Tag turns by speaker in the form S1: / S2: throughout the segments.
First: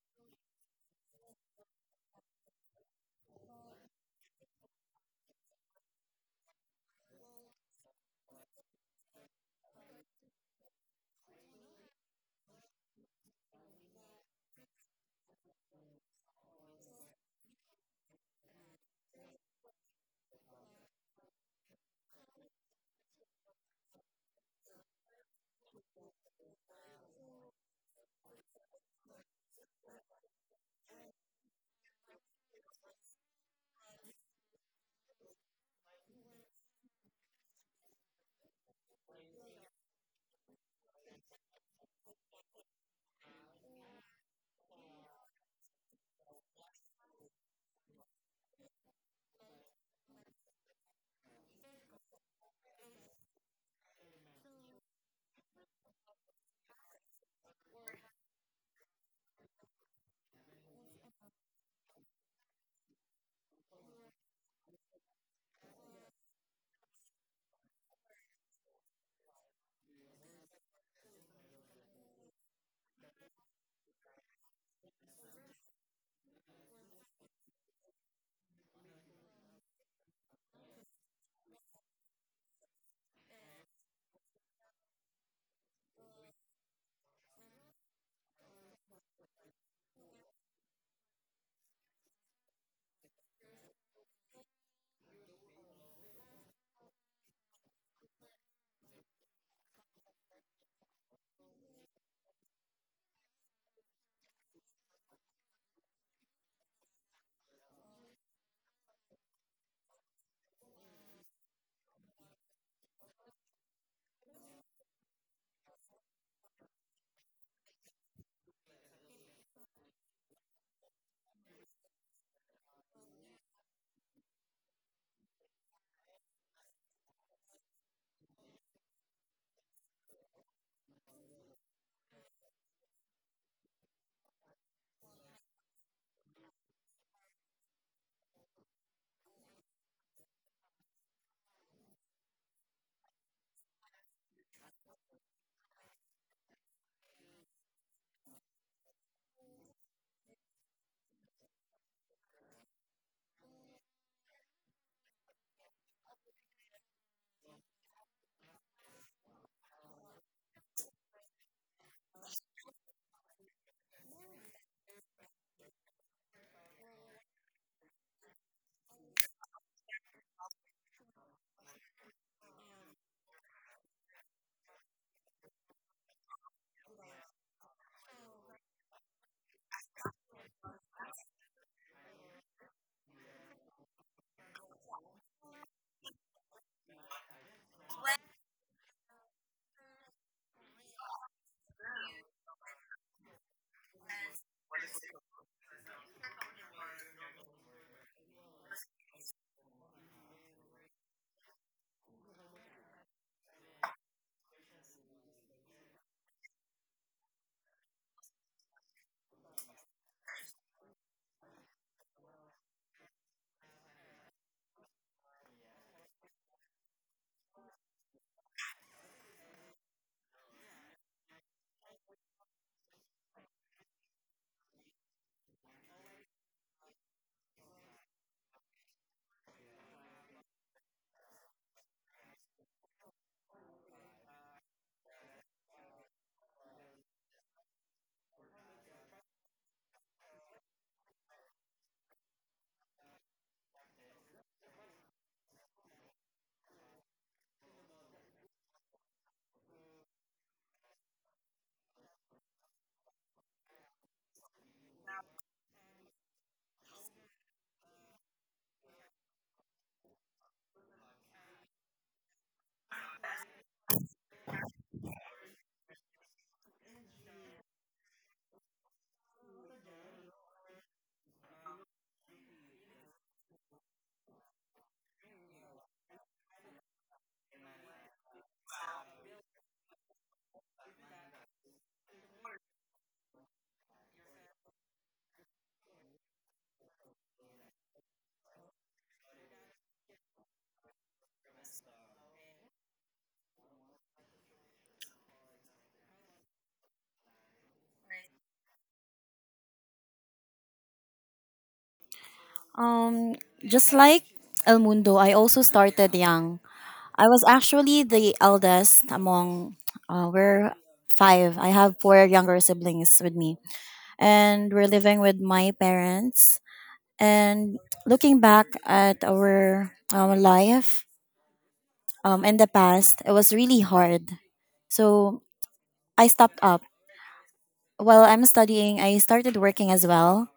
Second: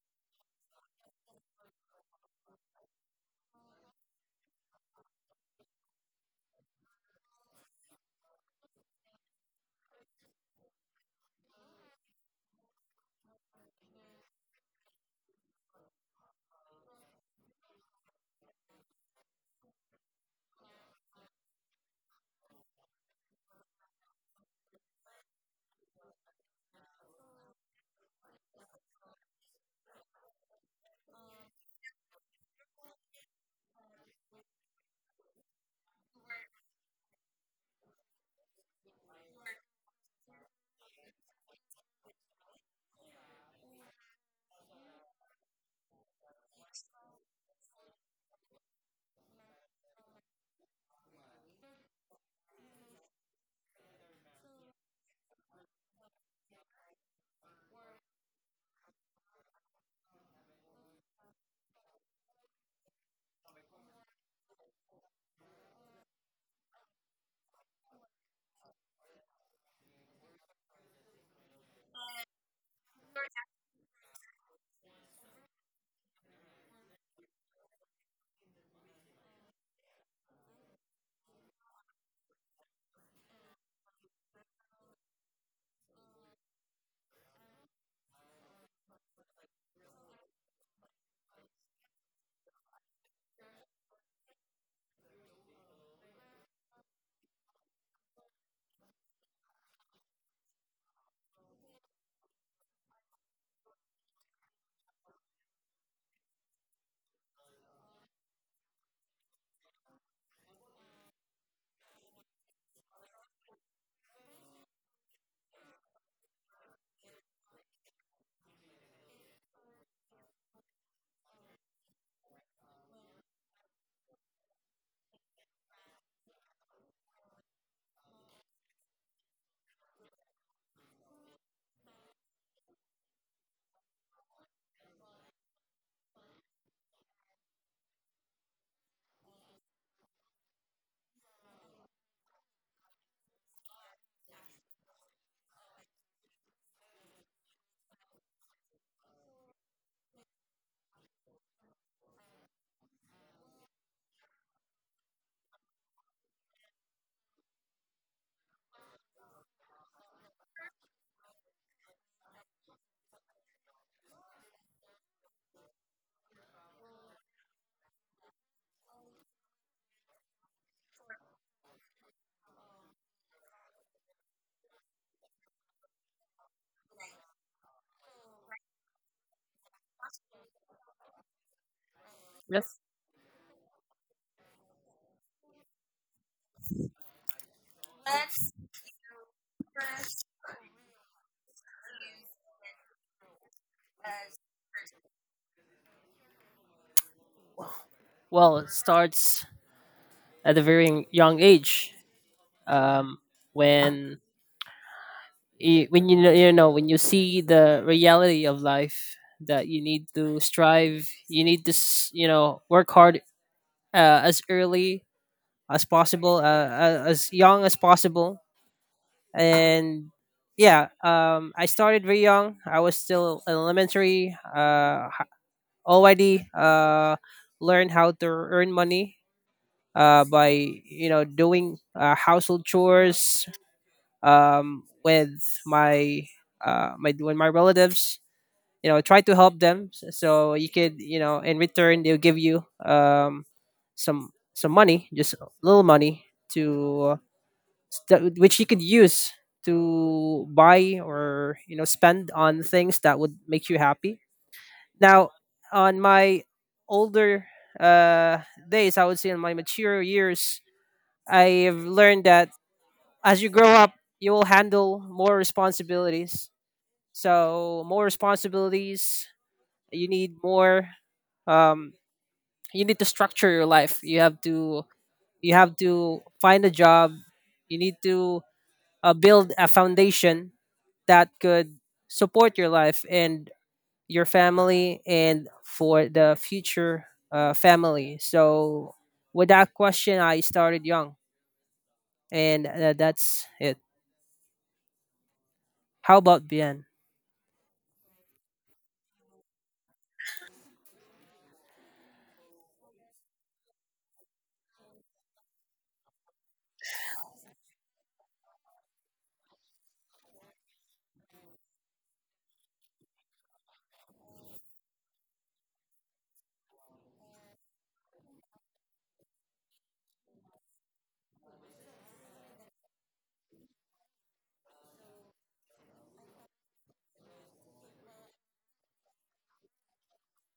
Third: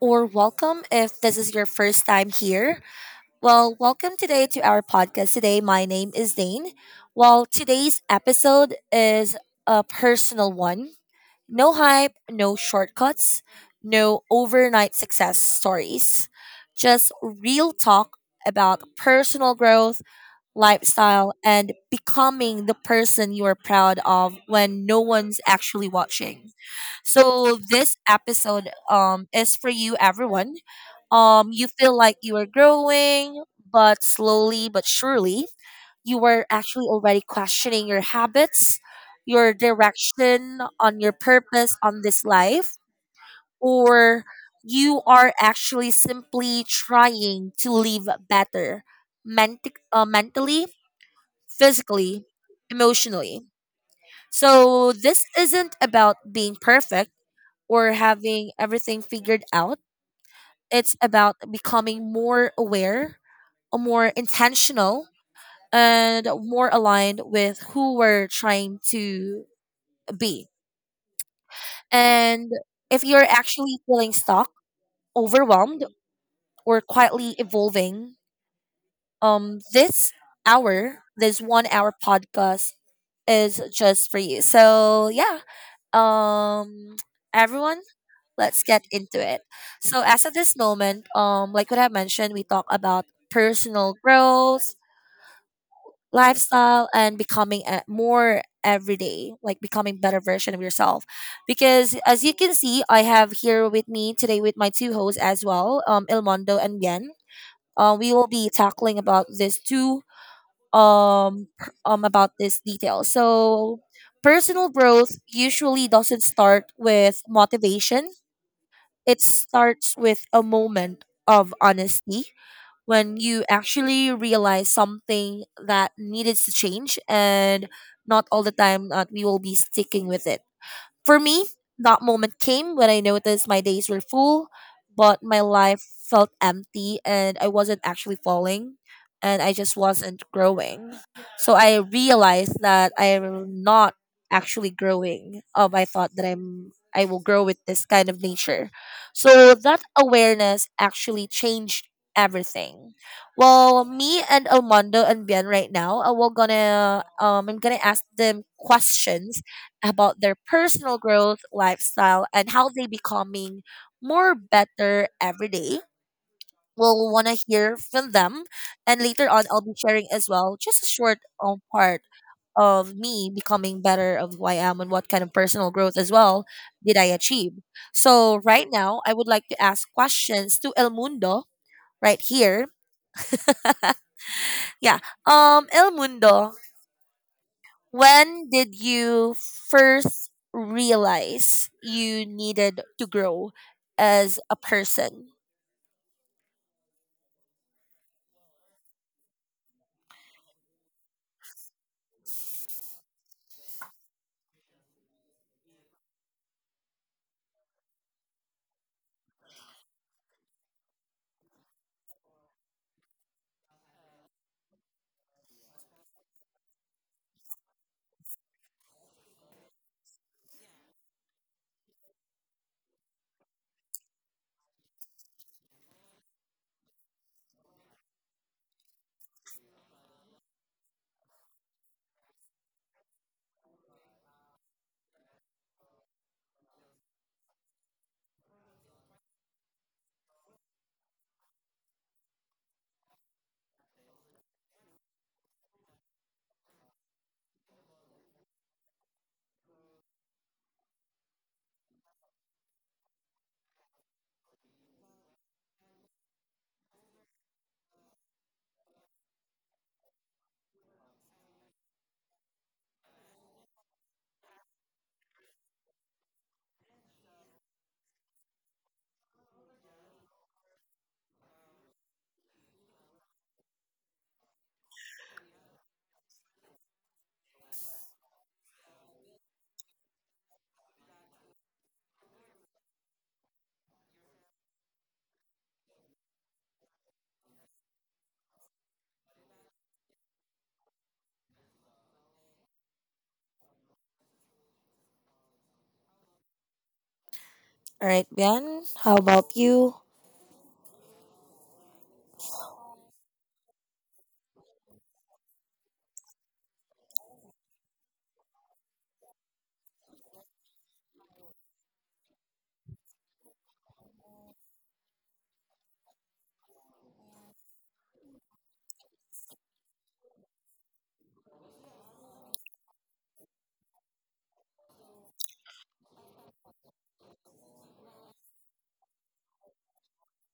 S1: or welcome if this is your first time here. Well, welcome today to our podcast today. My name is Dane. Well, today's episode is a personal one. No hype, no shortcuts, no overnight success stories, just real talk about personal growth, lifestyle, and becoming the person you are proud of when no one's actually watching. So this episode is for you, everyone. You feel like you are growing, but slowly but surely you were actually already questioning your habits, your direction on your purpose on this life, or you are actually simply trying to live better mentally, physically, emotionally. So this isn't about being perfect or having everything figured out. It's about becoming more aware, more intentional, and more aligned with who we're trying to be. And if you're actually feeling stuck, overwhelmed, or quietly evolving, um, this this 1-hour podcast is just for you. So yeah, um everyone, let's get into it. So as of this moment, like what I mentioned, we talk about personal growth, lifestyle, and becoming a more everyday, like, becoming better version of yourself, because as you can see, I have here with me today with my two hosts as well, Ilmondo and Bien. We will be tackling about these two, about this detail. So personal growth usually doesn't start with motivation. It starts with a moment of honesty when you actually realize something that needed to change, and not all the time that we will be sticking with it. For me, that moment came when I noticed my days were full, but my life felt empty and I wasn't actually falling, and I just wasn't growing. So I realized that I'm not actually growing. I thought that I will grow with this kind of nature. So that awareness actually changed everything. Well, me and Almondo and Bien right now, we're gonna I'm gonna ask them questions about their personal growth, lifestyle, and how they becoming more better every day. We'll want to hear from them. And later on, I'll be sharing as well just a short part of me becoming better of who I am and what kind of personal growth as well did I achieve. So right now, I would like to ask questions to El Mundo right here. Yeah. El Mundo, when did you first realize you needed to grow as a person?
S2: Well, it starts at a very young age. Um, when you, when you know when you see the reality of life that you need to strive, you need to you know work hard as early as possible, as young as possible. And yeah, I started very young. I was still in elementary. Already learned how to earn money by you know doing household chores with my my with my relatives you know try to help them so you could you know in return they'll give you some money, just a little money to which you could use to buy or you know spend on things that would make you happy. Now, on my older uh days, I would say in my mature years, I've learned that as you grow up you will handle more responsibilities. So more responsibilities, you need more, um you need to structure your life. You have to you have to find a job. You need to build a foundation that could support your life and your family and for the future family. So with that question, I started young, and that's it. How about Bien?
S1: All right, Bian, how about you?
S3: Um, just like El Mundo, I also started young. I was actually the eldest among, we're five. I have four younger siblings with me, and we're living with my parents. And looking back at our life in the past, it was really hard. So I stopped up. While I'm studying, I started working as well.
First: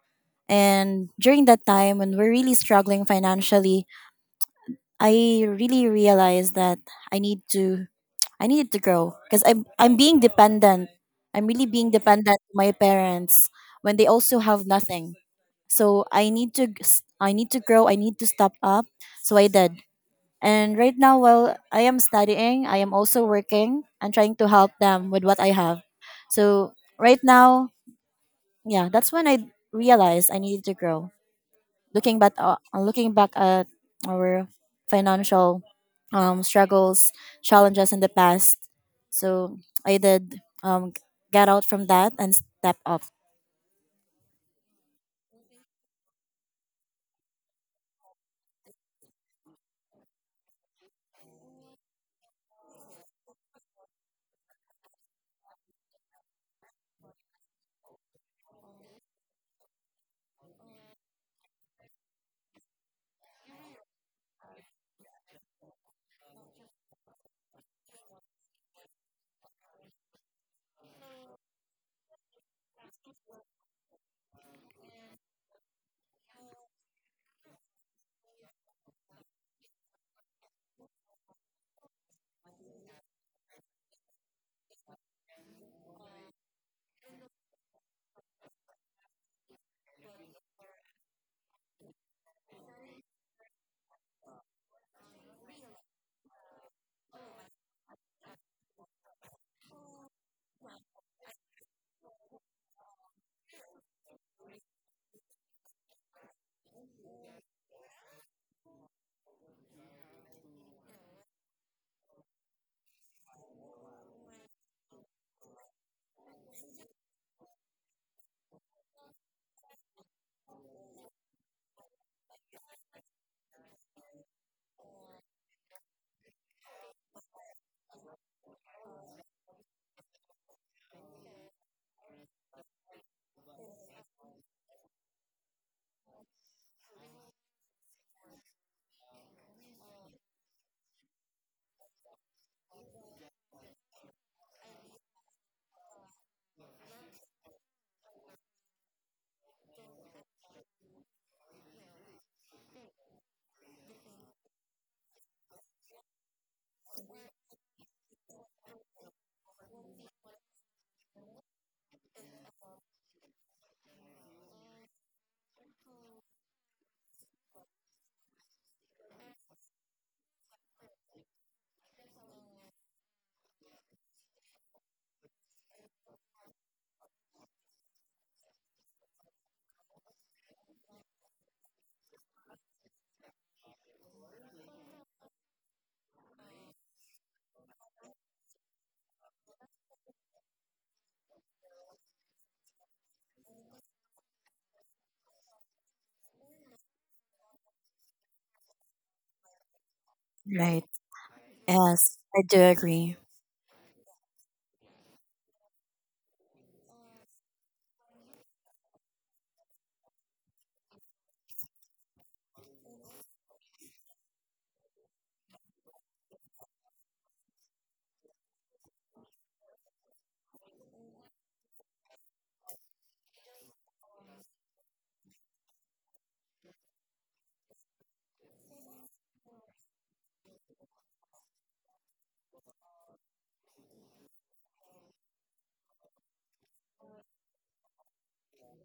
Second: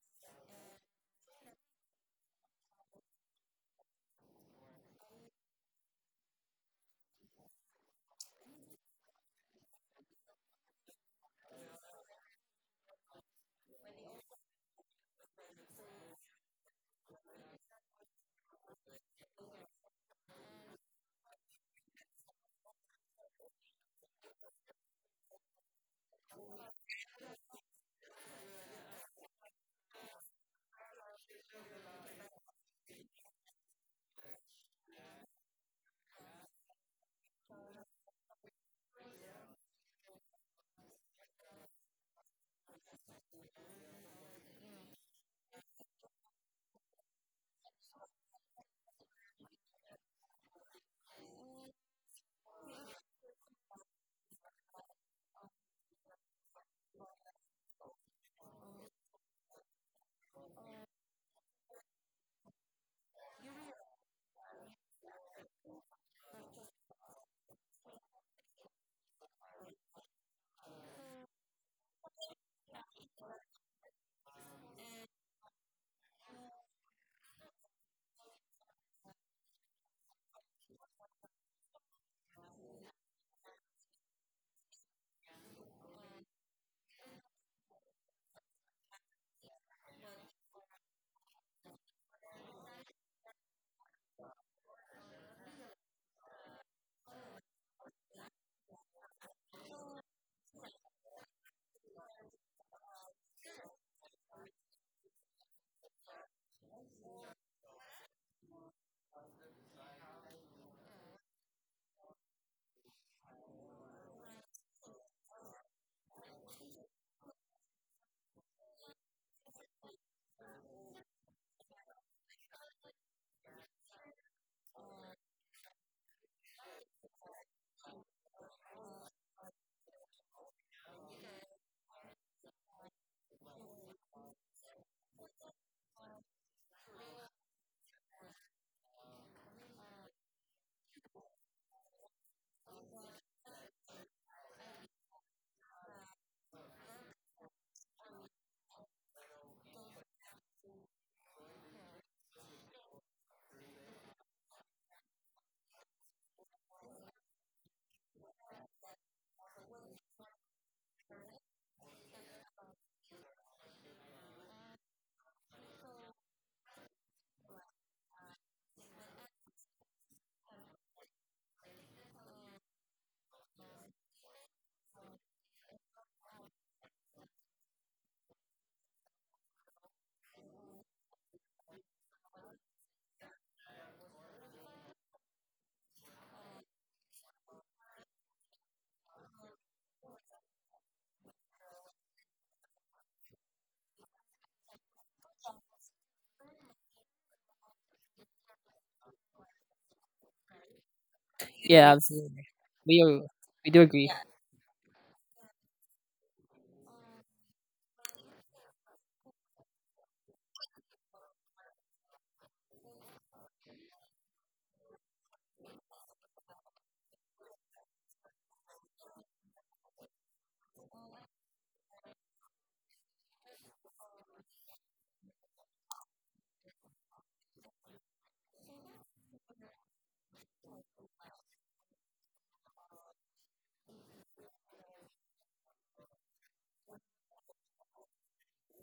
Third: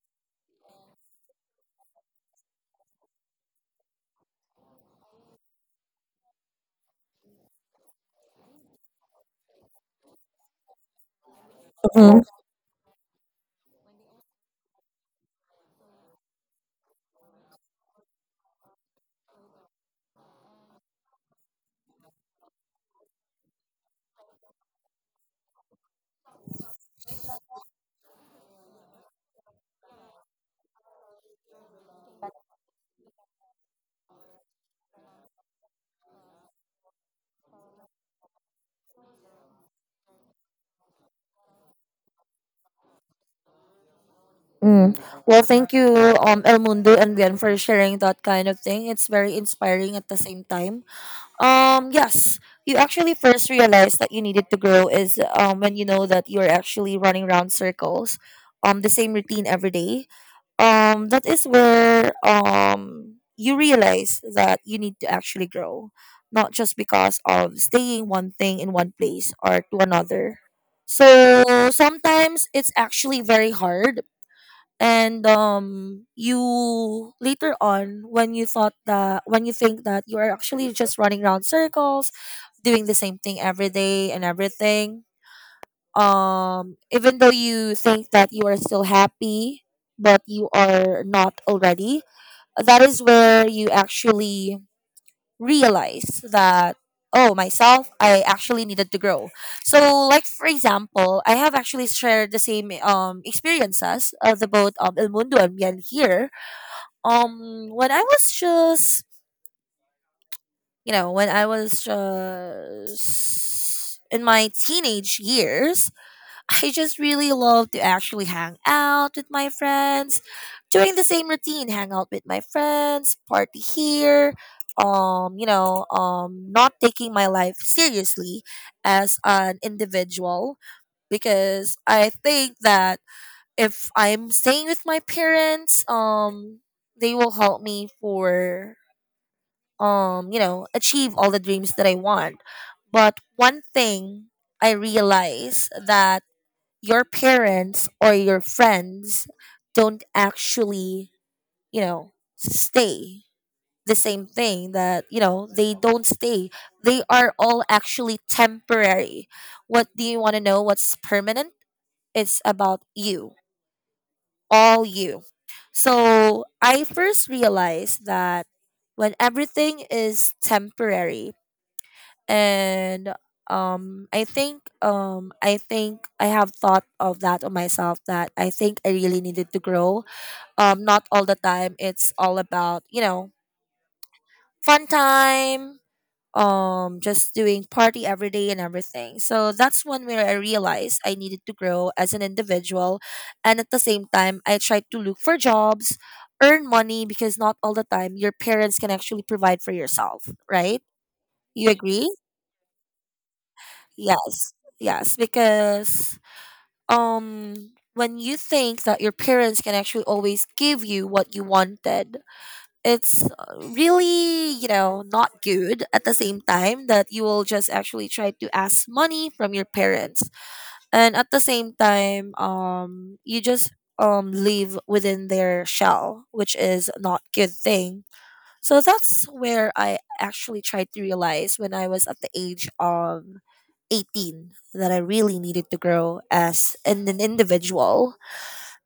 S3: And during that time, when we're really struggling financially, I really realized that I need to I needed to grow because I'm being dependent. I'm really being
S1: Mhm.
S3: dependent on my parents when they also have nothing. So I need to grow. I need to step up. So I did. And right now while I am studying, I am also working and trying to help them with what I have. So right now, yeah, that's when I realized I needed to grow, looking back, looking back at our financial struggles, challenges in the past. So I did, get out from that and step up.
S1: Mm. Well, thank you, El Mundo and Bian, for sharing that kind of thing. It's very inspiring at the same time. Yes, you actually first realize that you needed to grow is, when you know that you're actually running around circles, the same routine every day. That is where, you realize that you need to actually grow, not just because of staying one thing in one place or to another. So sometimes it's actually very hard, and you later on, when you think that you are actually just running around circles doing the same thing every day and everything, even though you think that you are still happy but you are not already, that is where you actually realize that, oh, myself, I actually needed to grow. So, like, for example, I have actually shared the same experiences of the both, El Mundo and Bien here, um when i was just when I was just in my teenage years. I just really love to actually hang out with my friends, doing the same routine, hang out with my friends, party here, not taking my life seriously as an individual, because I think that if I'm staying with my parents, they will help me for, achieve all the dreams that I want. But one thing I realize that your parents or your friends don't actually, stay the same thing that, they don't stay. They are all actually temporary. What do you want to know? What's permanent? It's about you, all you. So I first realized that when everything is temporary, and I think I have thought of that on myself, that I think I really needed to grow. Not all the time it's all about, fun time, just doing party every day and everything. So that's one where I realized I needed to grow as an individual, and at the same time I tried to look for jobs, earn money, because not all the time your parents can actually provide for yourself, right?
S3: Right.
S1: You
S2: Yeah,
S1: agree?
S3: Yes, I
S2: absolutely.
S3: do
S2: we
S3: agree.
S2: are- we do agree.
S1: Yes, yes, because um when you think that your parents can actually always give you what you wanted, it's really, not good at the same time that you will just actually try to ask money from your parents. And at the same time, you just live within their shell, which is not good thing. So that's where I actually tried to realize, when I was at the age of 18, that I really needed to grow as an individual.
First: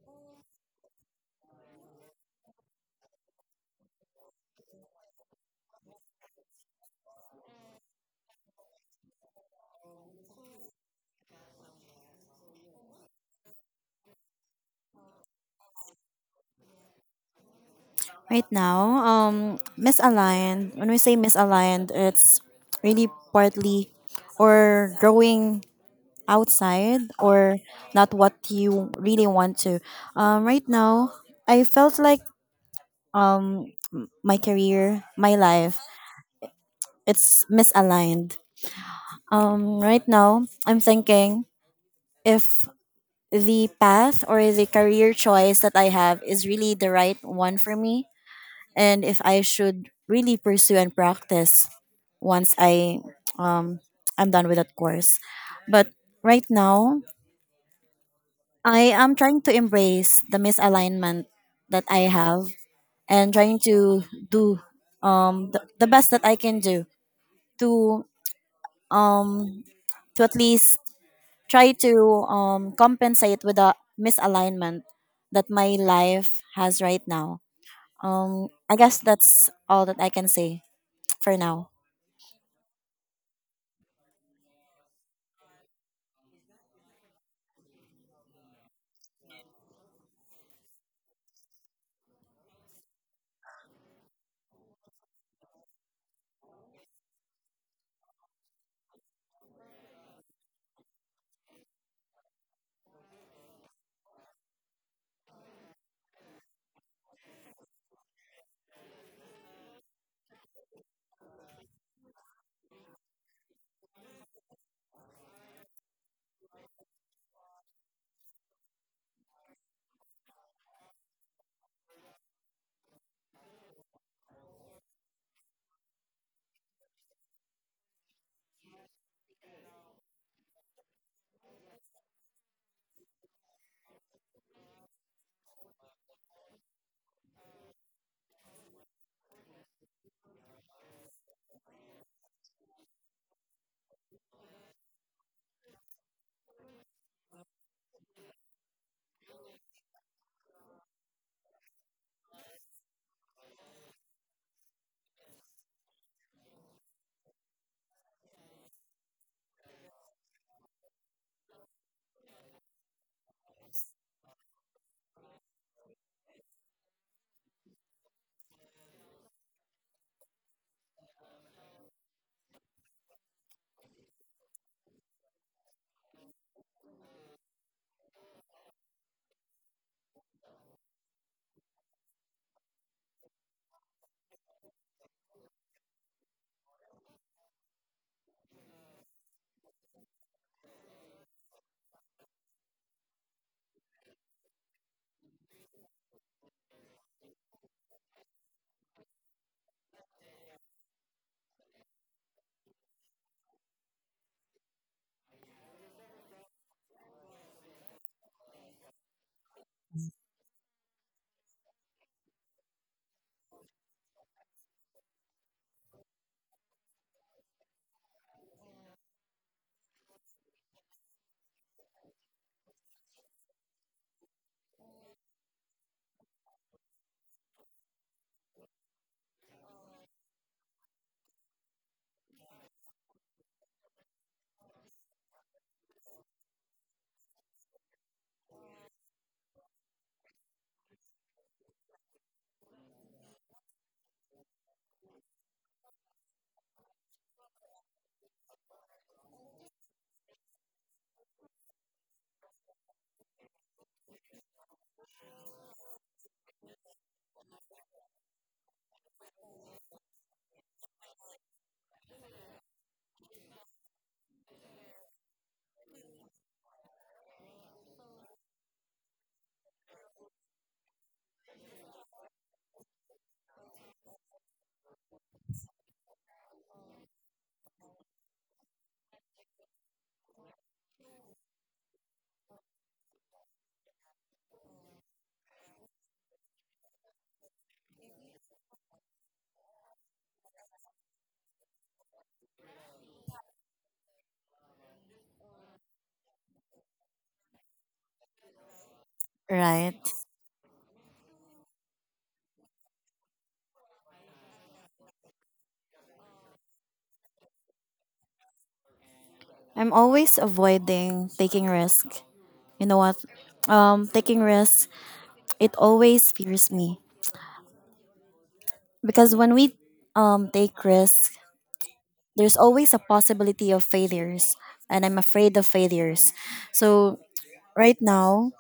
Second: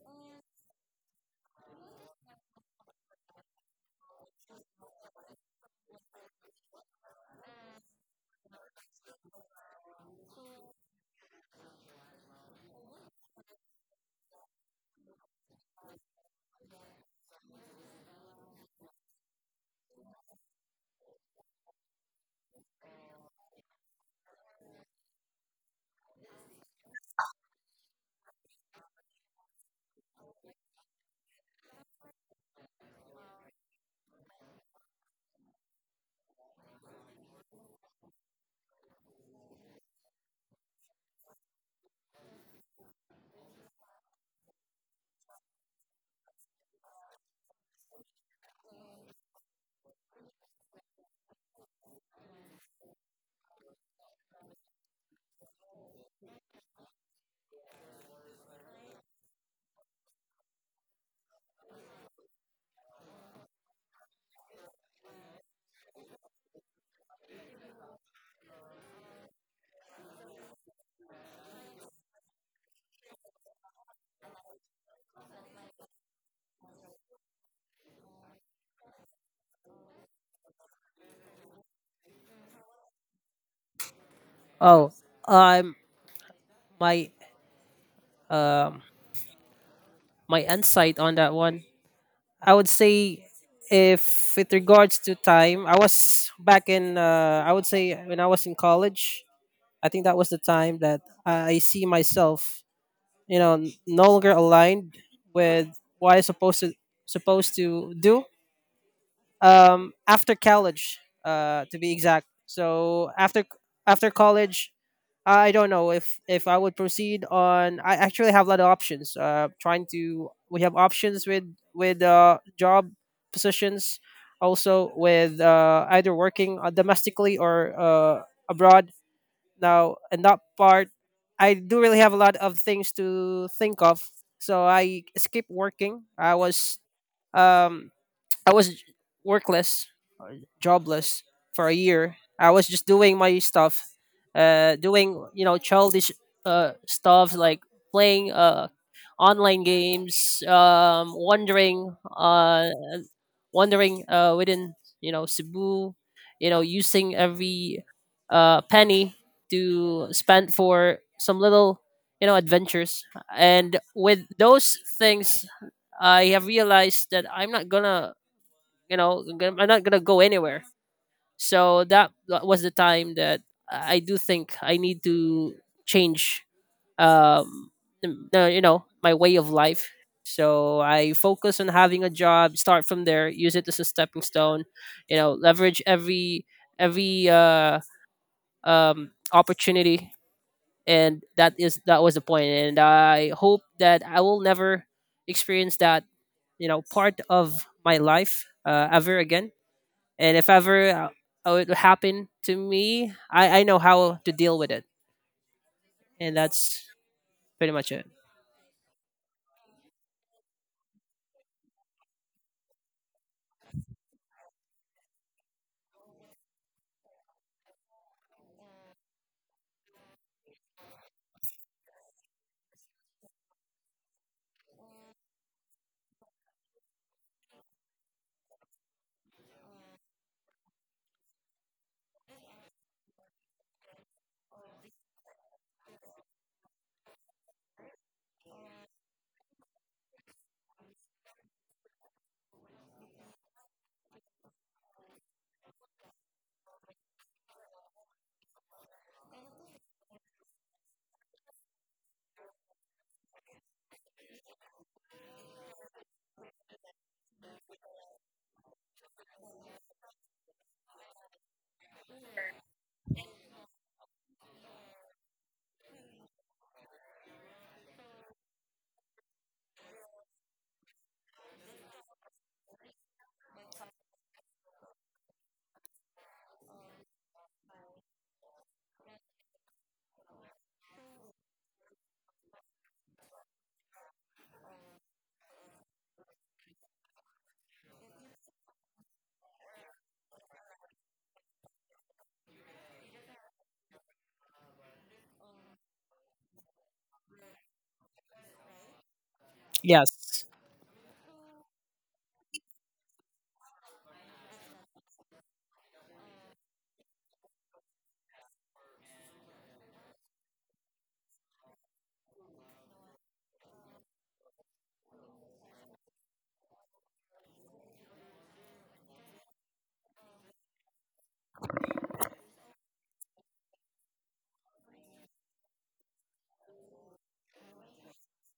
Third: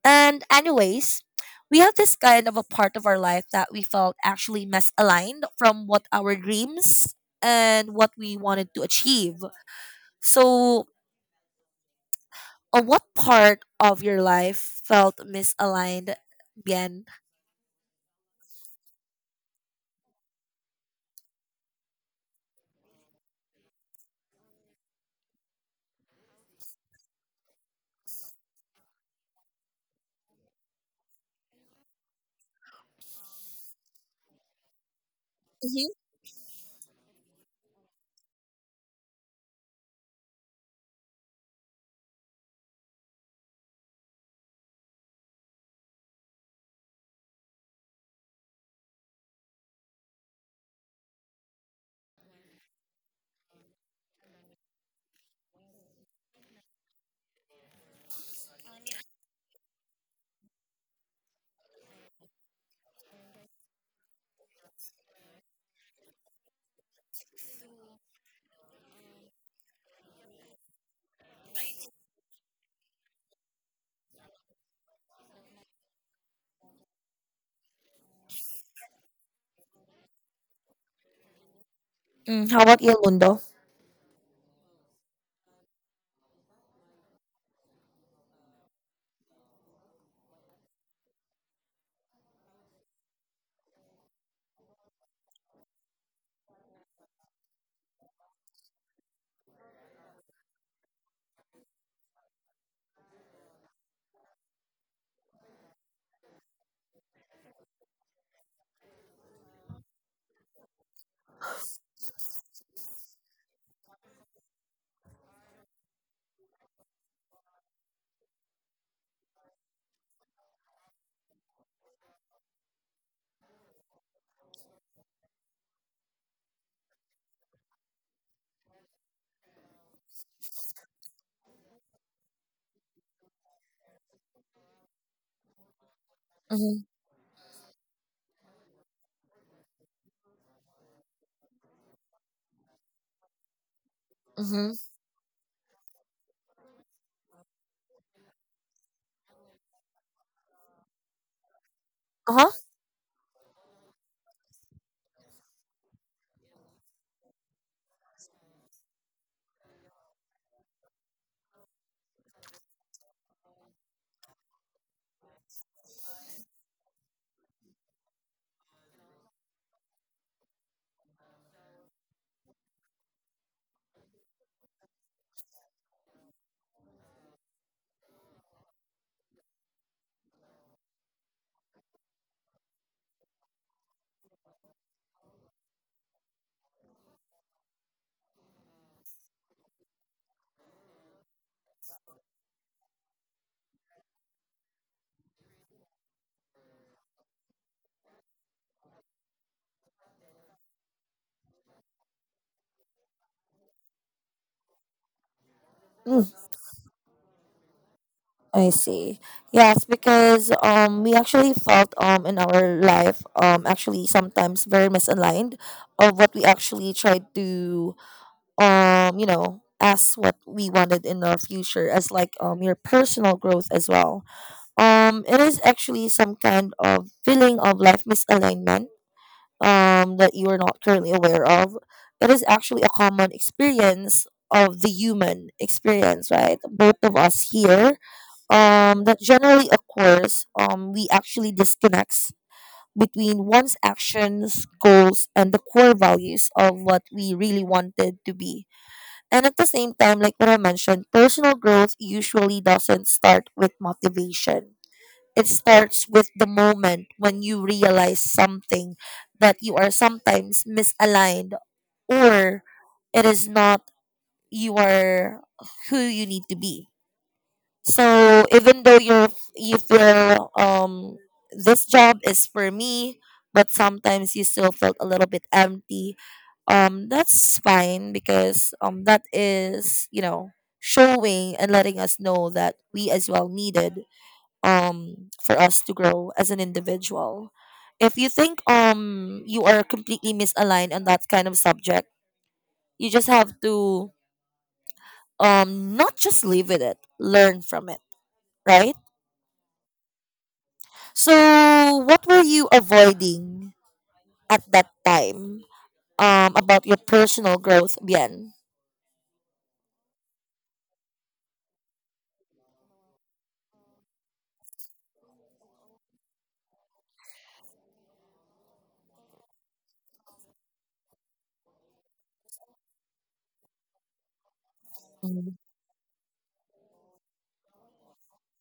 S1: And, anyways, we have this kind of a part of our life that we felt actually misaligned from what our dreams and what we wanted to achieve. So, what part of your life felt misaligned, Bien?
S3: Right now, misaligned. When we say misaligned, it's really partly or growing outside or not what you really want to. Right now, I felt like my career, my life.
S1: Mm-hmm.
S3: It's misaligned. Right now, I'm thinking if the path or the career choice that I have is really the right one for me, and if I should really pursue and practice once um I'm done with that course. But right now, I am trying to embrace the misalignment that I have, and trying to do the best that I can do to, um, to at least try to, compensate with the misalignment that my life has right now. I guess that's all that I can say for now.
S1: Mm, how about you, Mundo?
S2: Oh, um my um my insight on that one, I would say if with regards to time, I was back in I would say when I was in college, I think that was the time that I see myself, you know, no longer aligned with what I supposed to supposed to do after college, to be exact. So after college, I don't know if I would proceed on. I actually have a lot of options. Trying to We have options with with job positions, also with either working domestically or abroad. Now, in that part, I do really have a lot of things to think of. So I skipped working. I was
S1: Mm-hmm.
S2: um I was workless, jobless for a year. I was just doing my stuff,
S1: Mm-hmm.
S2: doing you know childish stuff like playing online games, wandering
S1: Uh-huh.
S2: within you know Cebu, you know using every penny to spend for some little you know adventures. And with those things, I have realized that I'm not gonna, you know, I'm not gonna go anywhere. So that was the time that I do think I need to change, um, you know, my way of life. So I focus on having a job, start from there, use it as a stepping stone, you know, leverage every opportunity, and that was the point. And I hope that I will never experience that, you know, part of my life ever again. And if ever it would happen to me, I know how to deal with it, and that's pretty much it.
S1: I see. Yes, because we actually felt, in our life, actually sometimes very misaligned of what we actually tried to, as what we wanted in our future, as like your personal growth as well. It is actually some kind of feeling of life misalignment that you are not currently aware of. It is actually a common experience of the human experience, right? Both of us here, that generally occurs, we actually disconnects between one's actions, goals, and the core values of what we really wanted to be. And at the same time, like what I mentioned, personal growth usually doesn't start with motivation. It starts with the moment when you realize something, that you are sometimes misaligned, or it is not you, are who you need to be. So even though you feel, this job is for me, but sometimes you still felt a little bit empty. That's fine because that is, showing and letting us know that we as well needed for us to grow as an individual. If you think you are completely misaligned on that kind of subject, you just have to, not just live with it, learn from it, right?
S3: Right.
S2: Yes.
S1: So, what were you avoiding at that time, about your personal growth, Bian?
S3: I'm always avoiding taking risk. You know what? Taking risk, it always fears me because when we take risk, there's always a possibility of failures, and I'm
S1: Mm-hmm.
S3: afraid of failures. So right now,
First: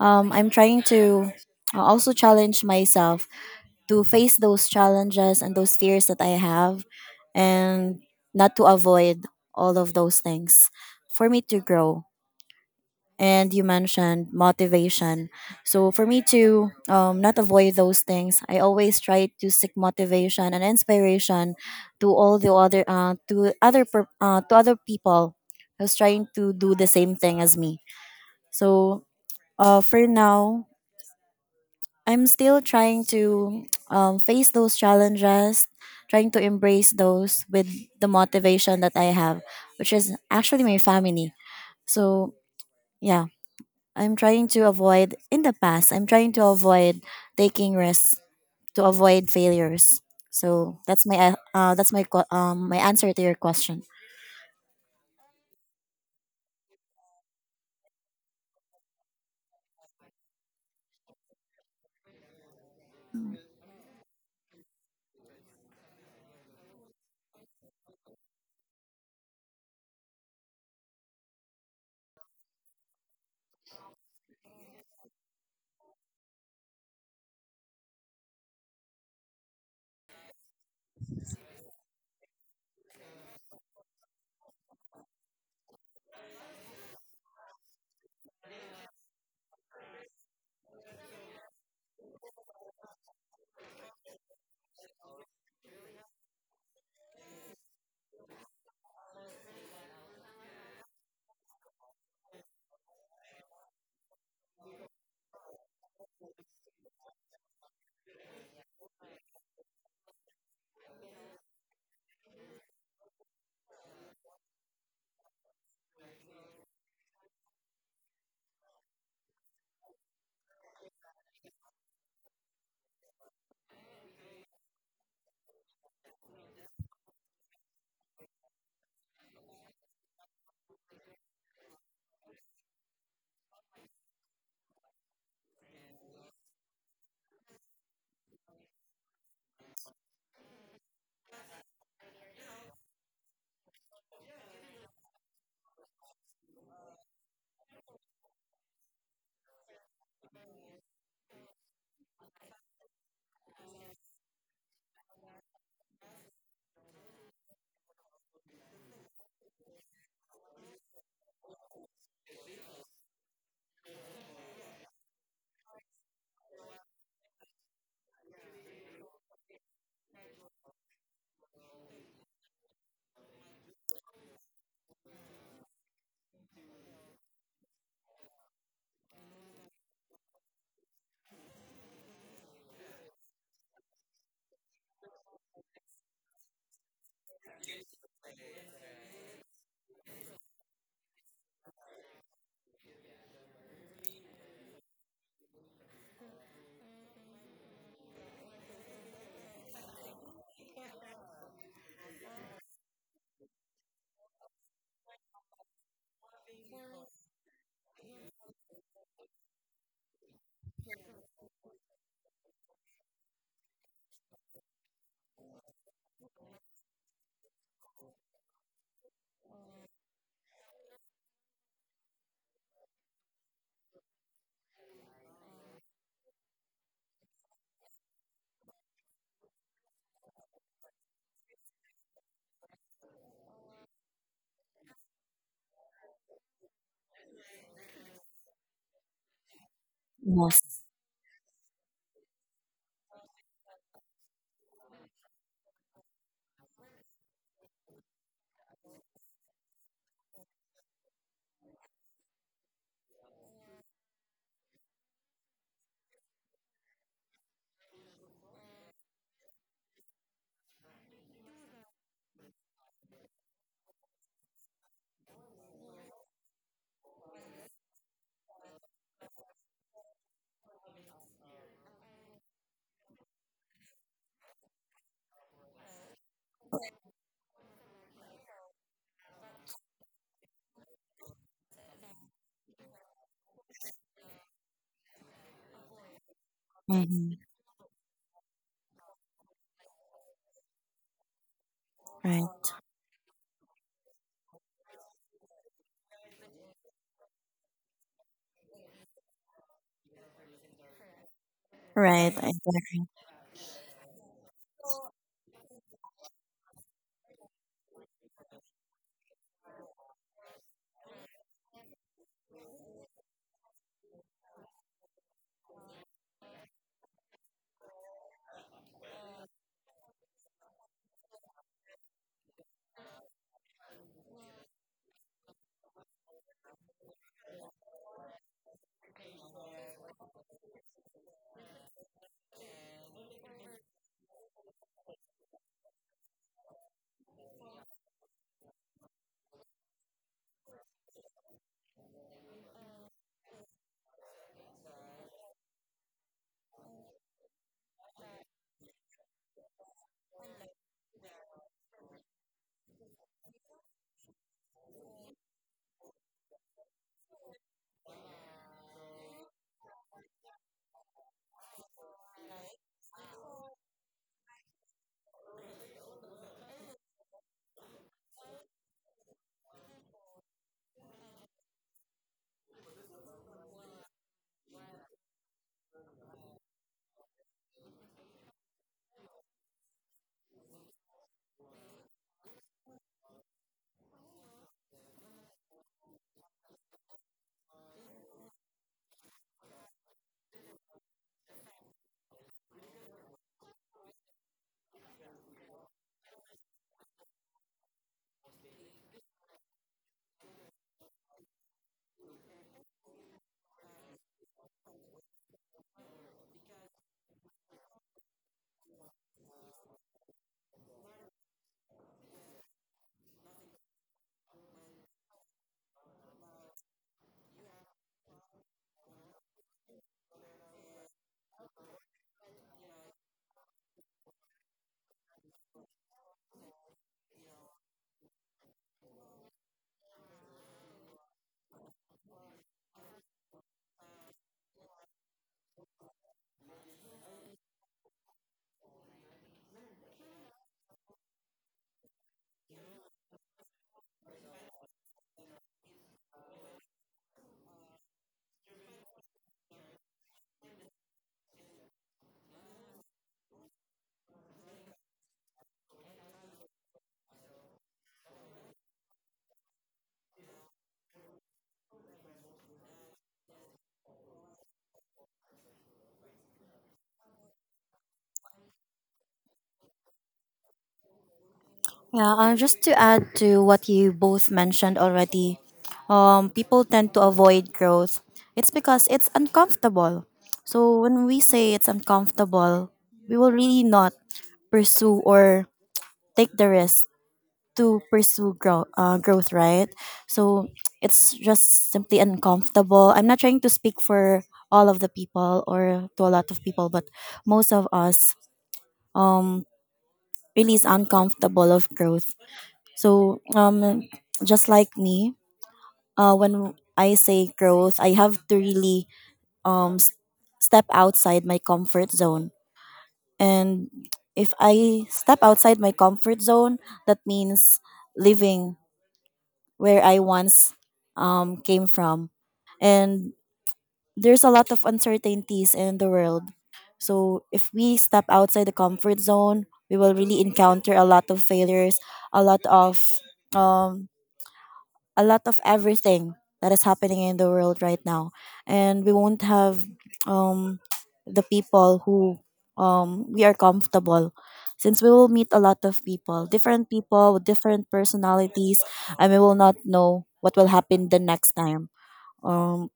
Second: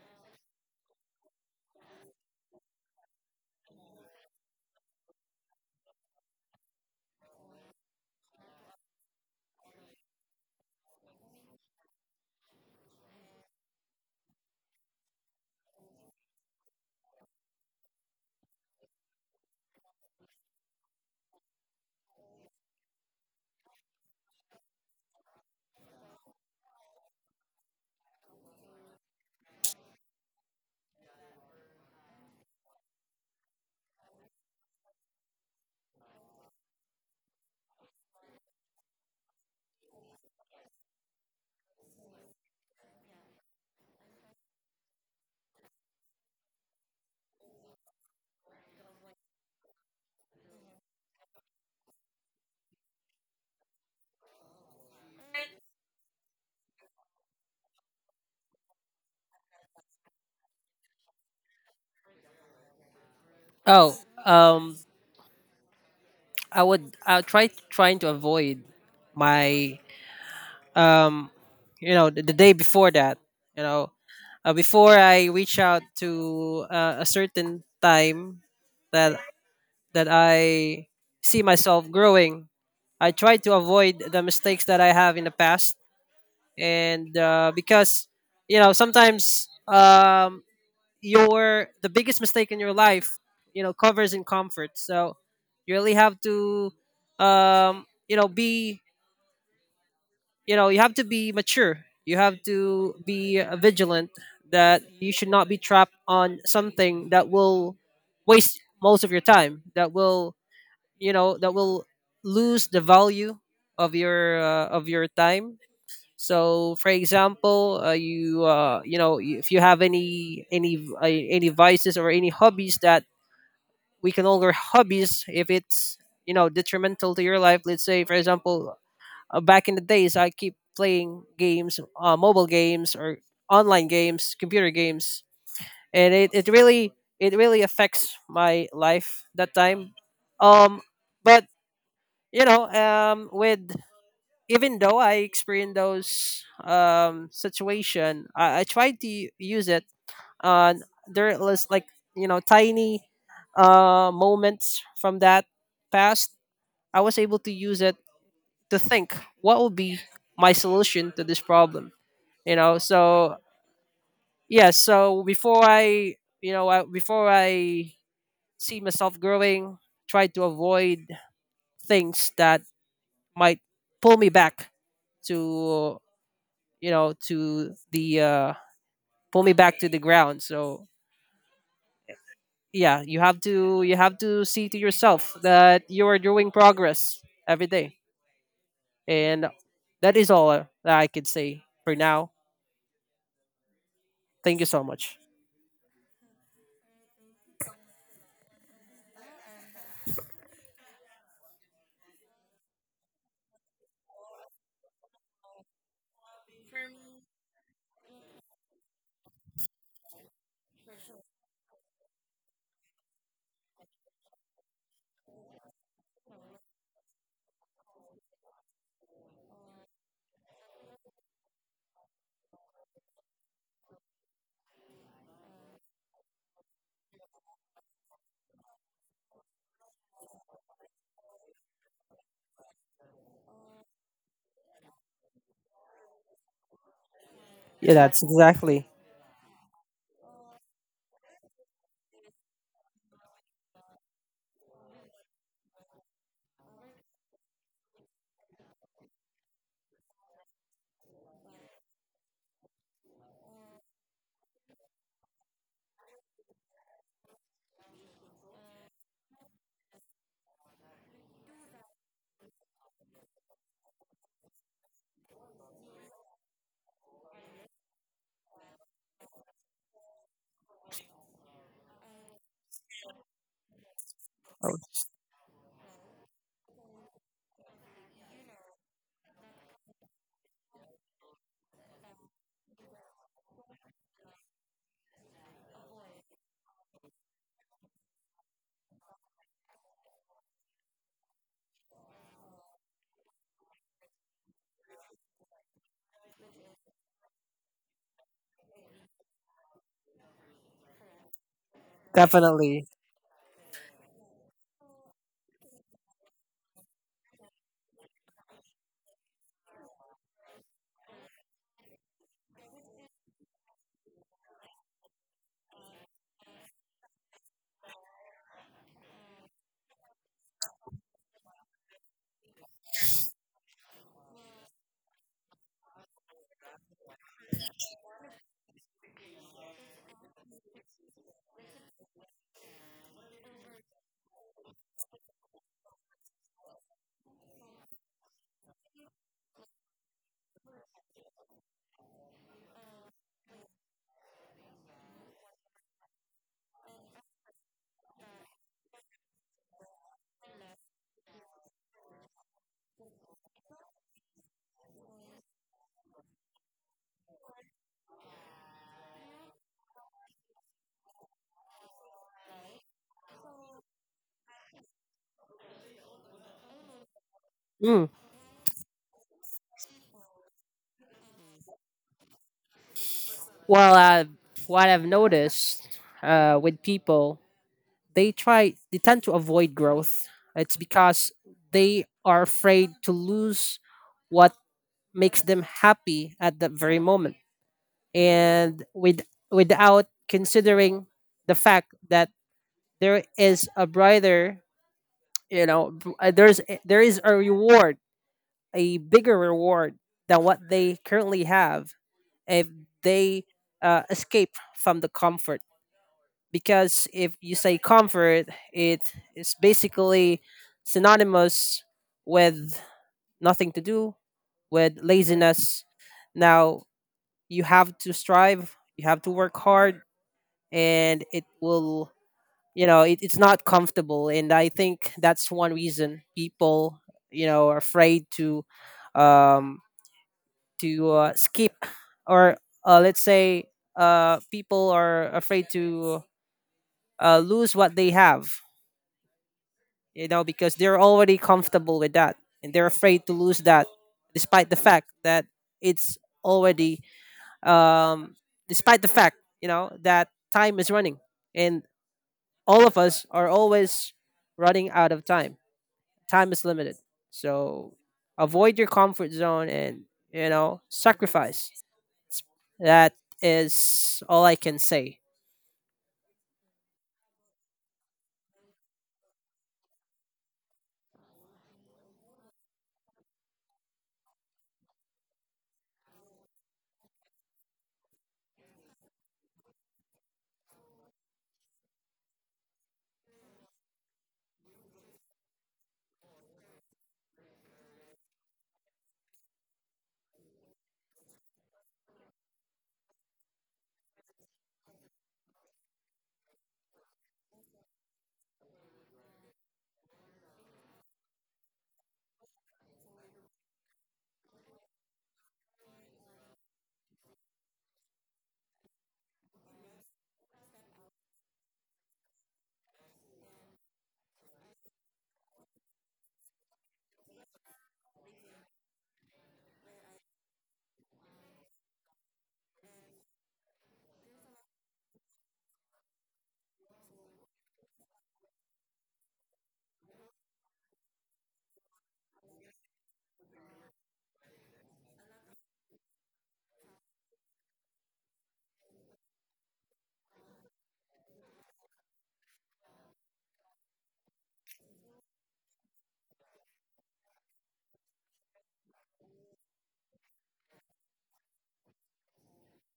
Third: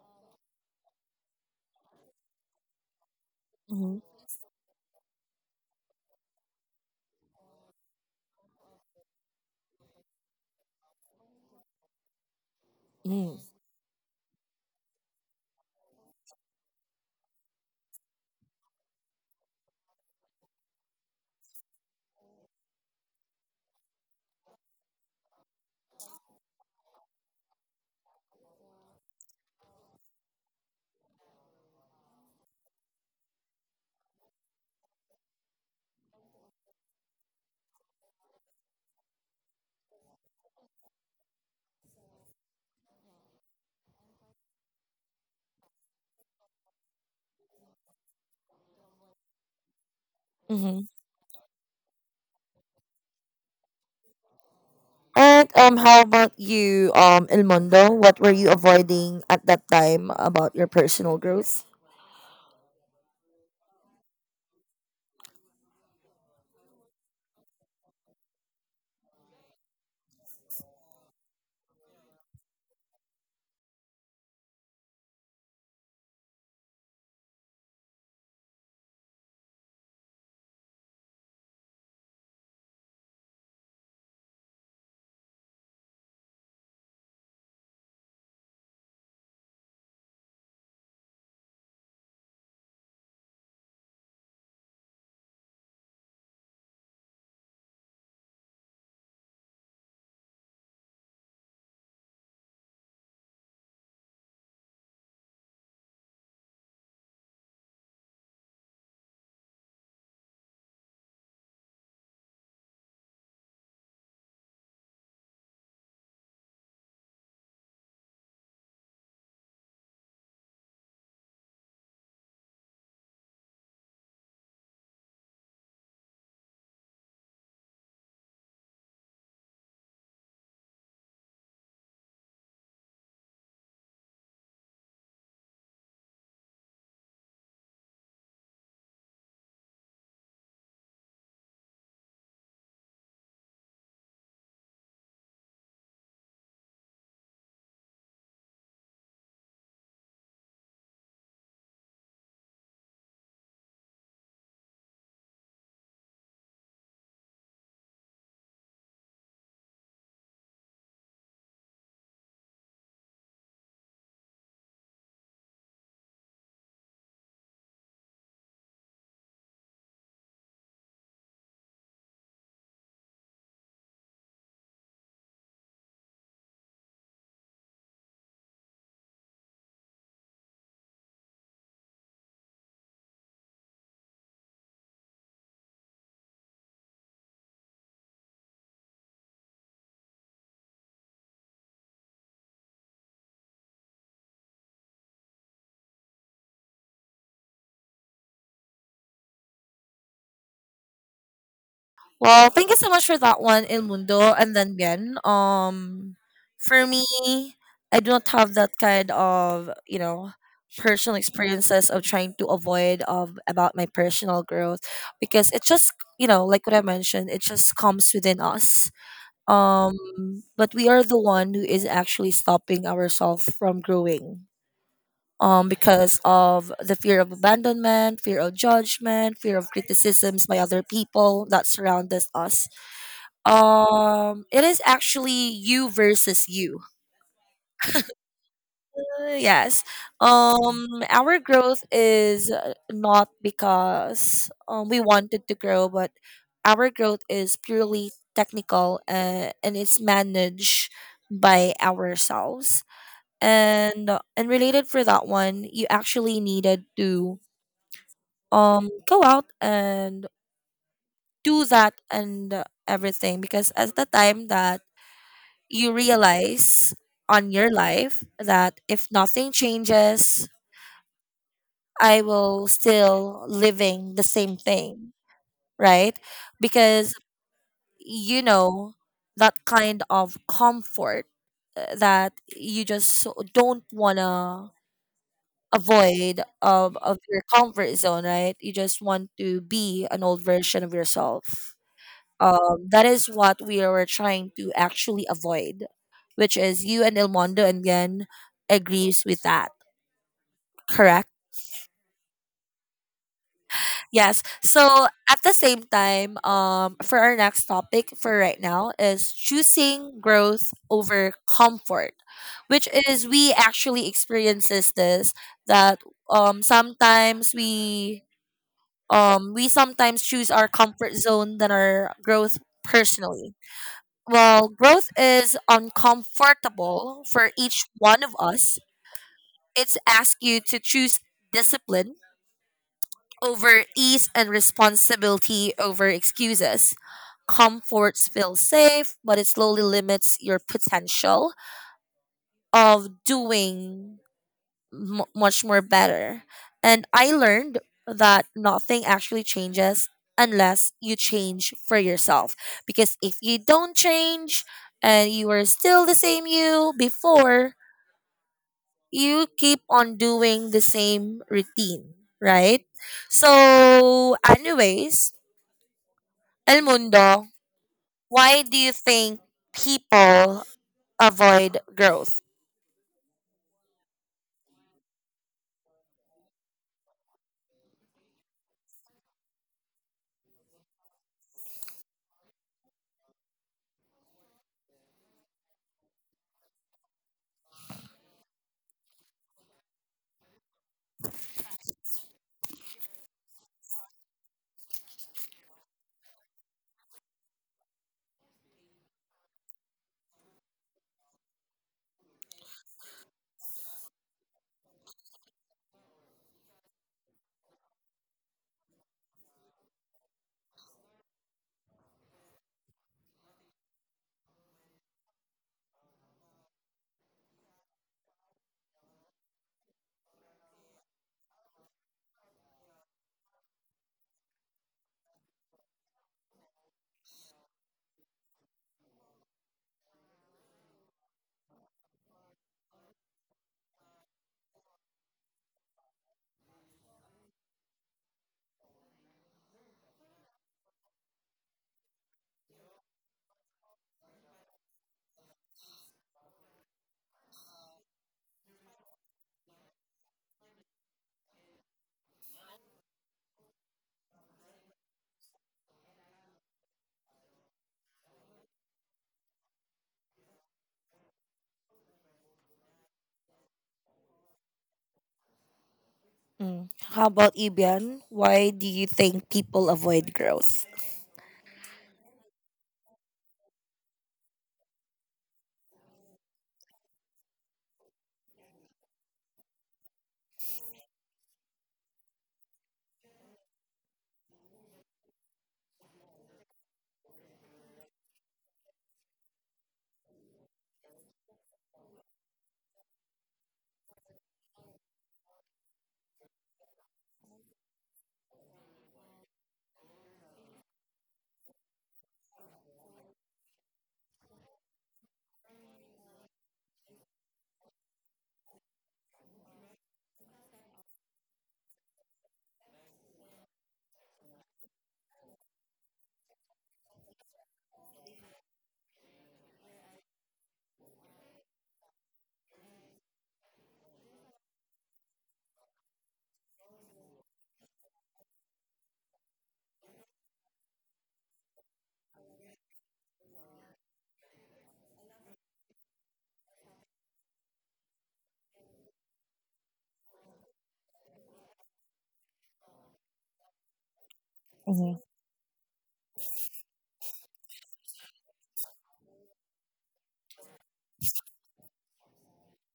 S3: I'm trying to, also challenge myself
S1: Mm-hmm.
S3: to face those challenges and those fears that I have, and not to avoid all of those things for me to grow.
S1: Mm-hmm.
S3: And you mentioned motivation. So, for me to, not avoid those things, I always try to seek motivation and inspiration to to to other people who's trying to do the same thing as me. So, for now, I'm still trying to, face those challenges, trying to embrace those with the motivation that I have, which is actually my family. So, yeah, I'm trying to avoid, in the past, I'm trying to avoid taking risks, to avoid failures. So
S1: Mm-hmm.
S3: that's my answer to your question.
S1: And, how about you, El Mundo? What were you avoiding at that time about your personal growth?
S2: Oh, um I'll trying to avoid my, um you know, the day before that, you know, before I reach out to a certain time that I see myself growing, I try to avoid the mistakes that I have in the past. And because you know sometimes, your the biggest mistake in your life, you know, covers in comfort. So you really have to, you know, be, you know, you have to be mature, you have to be vigilant that you should not be trapped on something that will waste most of your time, that will, you know, that will lose the value of your time. So, for example, you know, if you have any any vices or any hobbies that we can all call hobbies if it's, you know, detrimental to your life. Let's say, for example, back in the days, I keep playing games, mobile games or online games, computer games, and it really affects my life that time. Um, but you know, with even though I experienced those situation, I tried to use it. Uh, there was like, you know, tiny moments from that past. I was able to use it to think what would be my solution to this problem. You know, so yeah. So before I, you know, before I see myself growing, try to avoid things that might pull me back to, you know, to the pull me back to the ground. So yeah, you have to see to yourself that you are doing progress every day, and that is all that I could say for now. Thank you so much.
S1: Well, thank you so much for that one, Il Mundo. And then again, for me, I do not have that kind of, personal experiences of trying to avoid of about my personal growth, because it just, like what I mentioned, it just comes within us. But we are the one who is actually stopping ourselves from growing. Because of the fear of abandonment, fear of judgment, fear of criticisms by other people that surround us, it is actually you versus you.
S2: Yeah, that's exactly.
S1: Yes.
S3: Yes.
S1: Our growth is, not because, we wanted to grow, but our growth is purely technical, and it's managed by ourselves. And related for that one, you actually needed to go out and do that and, everything, because at the time that you realize on your life that if nothing changes, I will still living the same
S2: Oh,
S1: thing, right? Because you know that kind of comfort, that you just don't want to avoid of
S3: Hmm.
S1: your comfort zone, right? You just want to be an old version of yourself.
S3: Right.
S1: That is what we were trying to actually avoid, which is you and El Mondo and Yen agrees with that, correct?
S3: Right.
S2: definitely.
S3: Exactly.
S1: Yes. So at the same time, for our next topic for right now is choosing growth over comfort, which is we actually experiences this, that sometimes we, sometimes choose our comfort zone than our growth personally. Well, growth is uncomfortable for each one of us. It's asked you to choose discipline over ease and responsibility over excuses. Comforts feel safe, but it slowly limits your potential of doing much more better. And I learned that nothing actually changes unless you change for yourself. Because if you don't change and you are still the same you before, you keep on doing the same routine, right? So, El Mundo,
S2: Mm.
S1: why do you think people avoid growth?
S2: Well, what I've noticed with people, they tend to avoid growth. It's because they are afraid to lose what makes them happy at that very moment, and with without considering the fact that there is a brighter, you know, there is a reward, a bigger reward, than what they currently have if they escape from the comfort. Because if you say comfort, it is basically synonymous with nothing to do, with laziness. Now, you have to strive, you have to work hard, and it will, you know, it's not comfortable. And I think that's one reason people, you know, are afraid to, um skip or, let's say, people are afraid to lose what they have, you know, because they're already comfortable with that, and they're afraid to lose that, despite the fact that it's already, um despite the fact, you know, that time is running, and all of us are always running out of time. Time is limited. So avoid your comfort zone and, you know, sacrifice. That is all I can say.
S1: Mm. How about Ibian? Why do you think people avoid growth?
S3: Yeah, just to add to what you both mentioned already, people tend to avoid growth. It's because it's uncomfortable. So when we say it's uncomfortable, we will really not pursue or take the risk to pursue growth, right? So it's just simply uncomfortable. I'm not trying to speak for all of the people or to a lot of people, but most of us, um, really is uncomfortable of growth. So, just like me, when I say growth, I have to really, um, s- step outside my comfort zone. And if I step outside my comfort zone, that means living where I once, came from. And there's a lot of uncertainties in the world. So, if we step outside the comfort zone, we will really encounter a lot of failures, a lot of um, a lot of everything that is happening in the world right now, and we won't have um the people who we are comfortable, since we will meet a lot of people, different people with different personalities, and we will not know what will happen the next time. um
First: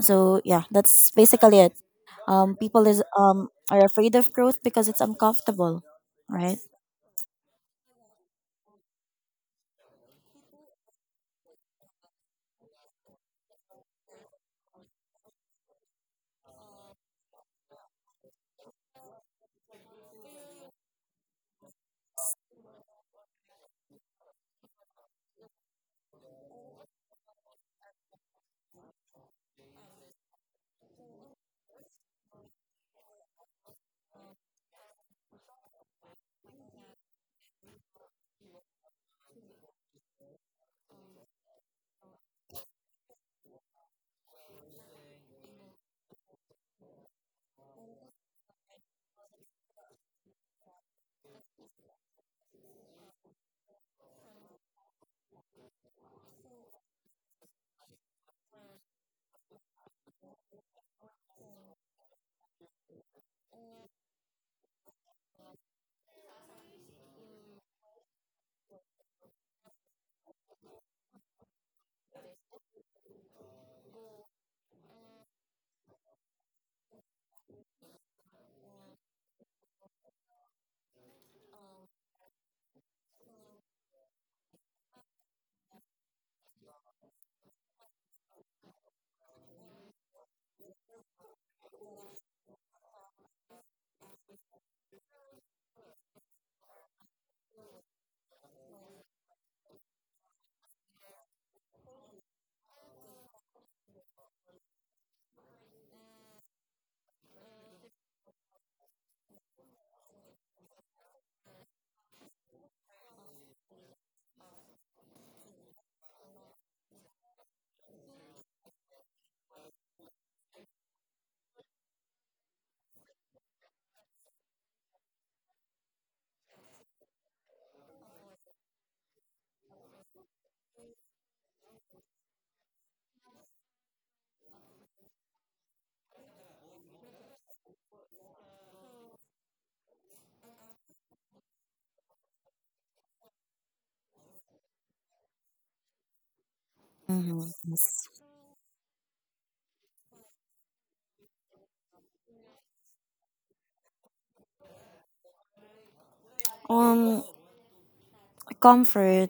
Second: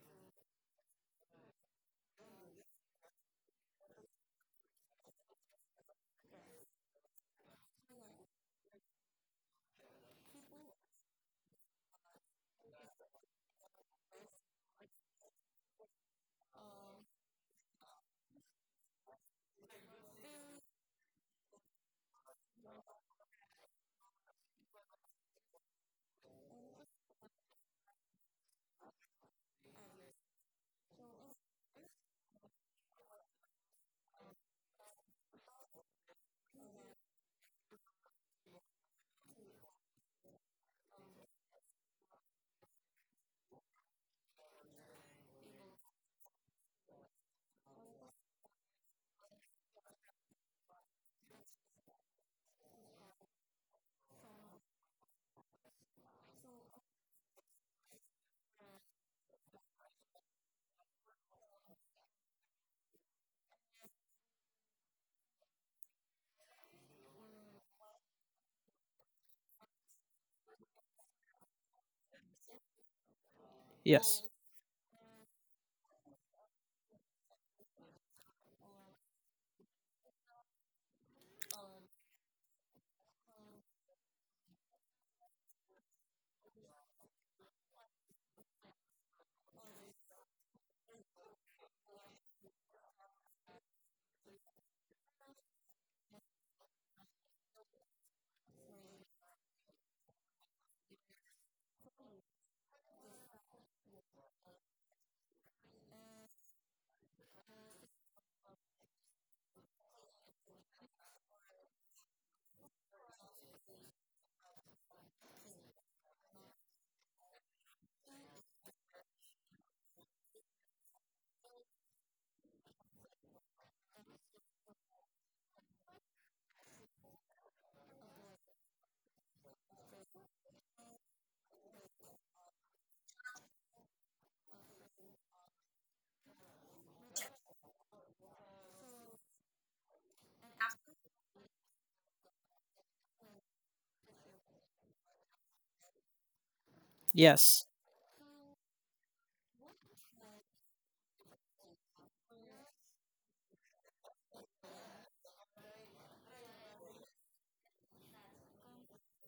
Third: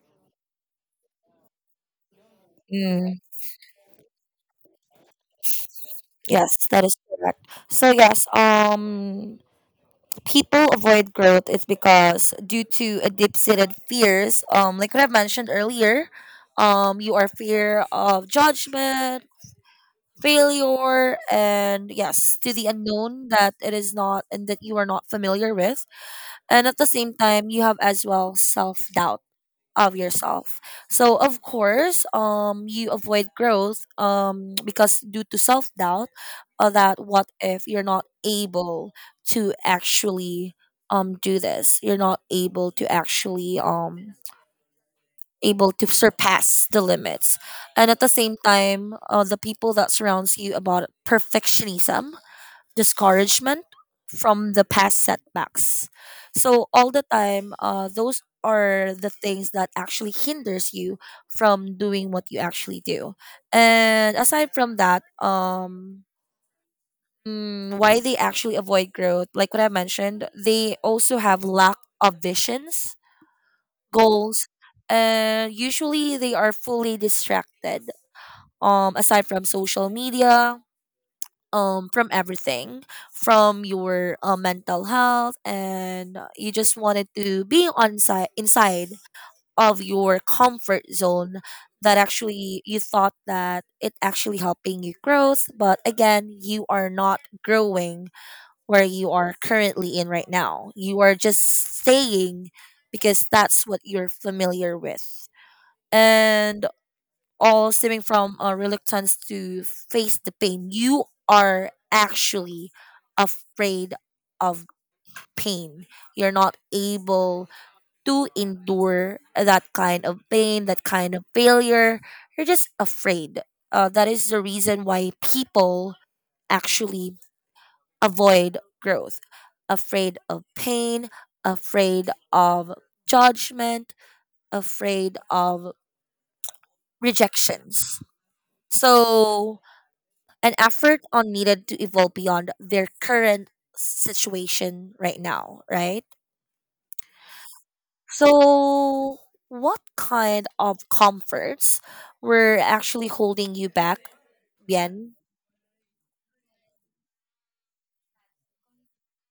S3: so yeah, that's basically it. People is
S1: Mm,
S3: are afraid of growth because it's uncomfortable. Right.
S1: yes, that is correct. So yes, people avoid growth. It's because due to a deep-seated fears. Like what I've mentioned earlier, you are fear of judgment, failure, and yes, to the unknown that it is not and that you are not familiar with, and at the same time, you have as well self-doubt of yourself. So of course, you avoid growth, because due to self doubt, that what if you're not able to actually do this? You're not able to actually able to surpass the limits, and at the same time, the people that surrounds you about perfectionism, discouragement from the past setbacks. So all the time, those are the things that actually hinders you from doing what you actually do. And aside from that, why they actually avoid growth, like what I mentioned, they also have lack of visions,
S2: Yes.
S1: goals, and usually they are fully distracted, aside from social media, from everything, from your mental health, and you just wanted to be on site inside of your comfort zone that actually you thought that it actually helping you growth, but again you are not growing where you are currently in right now. You are just staying because that's what you're familiar with, and all stemming from a reluctance to face the pain. You are actually afraid of pain. You're not able to endure that kind of pain, that kind of failure. You're just afraid. That is the reason why people actually avoid growth, afraid of pain, afraid of judgment, afraid of rejections. So and effort on needed to evolve beyond their current situation right now, right?
S3: Mm-hmm.
S2: Yes.
S1: So, what kind of comforts were actually holding you back, Bien?
S3: um Comfort,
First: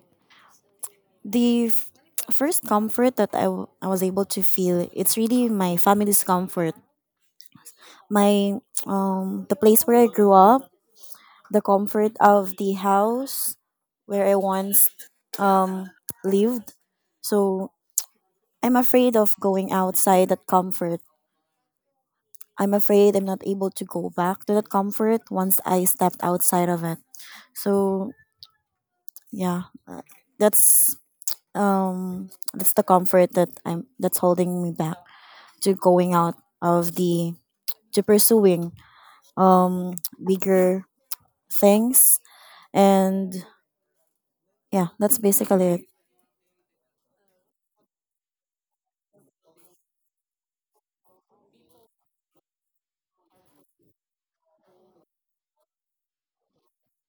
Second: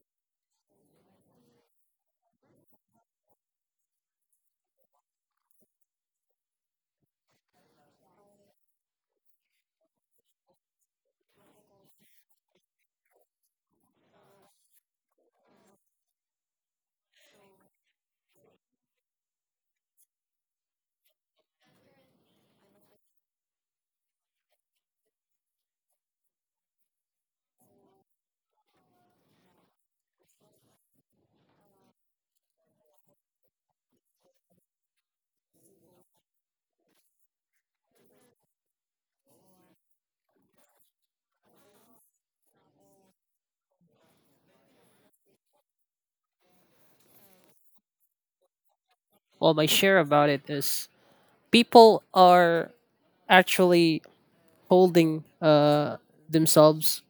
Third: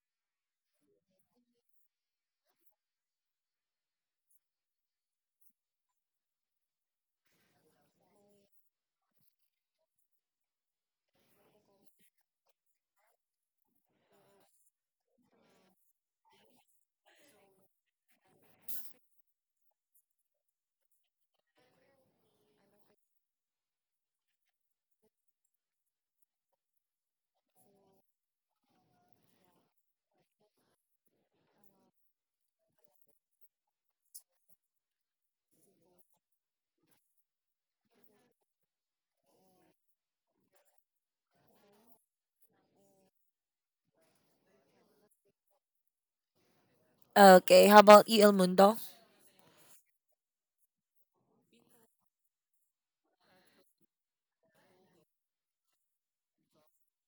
S3: the first comfort that I was able to feel, it's really my family's comfort, my the place where I grew up, the comfort of the house where I once, um lived. So I'm afraid of going outside that comfort. I'm afraid I'm not able to go back to that comfort once I stepped outside of it. So yeah, that's that's the comfort that I'm that's holding me back to going out of the to pursuing um bigger things, and yeah, that's basically it.
S1: Okay, how about you, El Mundo?
S2: Well, my share about it is people are actually holding themselves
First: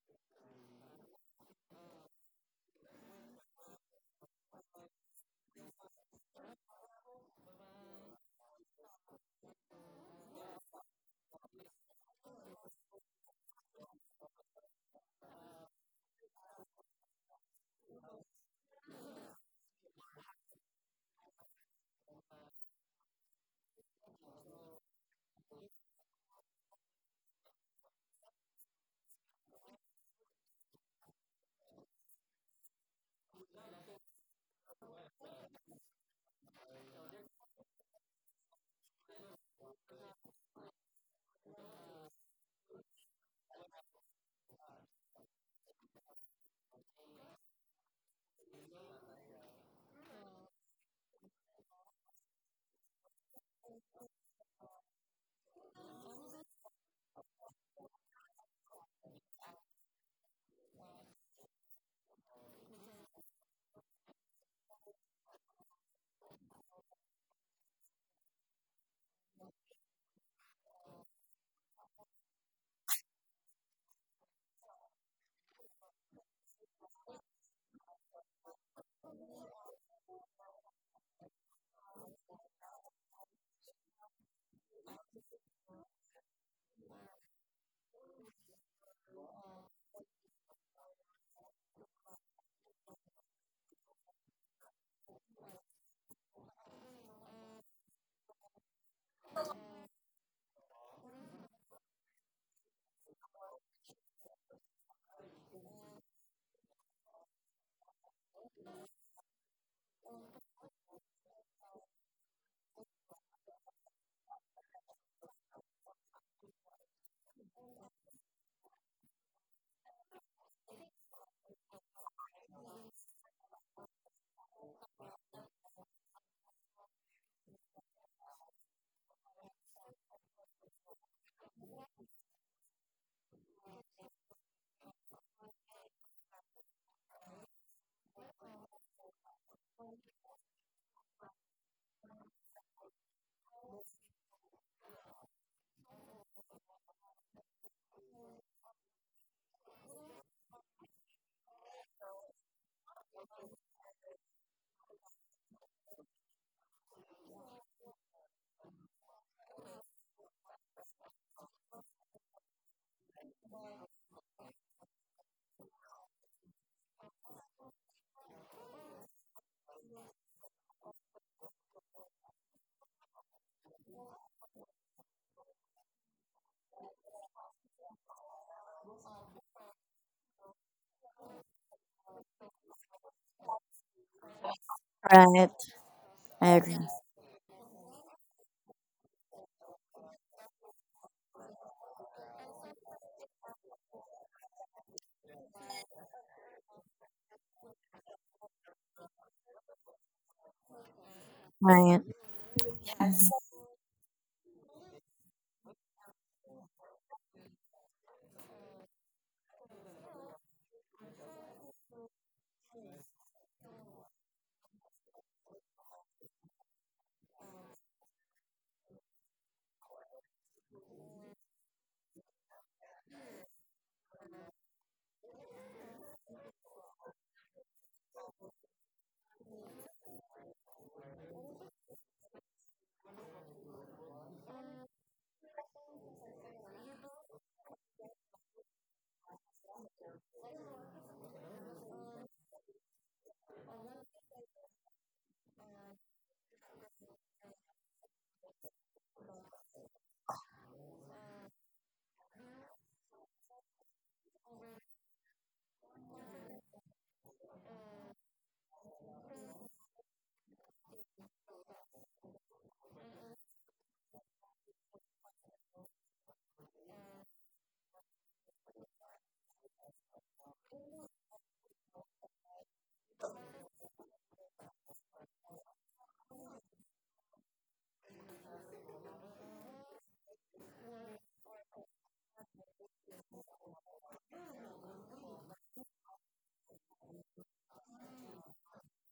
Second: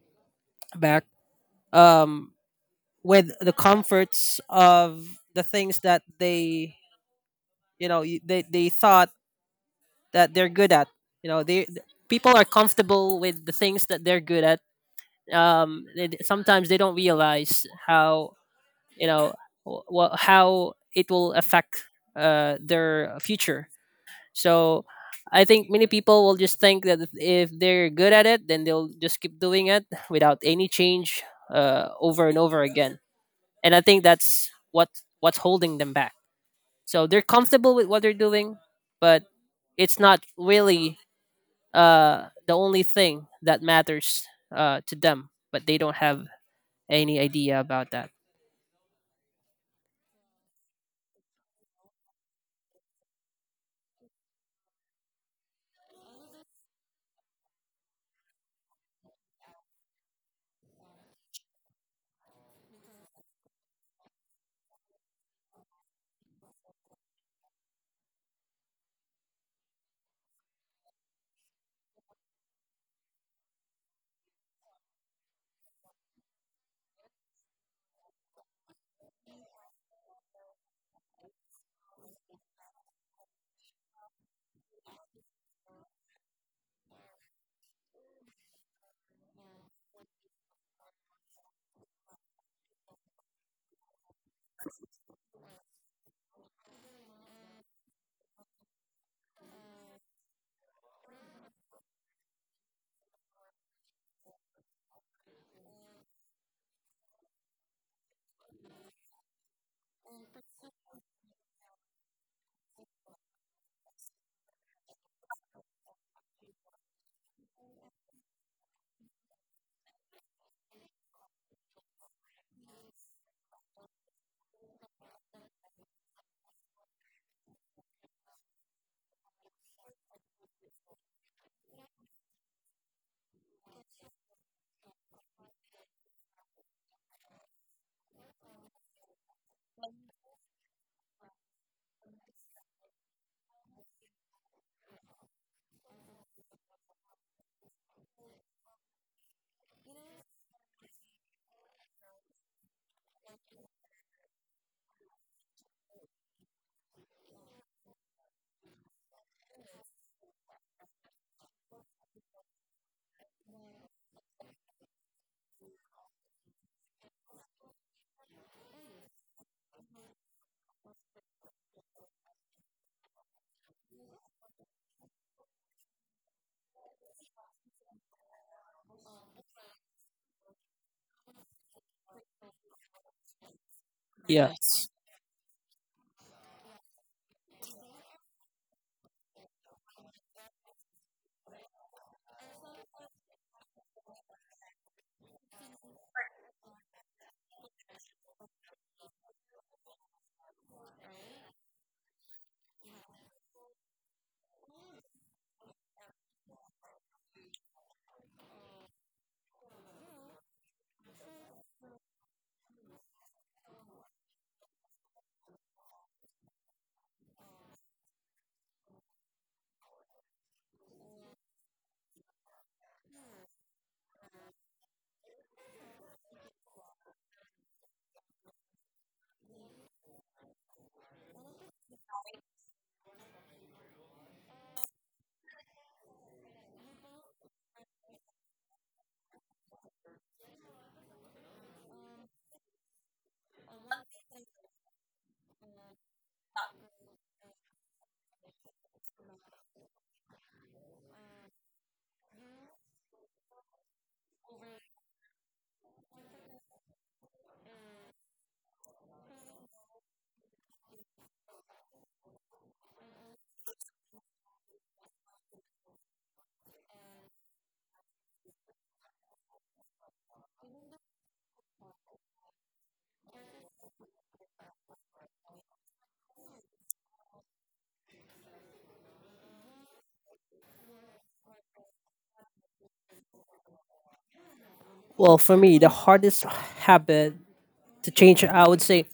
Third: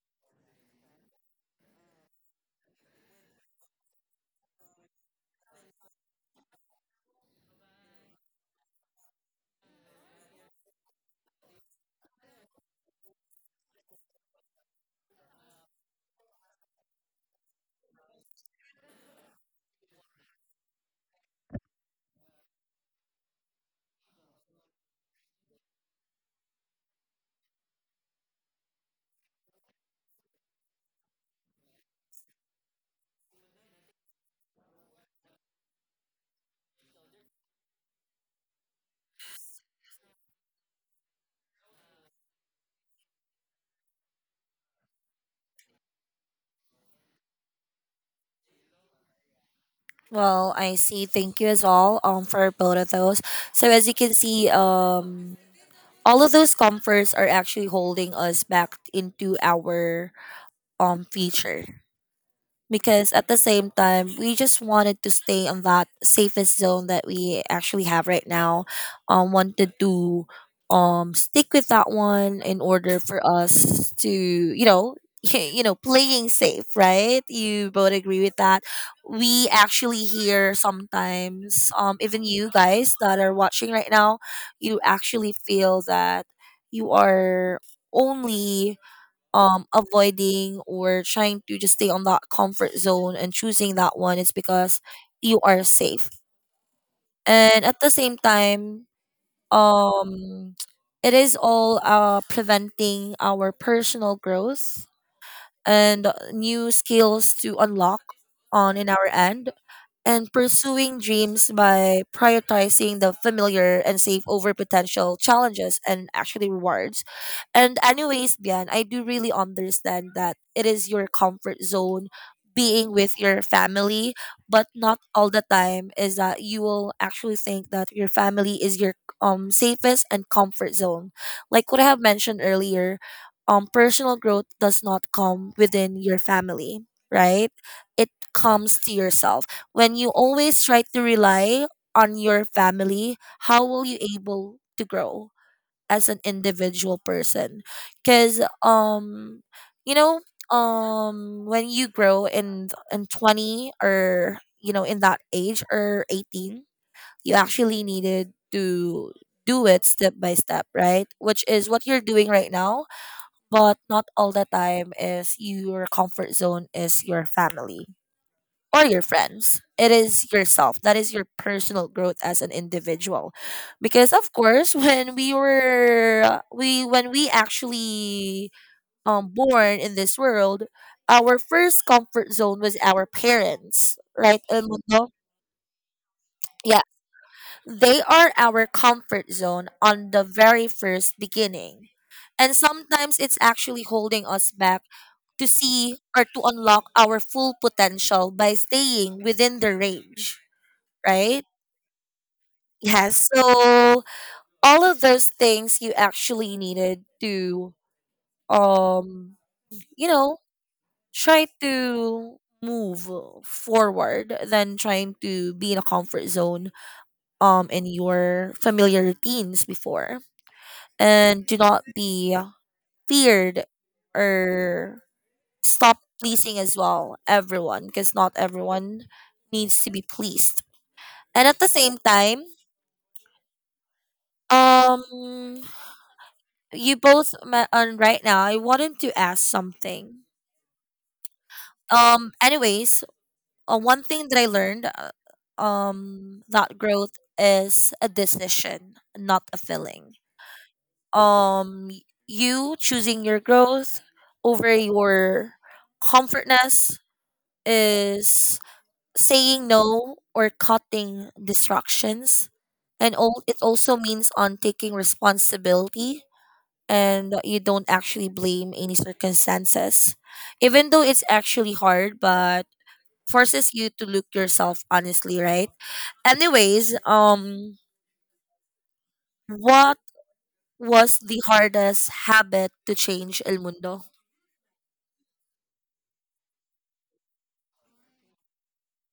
S2: back um, with the comforts of the things that they, you know, they thought that they're good at. You know, people are comfortable with the things that they're good at. Sometimes they don't realize how, you know, how it will affect their future. So I think many people will just think that if they're good at it, then they'll just keep doing it without any change, over and over again. And I think that's what what's holding them back. So they're comfortable with what they're doing, but it's not really the only thing that matters to them, but they don't have any idea about that.
S1: Well, I see. Thank you as all for both of those. So as you can see, all of those comforts are actually holding us back into our future. Because at the same time, we just wanted to stay on that safest zone that we actually have right now, wanted to stick with that one in order for us to, you know, you know, playing safe, right? You both agree with that. We actually hear sometimes, even you guys that are watching right now, you actually feel that you are only avoiding or trying to just stay on that comfort zone, and choosing that one is because you are safe. And at the same time, um it is all preventing our personal growth and new skills to unlock on in our end, and pursuing dreams by prioritizing the familiar and safe over potential challenges and actually rewards. And anyways, Bian, I do really understand that it is your comfort zone being with your family, but not all the time is that you will actually think that your family is your safest and comfort zone. Like what I have mentioned earlier, personal growth does not come within your family, right? It comes to yourself. When you always try to rely on your family, how will you able to grow as an individual person? Cuz you know, when you grow in 20 or you know in that age or 18, you actually needed to do it step by step, right? Which is what you're doing right now, but not all the time is your comfort zone is your family or your friends. It is yourself. That is your personal growth as an individual. Because of course, when we actually born in this world, our first comfort zone was our parents, right? El
S2: Yes.
S1: Mundo.
S3: Right. I agree.
S1: Yeah, they are our comfort zone on the very first beginning. And sometimes it's actually holding us back to see or to unlock our full potential by staying within the range, right?
S3: Right.
S1: Yes. So all of those things, you actually needed to um you know, try to move forward than trying to be in a comfort zone in your familiar routines before, and do not be feared or stop pleasing as well everyone, because not everyone needs to be pleased. And at the same time, um you both met on right now. I wanted to ask something. Anyways, one thing that I learned, that growth is a decision, not a feeling. Um, y- you choosing your growth over your comfortness is saying no or cutting distractions, and all it also means on taking responsibility, and you don't actually blame any circumstances, even though it's actually hard, but forces you to look yourself honestly, right? Anyways, what was the hardest habit to change, El Mundo?
S2: Well, for me, the hardest habit to change, I would say,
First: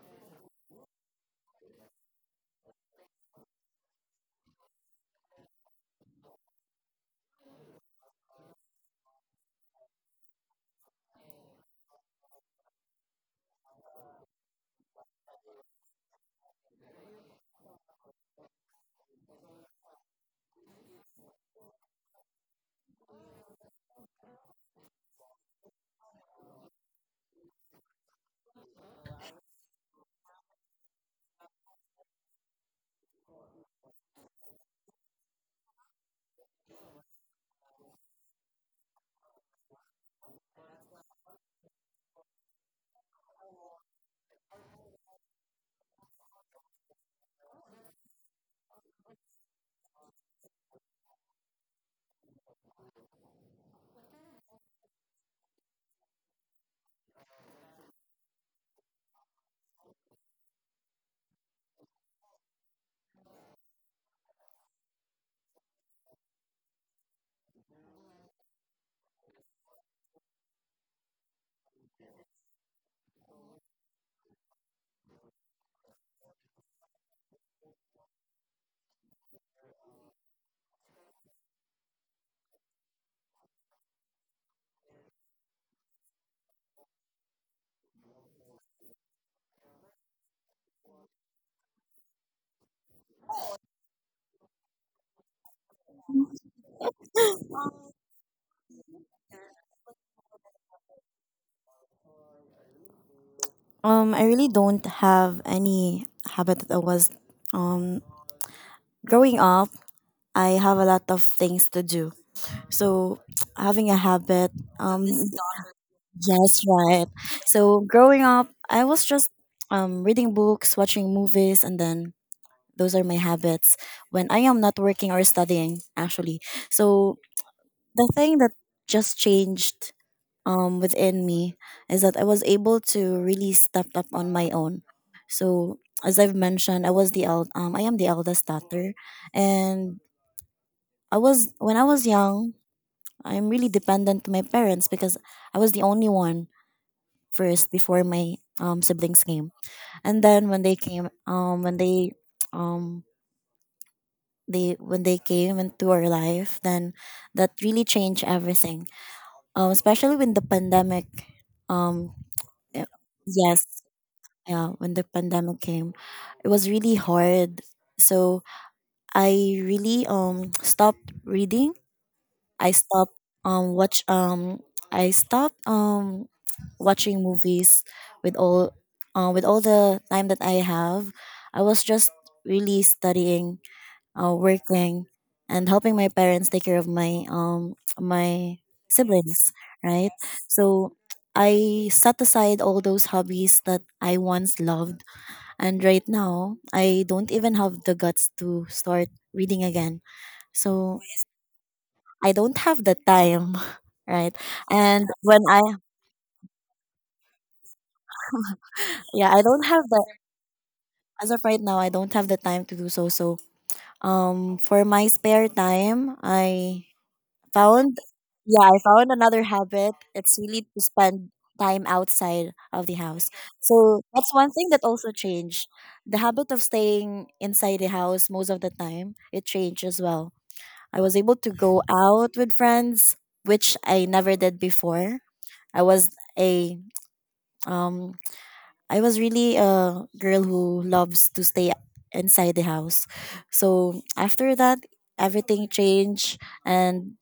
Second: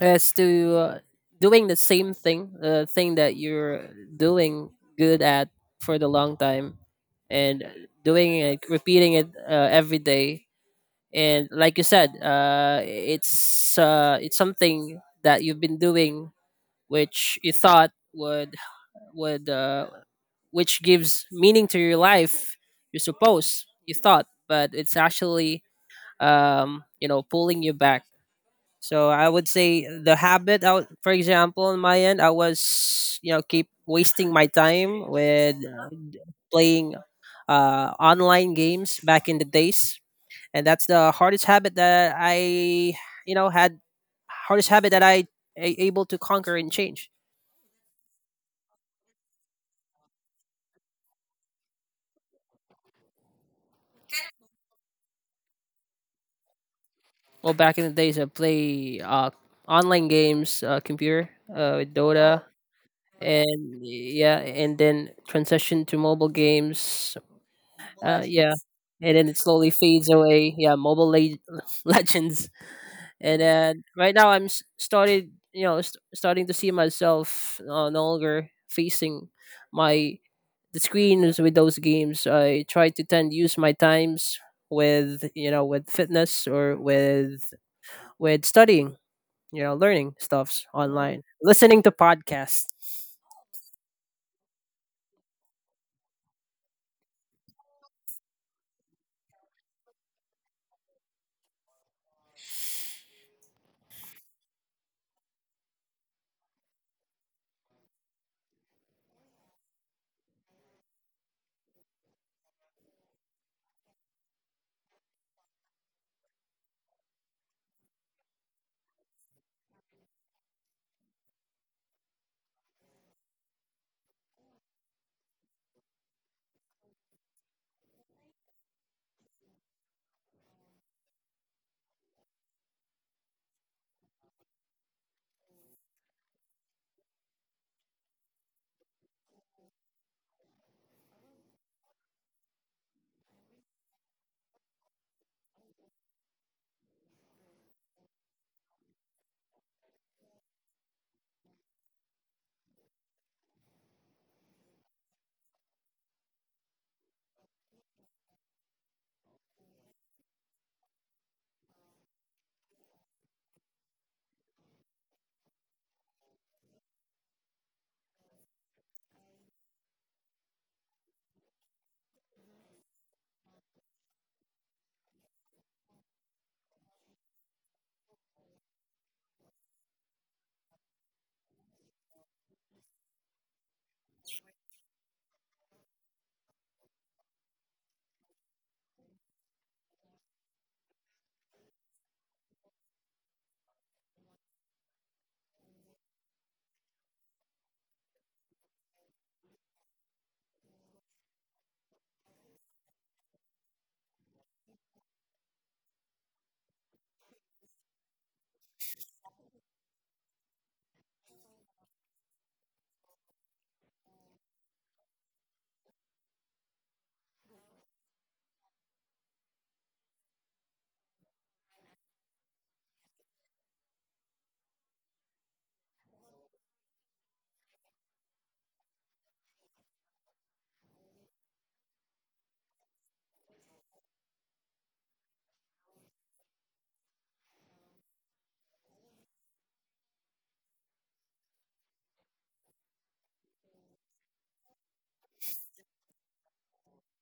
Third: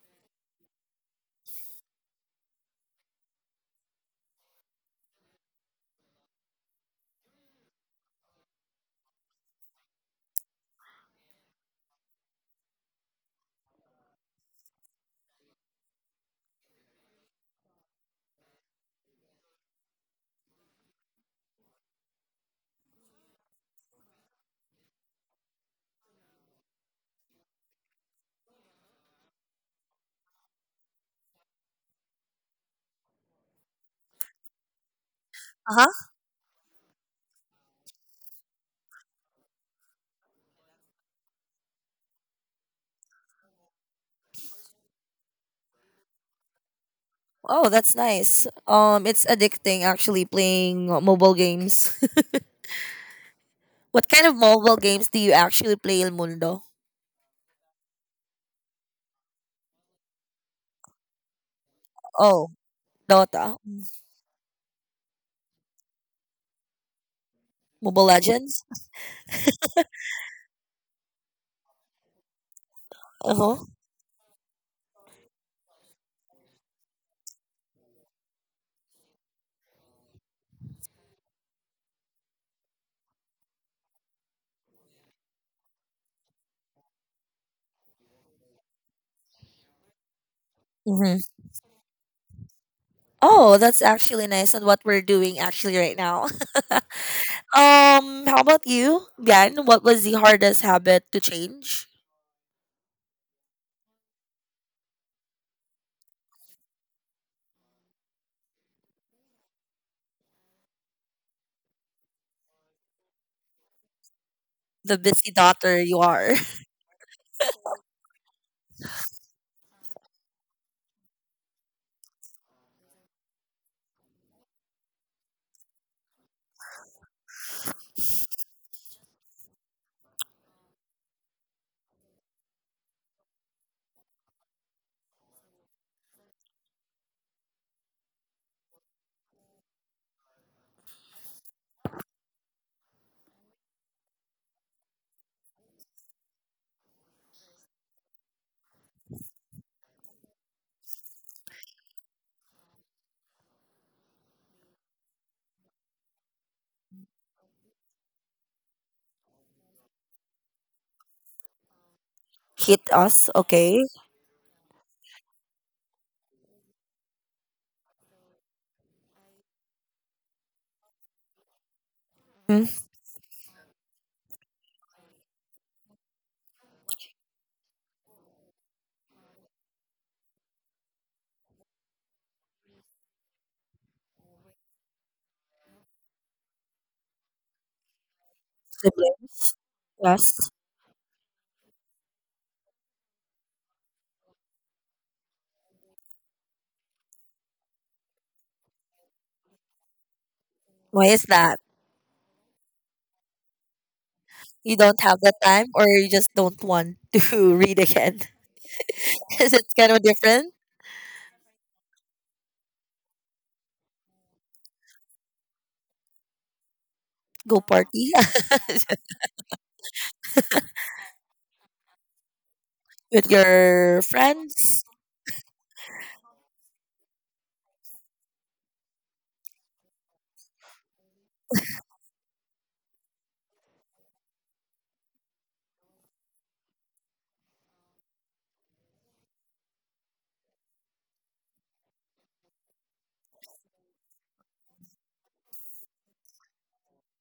S2: is to, doing the same thing, the thing that you're doing good at for the long time, and doing it, repeating it every day. And like you said, it's something that you've been doing which you thought would would uh, which gives meaning to your life, you suppose, you thought, but it's actually, you know, pulling you back. So I would say the habit out, for example, on my end, I was, you know, keep wasting my time with
S1: Uh-huh.
S2: playing online games back in the days. And that's the hardest habit that I, you know, had hardest habit that I able to conquer and change.
S1: Oh, that's nice. It's addicting actually playing mobile games. What kind of mobile games do you actually play, El Mundo?
S2: Well, back in the days, I play online games, computer, with Dota,
S1: Oh, Dota.
S2: and yeah, and then transition to mobile games.
S1: Mobile
S2: Yeah,
S1: Legends.
S2: and then it slowly fades away. Yeah, legends, and
S1: Uh-huh.
S2: then right now I'm started, you know, starting to see myself no longer facing my the screens with those games. I try to tend use my times with, you know, with fitness or with studying, you know, learning stuffs
S1: Hmm.
S2: online, listening to podcasts.
S1: Oh, that's actually nice on what we're doing actually right now. How about you, Bian? What was the hardest habit to change?
S3: I really don't have any habit that I was, um growing up. I have a lot of things to do, so having a habit,
S1: The
S3: um
S1: busy daughter you are.
S3: yes, right. So growing up, I was just reading books, watching movies, and then those are my habits when I am not working or studying, actually. So the thing that just changed, within me, is that I was able to really step up on my own. So as I've mentioned, I am the eldest daughter, and I was when I was young, I'm really dependent to my parents because I was the only one first before my, siblings came, and then um when they came into our life, then that really changed everything, especially when the pandemic um
S1: Hit
S3: uh,
S1: us,
S3: yes.
S1: okay?
S3: Yeah, when the pandemic came, it was really hard. So I really, stopped reading. I
S1: Mm,
S3: um watch um stopped watching movies. With all uh, with all the time that I have, I was just really studying, working, and helping my parents take care of my my
S1: siblings,
S3: siblings. Right.
S1: yes.
S3: So I set aside all those hobbies that I once loved, and right now I don't even have the guts to start reading again. So
S1: Why is that?
S3: I don't have the time. Right.
S1: You don't
S3: and
S1: have the
S3: when i
S1: time, or you just don't want to read again?
S3: yeah, I
S1: Is
S3: don't
S1: it
S3: have
S1: kind of
S3: the,
S1: different?
S3: as of right now, I don't have the time to do so. So for my spare time, I
S1: Go
S3: found,
S1: party
S3: yeah, I found another habit. It's really to spend time outside of the house.
S1: with
S3: So
S1: your
S3: that's one thing that
S1: friends
S3: also changed. The habit of staying inside the house most of the time, it changed as well. I was able to go out with friends, which I never did before. i was a um I was really a girl who loves to stay inside the house. So after that, everything changed, and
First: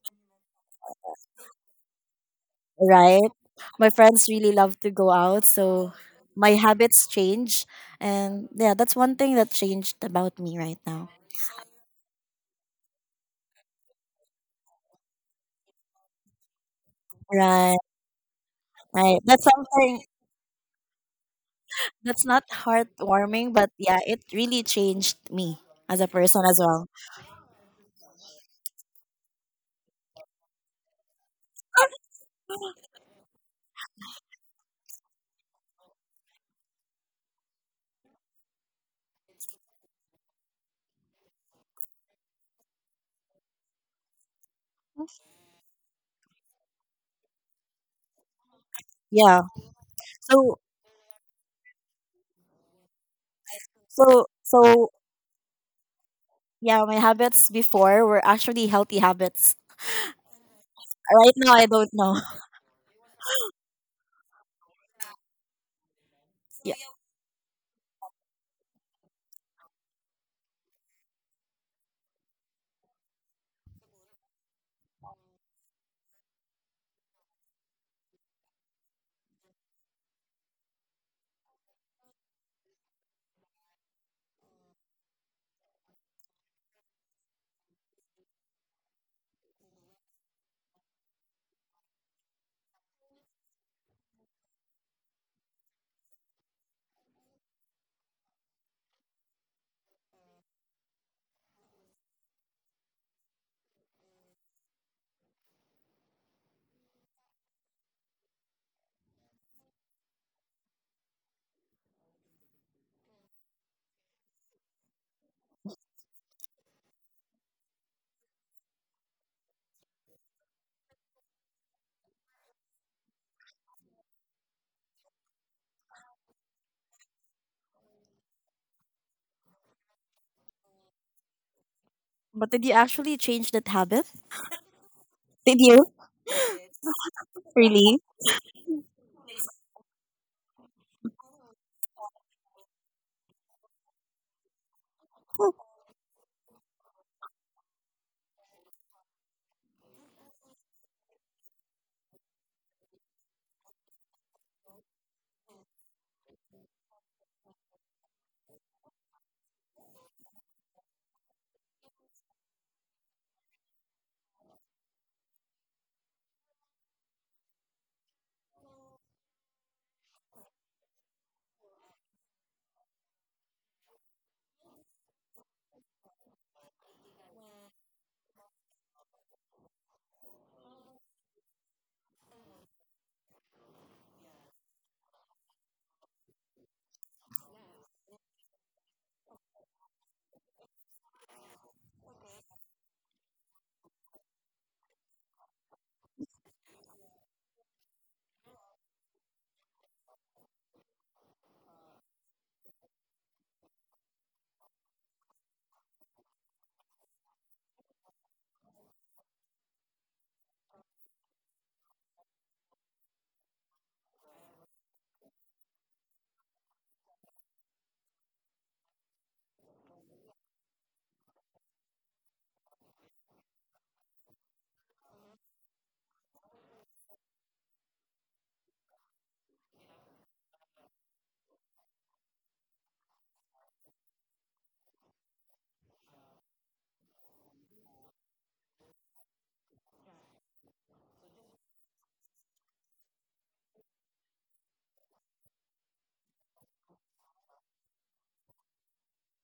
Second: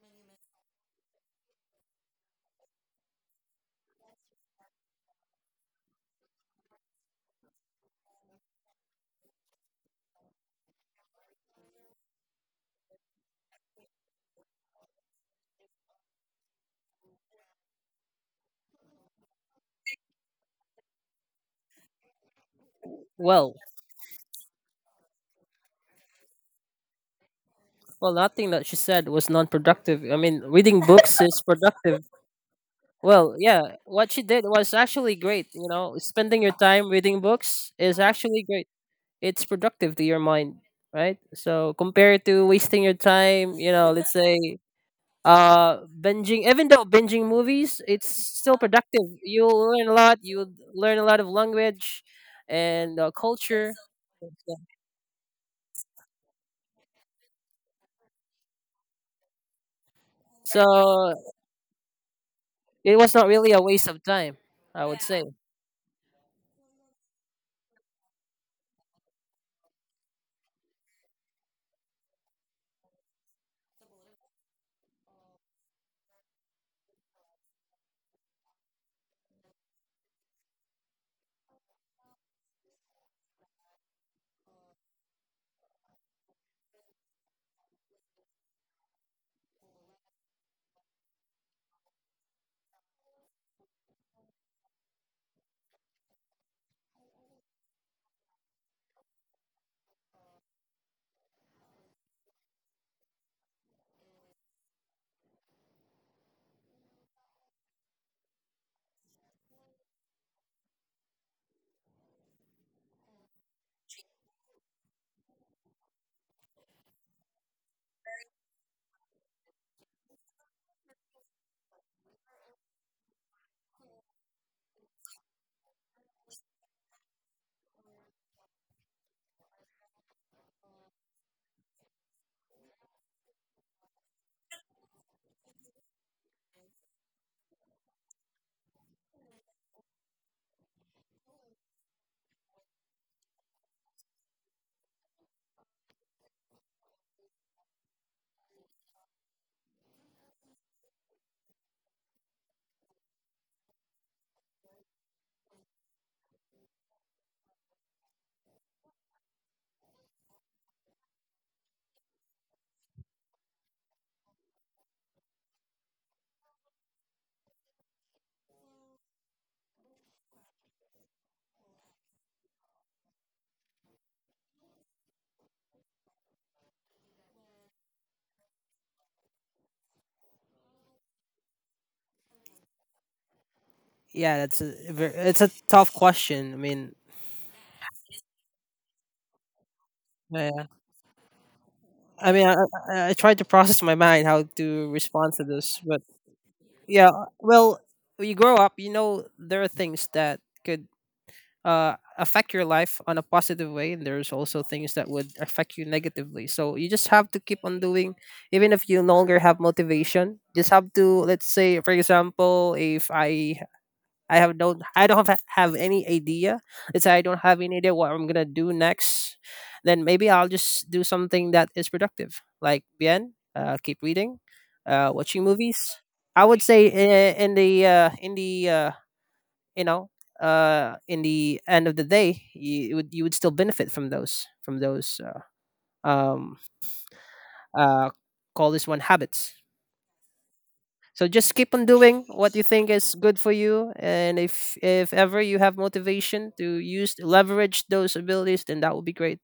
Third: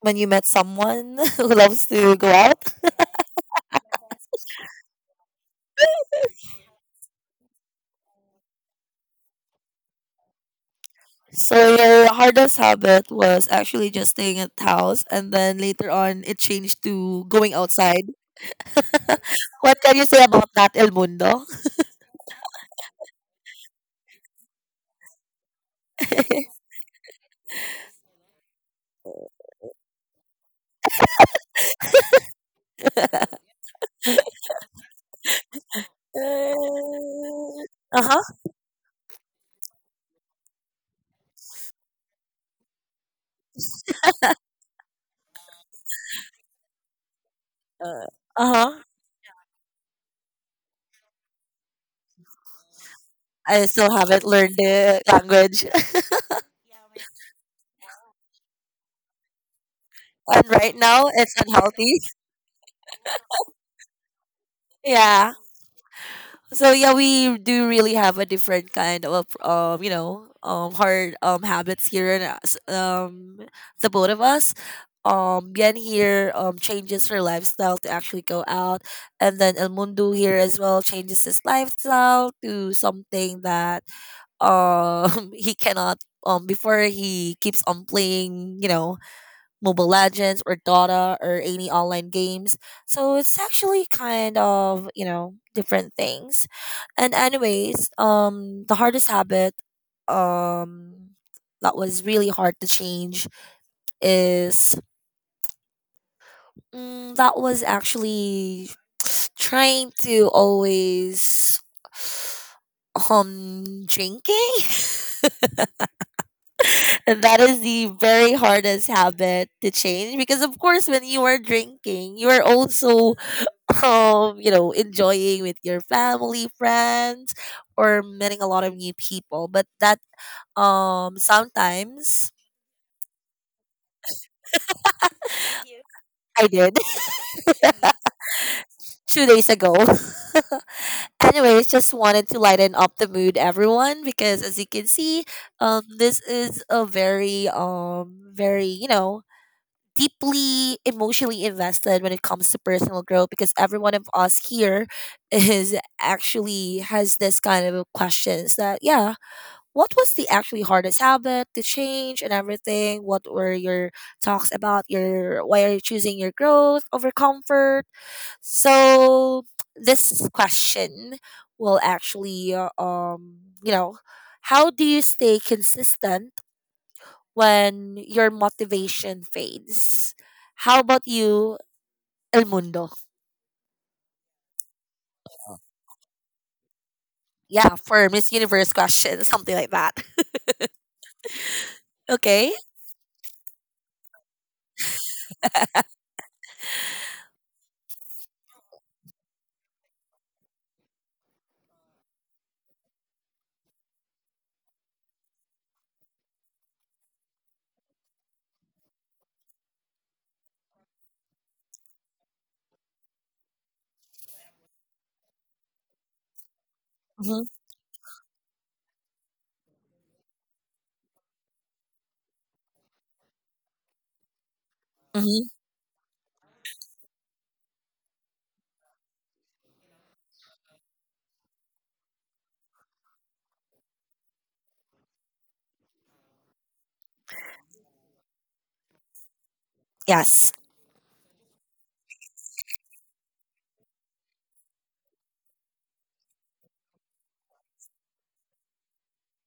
S1: when you met someone who loves to go out.
S3: right, my friends really love to go out, so my habits change, and yeah, that's one thing that changed about me right now.
S1: So your hardest habit was actually just staying at house, and then later on it changed to going
S3: Right,
S1: outside.
S3: right. That's
S1: What can
S3: something
S1: you say about that, El Mundo?
S3: that's not heartwarming,
S2: Well,
S3: but yeah, it really changed me as a person as well.
S2: well, nothing that she said was non-productive. I mean, reading books is productive. Well, yeah, what she did was actually great. You know, spending your time reading books is
S1: Uh huh.
S2: actually great. It's productive to your mind, right? So compared to wasting your time, you know, let's say binging, even though binging movies, it's
S1: Uh
S2: still
S1: huh.
S2: productive.
S3: Yeah.
S2: You'll learn a lot, you'll
S3: So
S2: learn a lot of language and
S1: I
S2: culture.
S1: still haven't
S3: so
S1: learned
S3: so
S1: the language. And
S3: yeah, my habits before were actually healthy habits.
S1: right now,
S2: So
S1: it's
S3: Right now I don't
S1: unhealthy.
S3: know.
S2: it was not really a waste of time, I would say.
S1: Yeah. So
S3: Yeah.
S1: yeah, we do really have a different kind of you know, hard habits here in us, the both of us. Bien here changes her lifestyle to actually go out, and then El Mundo here as well changes his lifestyle to something that he cannot before he keeps on playing, you know, mobile legends or dota or any online games. So it's actually kind of, you know, different things. And anyways, the hardest habit um that was really hard to change is that was actually trying to always drinking. That is the very hardest habit to change, because of course when you are drinking, you are also you know, enjoying with your family, friends, or meeting a lot of new people, but that sometimes
S3: But did you actually change that habit? Did you?
S1: I did.
S3: Really?
S1: 2 days ago. Anyways, just wanted to lighten up the mood, everyone, because as you can see, this is a very very, you know, deeply emotionally invested when it comes to personal growth, because every one of us here is actually has this kind of questions that, yeah, what was the actually hardest habit to change, and everything. What were your talks about? Your why are you choosing your growth over comfort? So this question will actually you know, how do you stay consistent when your motivation fades. How about you, El Mundo?
S2: Yeah, that's a, it's a tough question. I mean,
S1: Yeah, for Miss Universe question, something like that.
S2: yeah. I mean,
S1: Okay.
S2: I tried to process in my mind how to respond to this, but yeah, well, when you grow up, you know, there are things that could affect your life on a positive way, and there's also things that would affect you negatively. So you just have to keep on doing, even if you no longer have motivation. Just have to, let's say, for example, if I have no, I don't have any idea. Let's say I don't
S1: Hmm.
S2: have any idea what I'm gonna do next. Then maybe I'll just do something that is productive, like bien, keep reading, watching
S1: Hmm.
S2: movies. I would say in the you know in the end of the day, you would still benefit from those um, uh, call this one habits.
S1: Yes.
S2: So just keep on doing what you think is good for you, and if ever you have motivation to use leverage those abilities, then that would be great.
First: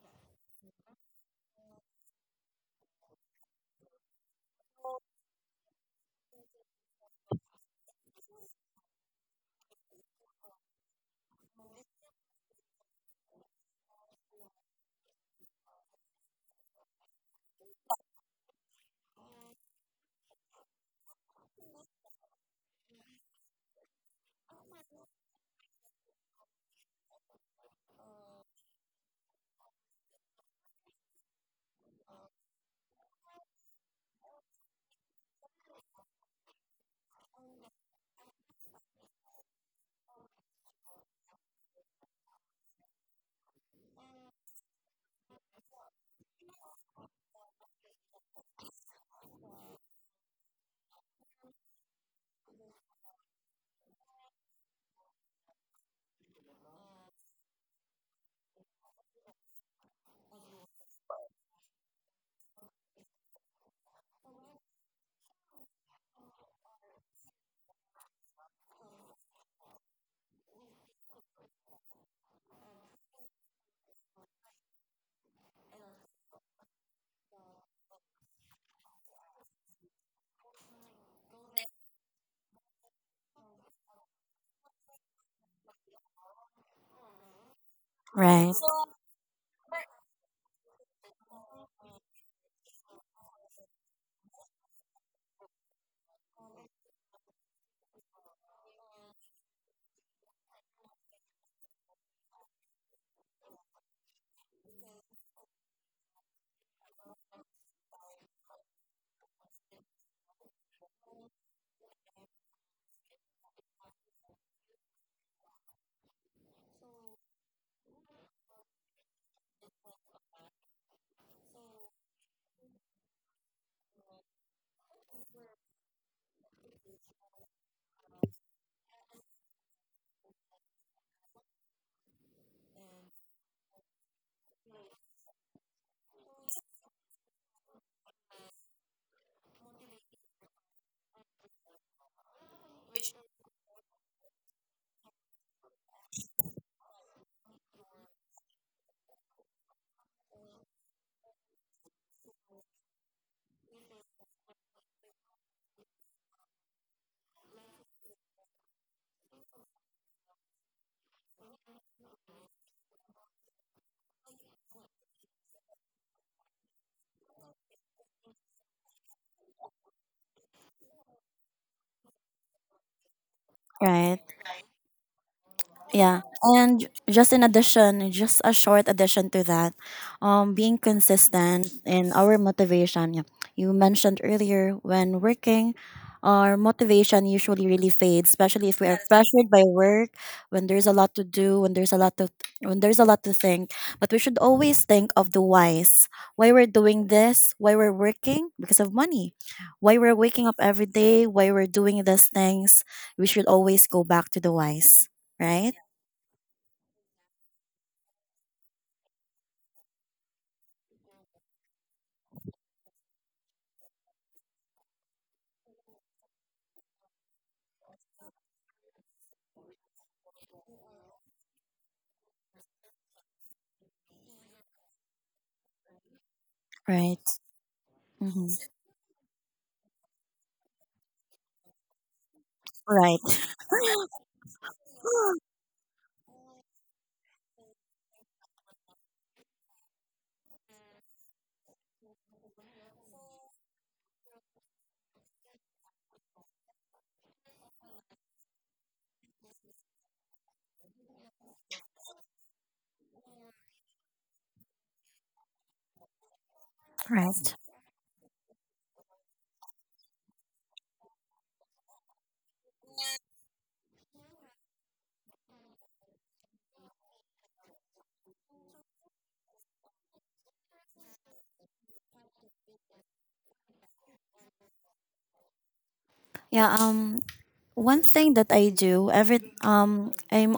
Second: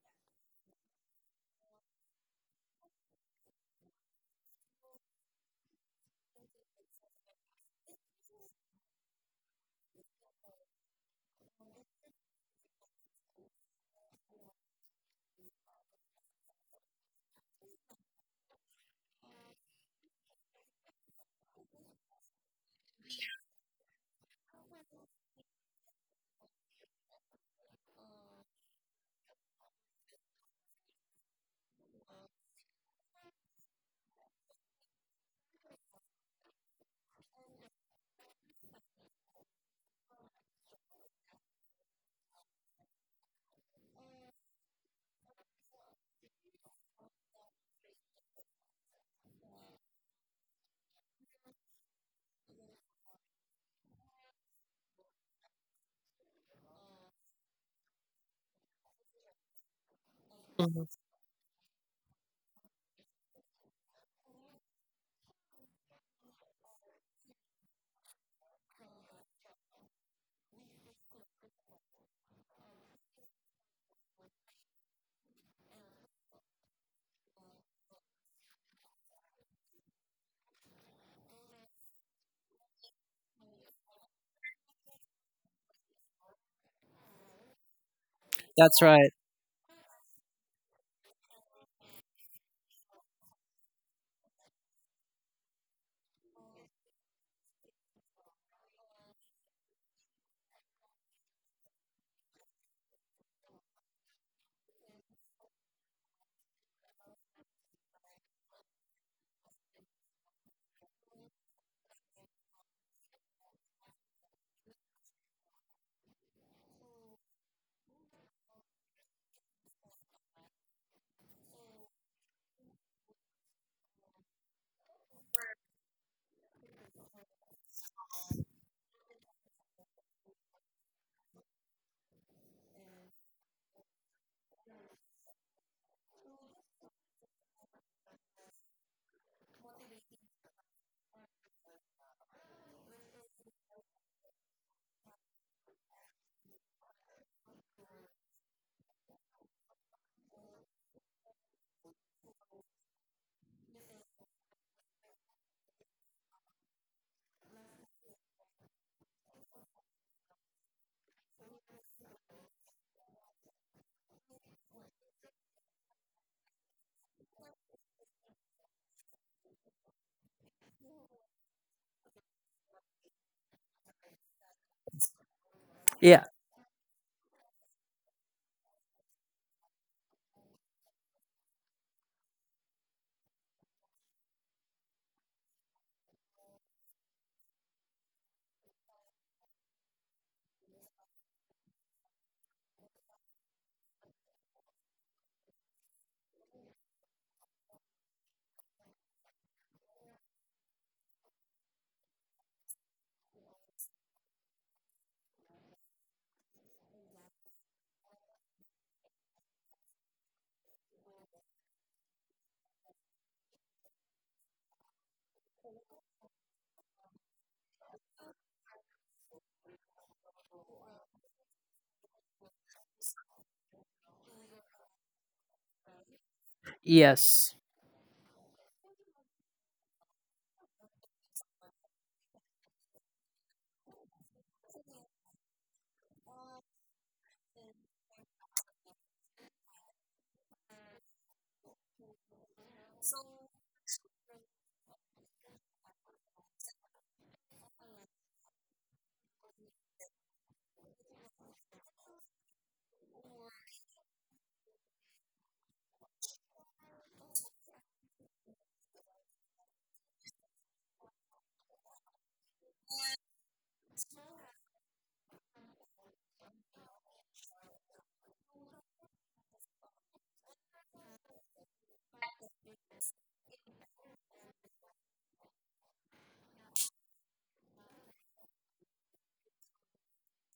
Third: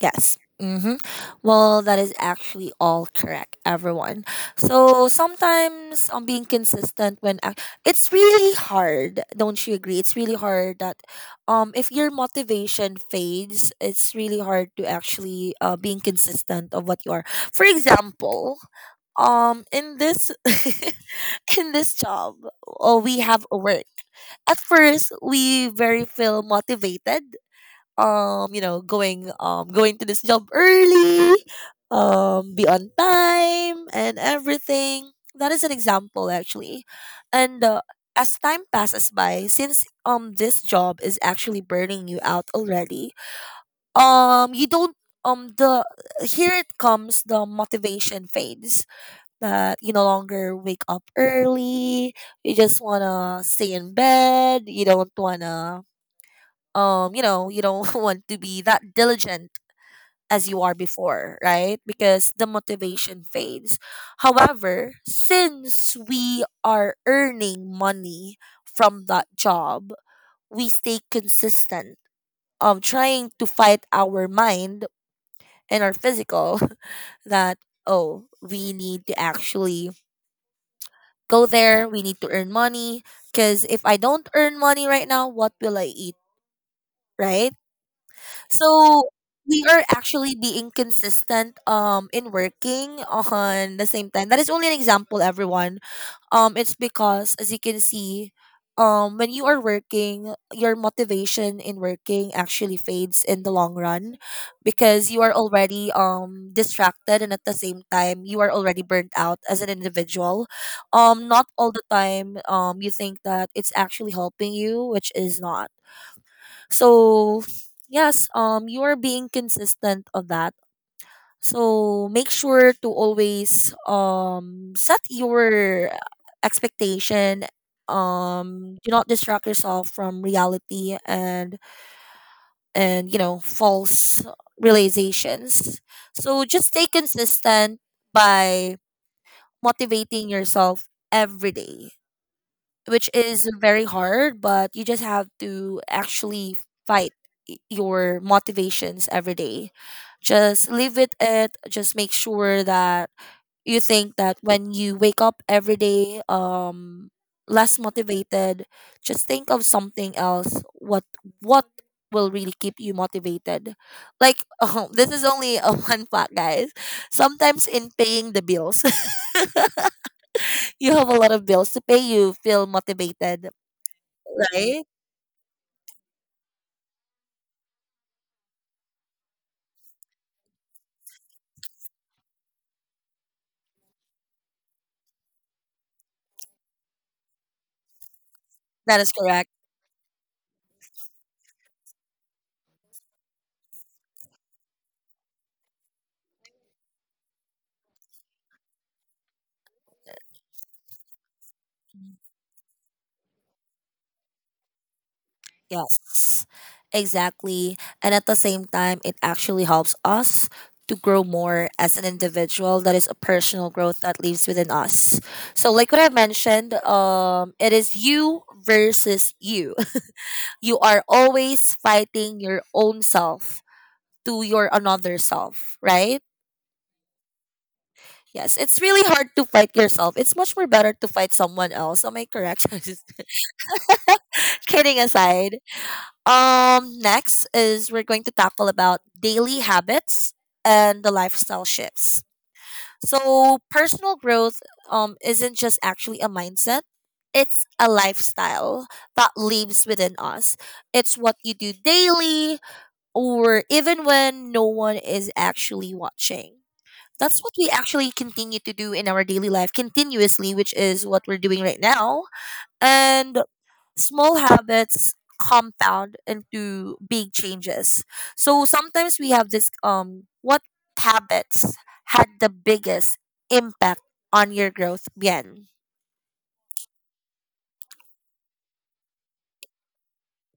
S1: Yes. Hmm. Well, that is actually all correct, everyone. So sometimes on being consistent when it's really hard, don't you agree? It's really hard that if your motivation fades, it's really hard to actually being consistent of what you are. For example, in this in this job, oh, we have a work. At first, we very feel motivated, you know, going going to this job early, be on time and everything. That is an example, actually. And as time passes by, since this job is actually burning you out already, you don't the here it comes, the motivation fades, that you no longer wake up early. You just wanna stay in bed. You don't wanna you know, you don't want to be that diligent as you are before, right? Because the motivation fades. However, since we are earning money from that job, we stay consistent of trying to fight our mind and our physical that oh, we need to actually go there. We need to earn money. Because if I don't earn money right now, what will I eat? Right?
S3: Right.
S2: That's
S1: So
S2: right.
S1: we are actually being consistent in working on the same time. That is only an example, everyone. It's because as you can see, when you are working, your motivation in working actually fades in the long run, because you are already distracted, and at the same time you are already burnt out as an individual. Not all the time you think that it's actually helping you, which is not. So, yes, you are being consistent on that. So, make sure to always set your expectation, do not distract yourself from reality and false realizations, so just stay consistent by motivating yourself every day, which is very hard, but you just have to actually fight your motivations every day. Just leave it at just make sure that you think that when you wake up every day, less motivated, just think of something else. What will really keep you motivated? Like oh, this is only a one fact, guys. Sometimes in paying the bills, you have a lot of bills to pay, you feel motivated,
S3: Right.
S1: right?
S2: Yeah.
S3: Yeah. And just a short addition to that, being consistent in our motivation. Yeah. You mentioned earlier, when working, our motivation usually really fades, especially if we are
S1: That is
S3: pressured
S1: correct.
S3: by work, when there's a lot to do, when there's a lot to think. But we should always think of the whys. Why we're doing this, why we're working, because of money. Why we're waking up every day, why we're doing these things. We should always go back to the whys, right?
S1: Yes, exactly. And at the same time, it actually helps us to grow more as an individual. That is a personal growth that lives within us. So, like what I mentioned, it is you versus you. You are always fighting your own self to your another self, right?
S3: Right.
S2: Yes.
S3: Hmm.
S1: Yes, it's really hard to fight yourself. It's much more better to fight someone else. Am I correct? Just
S3: Right.
S1: kidding aside. Next is we're going to tackle about daily habits and the lifestyle shifts. So personal growth isn't just actually a mindset. It's a lifestyle that lives within us. It's what you do daily or even when no one is actually watching. That's what
S3: Right.
S1: we actually continue to do in our daily life continuously, which is what we're doing right now. And small habits compound into big changes. So sometimes we have this what habits had the biggest impact on your growth, Bien?
S3: Yeah. One thing that I do every. I'm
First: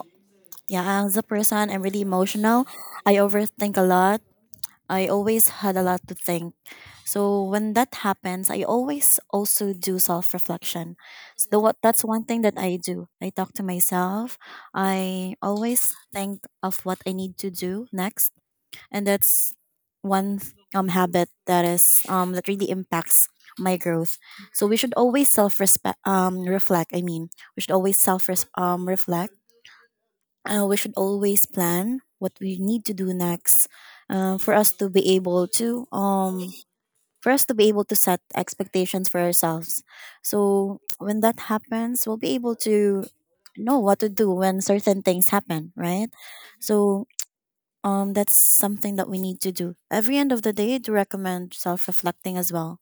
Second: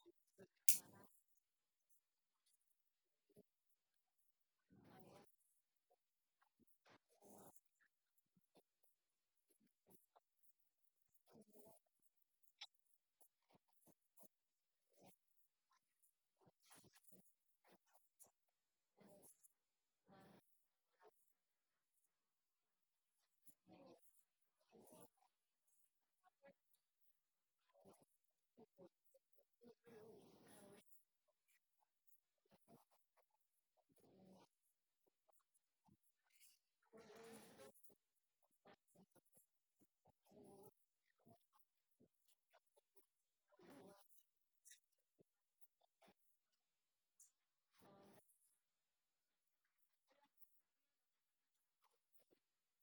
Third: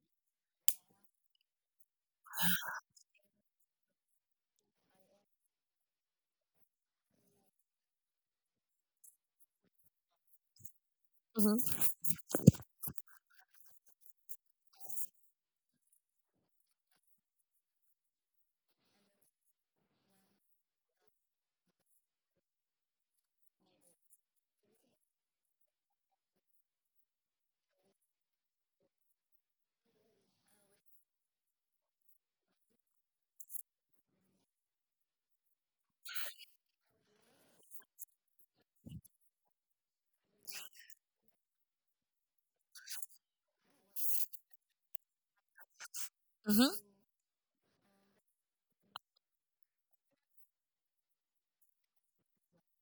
S3: yeah, as a person, I'm really emotional. I overthink a lot. I always had a lot to think. So when that happens, I always also do self reflection. So what
S1: Mm-hmm.
S3: that's one thing that I do. I talk to myself. I always think of what I need to do next, and that's one habit that is that really impacts my growth. So we should always self respect reflect. I mean, we should always self reflect. We should always plan what we need to do next, uh, for us to be able to um for us to be able to set expectations for ourselves. So when that happens, we'll be able to know what to do when certain things happen, right?
S1: Mm-hmm.
S3: So that's something that we need to do every end of the day. I do recommend self-reflecting as well.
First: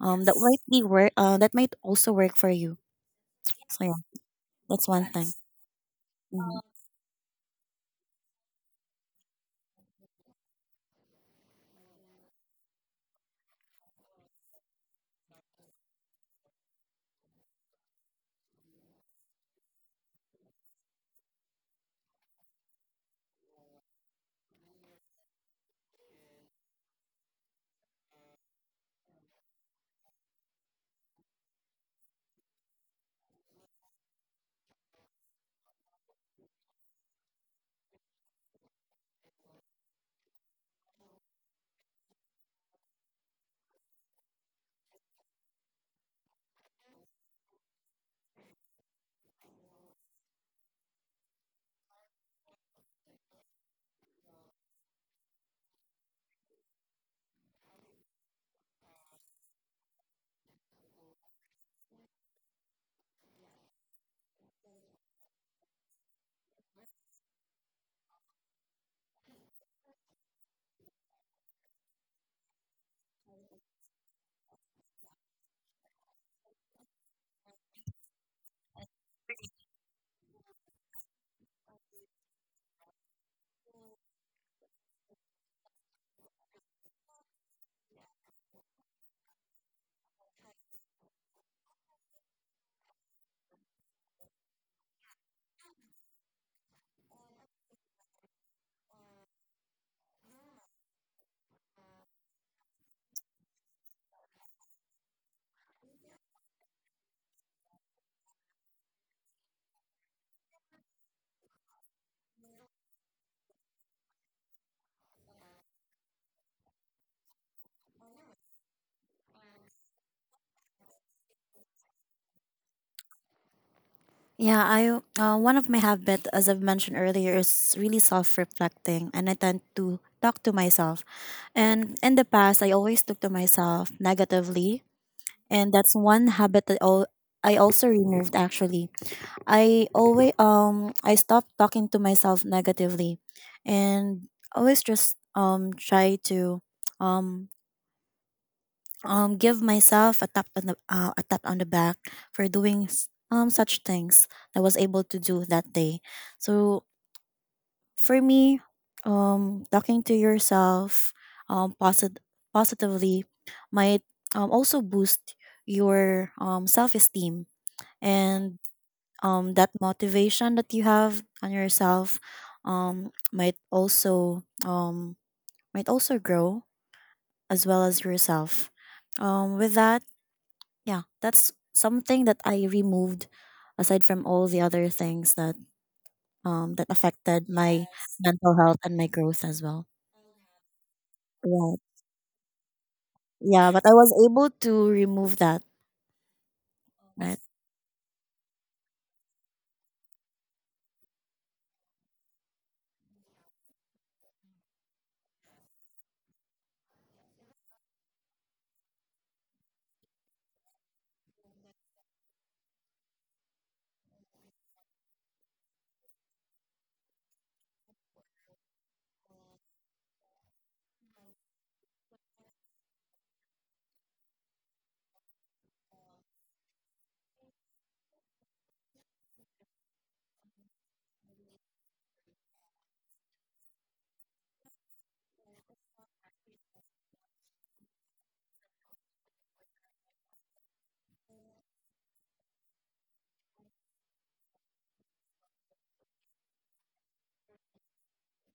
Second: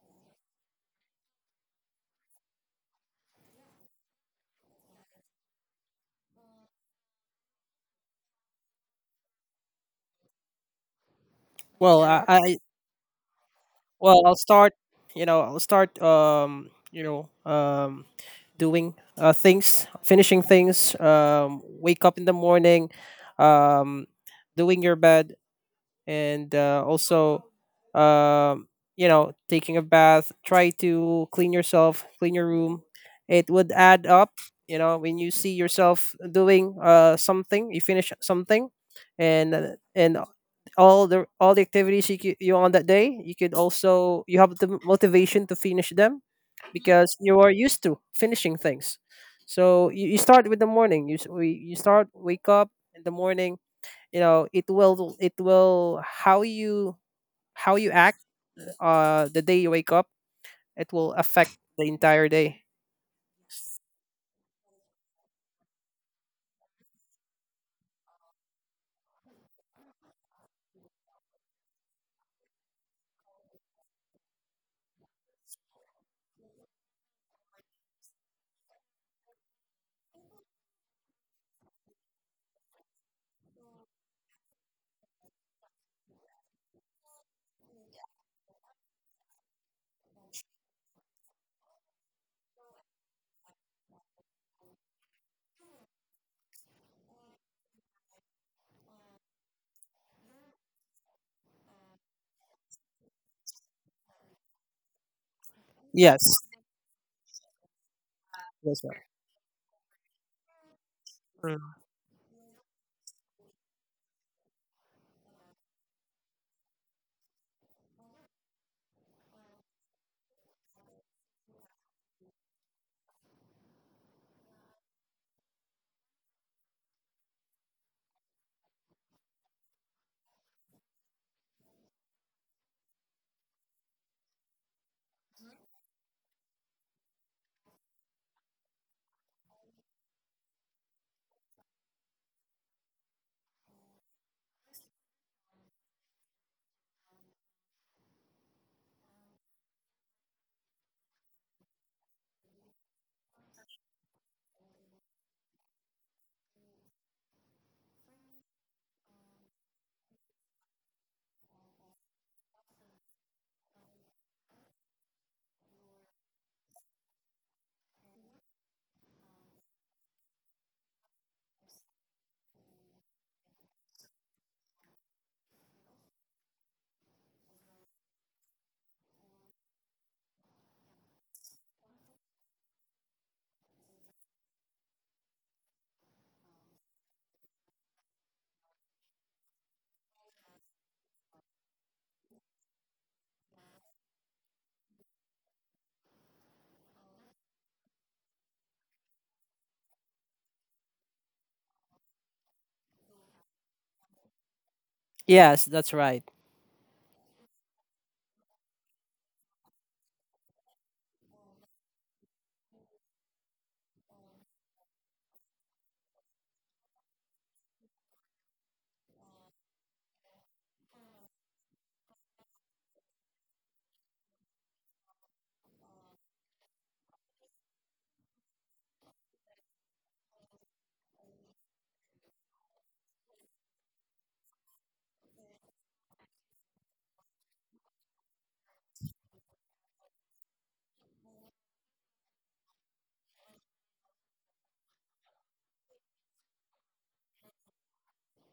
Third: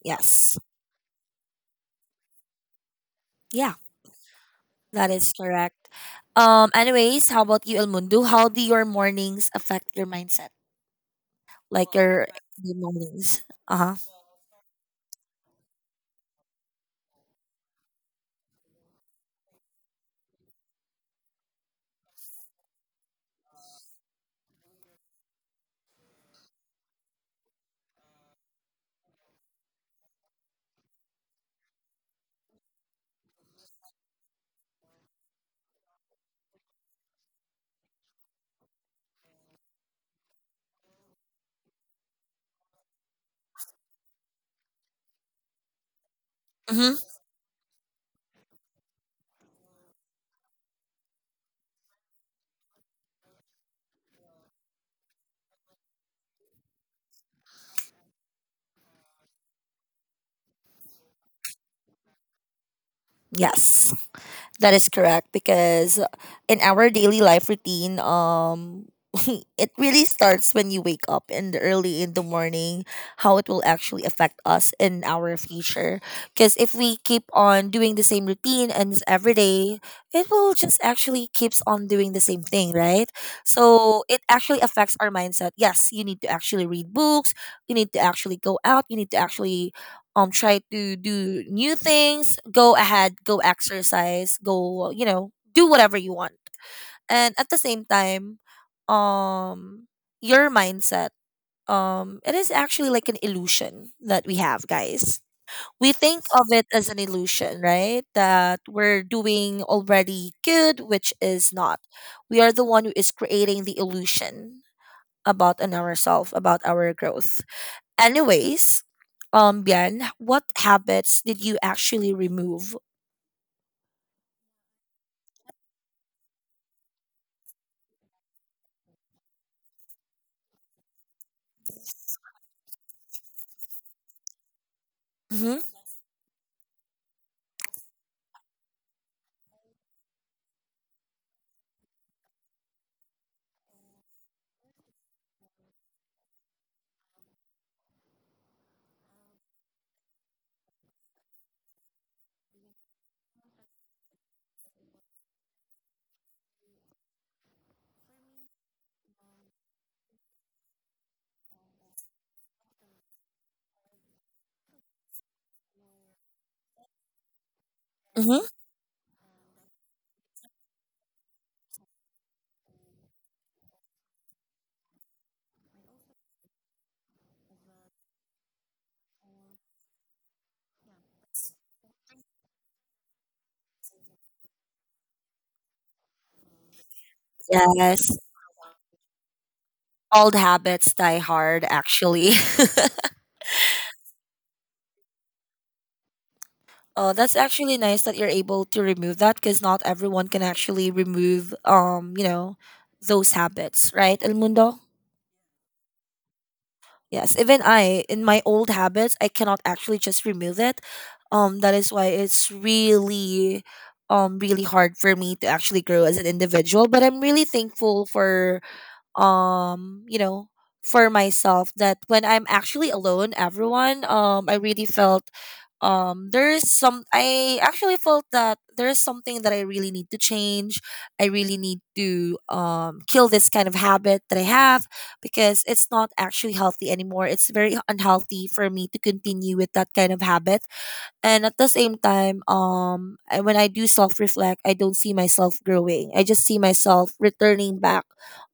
S3: That, yes,
S1: Yes.
S3: might be work. That might also work for you.
S1: Yeah,
S3: So yeah, that's one
S1: that is
S3: thing.
S1: correct.
S3: Mhm.
S1: Anyways, how about you, El Mundo? How do your mornings affect your mindset? Like
S2: Well, I,
S1: your
S2: I
S1: the mornings. Uh-huh.
S2: well, I'll start. You know, I'll start. You know, doing things, finishing things. Wake up in the morning. Um, Doing your bed, and also, um, you know, taking a bath, try to clean yourself, clean your room. It would add up. You know, when you see yourself doing something, you finish something, and all the activities you on that day, you could also, you have the motivation to finish them
S1: Mm-hmm.
S2: because you are used to finishing things. So you start with the morning. You start wake up in the morning. You know, it will how you, how you act the day you wake up, it will affect the entire day.
S1: Yes. That is correct because in our daily life routine, it really starts when you wake up in the early in the morning, how it will actually affect us in our future. Because if we keep on doing the same routine and it's every day, it will just actually keeps on doing the same thing, right? So it actually affects our mindset. Yes, you need to actually read books. You need to actually go out. You need to actually try to do new things, go ahead, go exercise, go, you know, do whatever you want. And at the same time, um your mindset, it is actually like an illusion that we have, guys. We think
S2: Yes,
S1: of it as an illusion, right, that
S2: that's
S1: we're
S2: right.
S1: doing already good, which is
S2: Mm.
S1: not. We are the one who is creating the illusion about an ourself, about our growth. Anyways, Bian, what habits did you actually remove?
S3: Yeah, I one of my habits, as I've mentioned earlier, is really self-reflecting, and I tend to talk to myself. And in the past, I always talk to myself negatively,
S1: Mm-hmm.
S3: and that's one habit that, I also removed, actually. I stop talking to myself negatively, and always just try to um give myself a tap on the a tap on the back for doing, such things I was able to do that day. So for me, talking to yourself um posit- positively might also boost your self-esteem,
S1: Mm-hmm.
S3: and that motivation that you have on yourself um might also um might also grow as well as yourself. With that, yeah, that's something that I removed aside from all the other things that that affected my, yes,
S1: Yes,
S3: mental health and my growth as well.
S1: old habits die hard,
S3: Right.
S1: actually.
S3: Yeah, but I was able to remove that.
S1: Oh, that's
S3: Right.
S1: actually nice that you're able to remove that because not everyone can actually remove, you know, those habits, right, El Mundo?
S2: Yes, that's right.
S1: Yes, even I, in my old habits, I cannot actually just remove it. That is why it's really, really hard for me to actually grow as an individual. But I'm really thankful for you know, for myself that when I'm actually alone, everyone, I really felt, there is some, I actually felt that there is something that I really need to change. I really need to kill this kind of habit that I have because it's not actually healthy anymore. It's very unhealthy for me to continue with that kind of habit. And at the same time, I, when I do self reflect, I don't see myself growing. I just see myself returning back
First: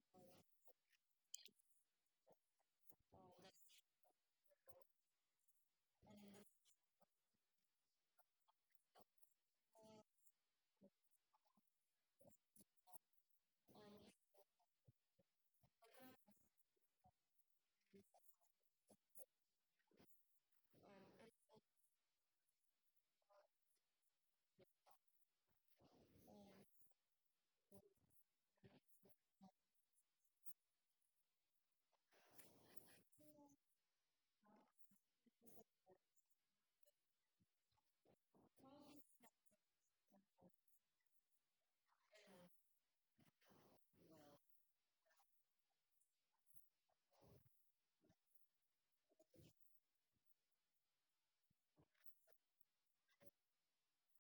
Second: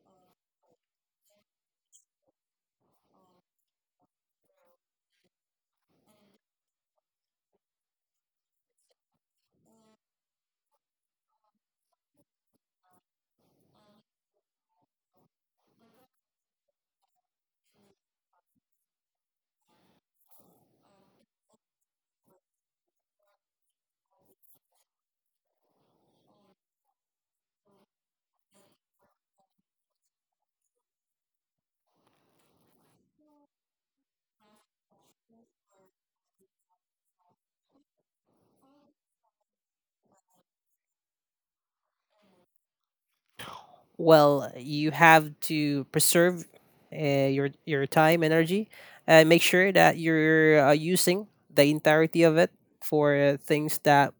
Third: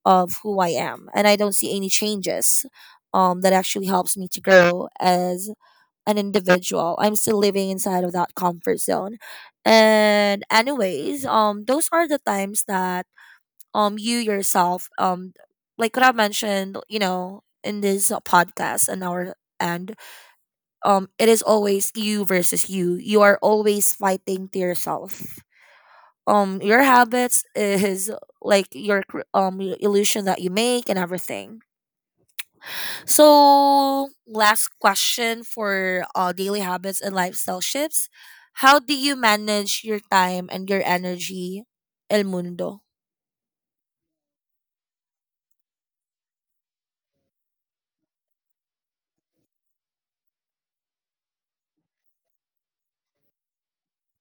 S1: of who I am, and I don't see any changes. That actually helps me to grow as an individual. I'm still living inside of that comfort zone. And anyways, those are the times that you yourself, like what I mentioned, you know, in this podcast and our end, it is always you versus you. You are always fighting to yourself. Your habits is like your your illusion that you make and everything. So last question for daily habits and lifestyle shifts: how do you manage your time and your energy, El Mundo?
S2: Well, you have to preserve your time energy, and make sure that you're using the entirety of it for things that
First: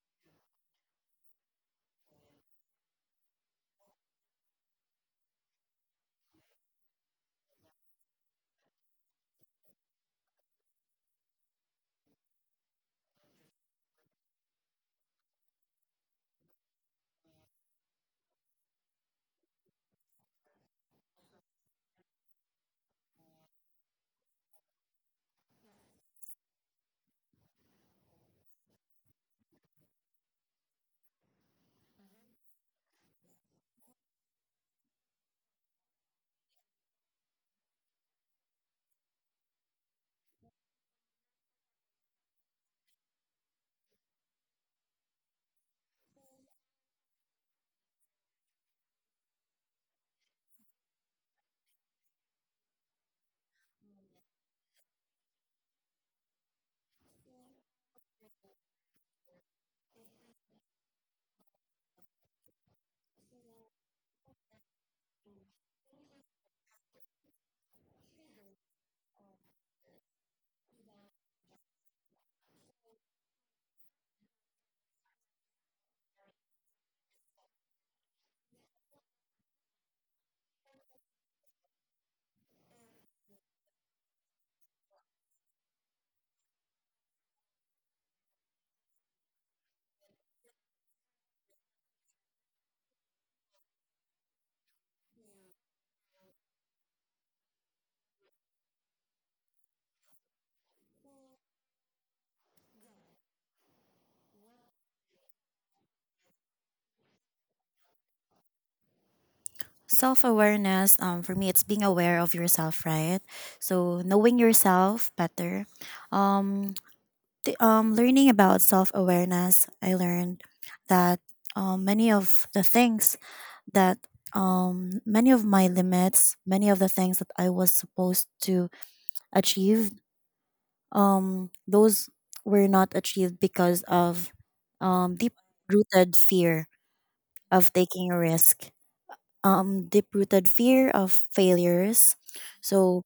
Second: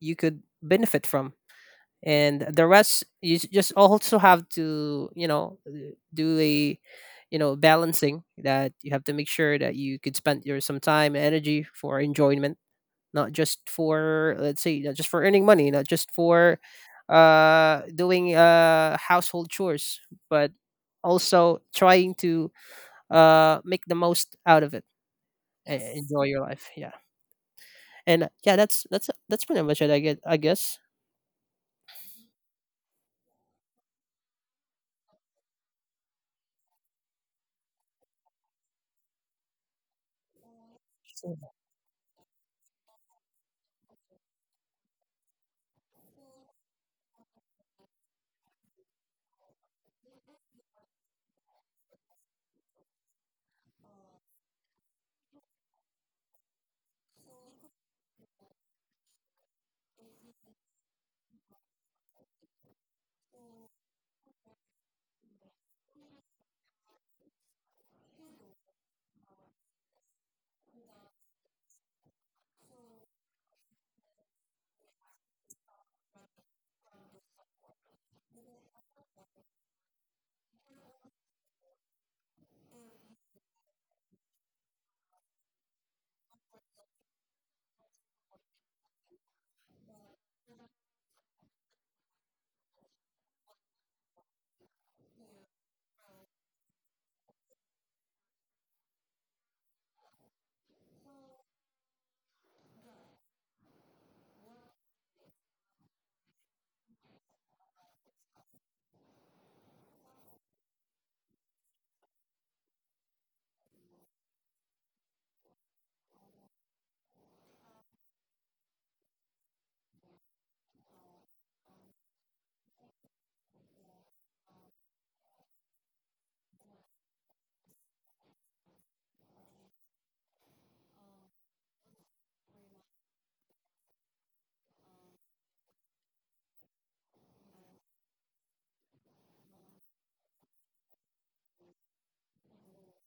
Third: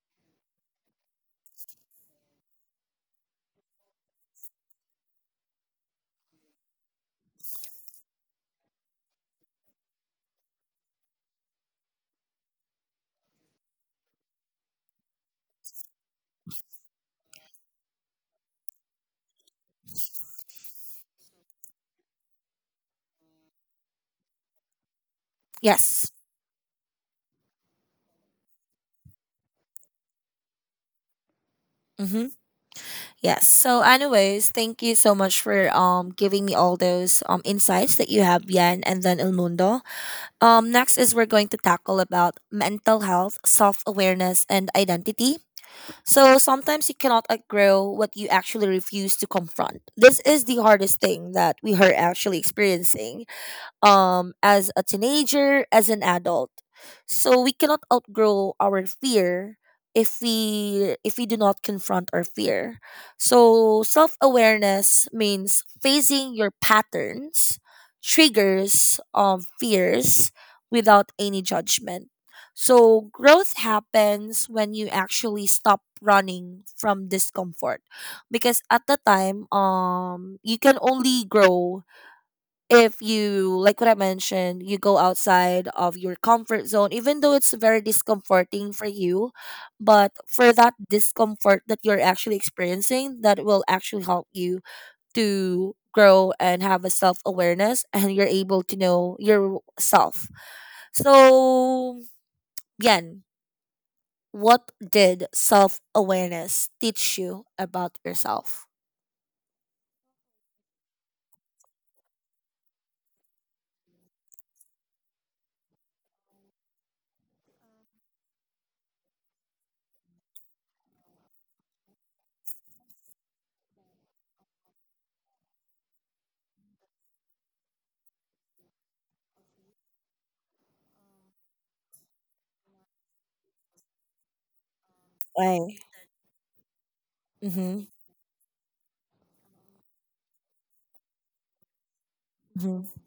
S2: you could benefit from, and the rest just also have to, you know, do a, you know, balancing that you have to make sure that you could spend your some time and energy for enjoyment. Not just for, let's say, not just for earning money, not just for doing household chores, but also trying to make the most out of it and
S1: Yes.
S2: enjoy your life. Yeah, and yeah, that's pretty much it I get I guess.
S1: Mm-hmm. Yes. So, anyways, thank you so much for giving me all those insights that you have, Yan, and then El Mundo. Next is we're going to tackle about mental health, self-awareness, and identity. So sometimes you cannot outgrow what you actually refuse to confront. This is the hardest thing that we are actually experiencing, as a teenager, as an adult. So we cannot outgrow our fear if we do not confront our fear. So self-awareness means facing your patterns, triggers of fears, without any judgment. So growth happens when you actually stop running from discomfort, because at the time, you can only grow if, you like what I mentioned, you go outside of your comfort zone, even though it's very discomforting for you, but for that discomfort that you're actually experiencing, that will actually help you to grow and have a self awareness and you're able to know yourself. So, Yen, what did self awareness teach you about yourself?
S3: Self awareness, for me, it's being aware of yourself, right? So knowing yourself better. Um, Learning about self awareness, I learned that many of the things that many of my limits, many of the things that I was supposed to achieve, those were not achieved because of, deep
S1: Right.
S3: rooted fear of
S1: Mm-hmm.
S3: taking a risk, deep rooted fear of failures.
S1: Mm-hmm.
S3: So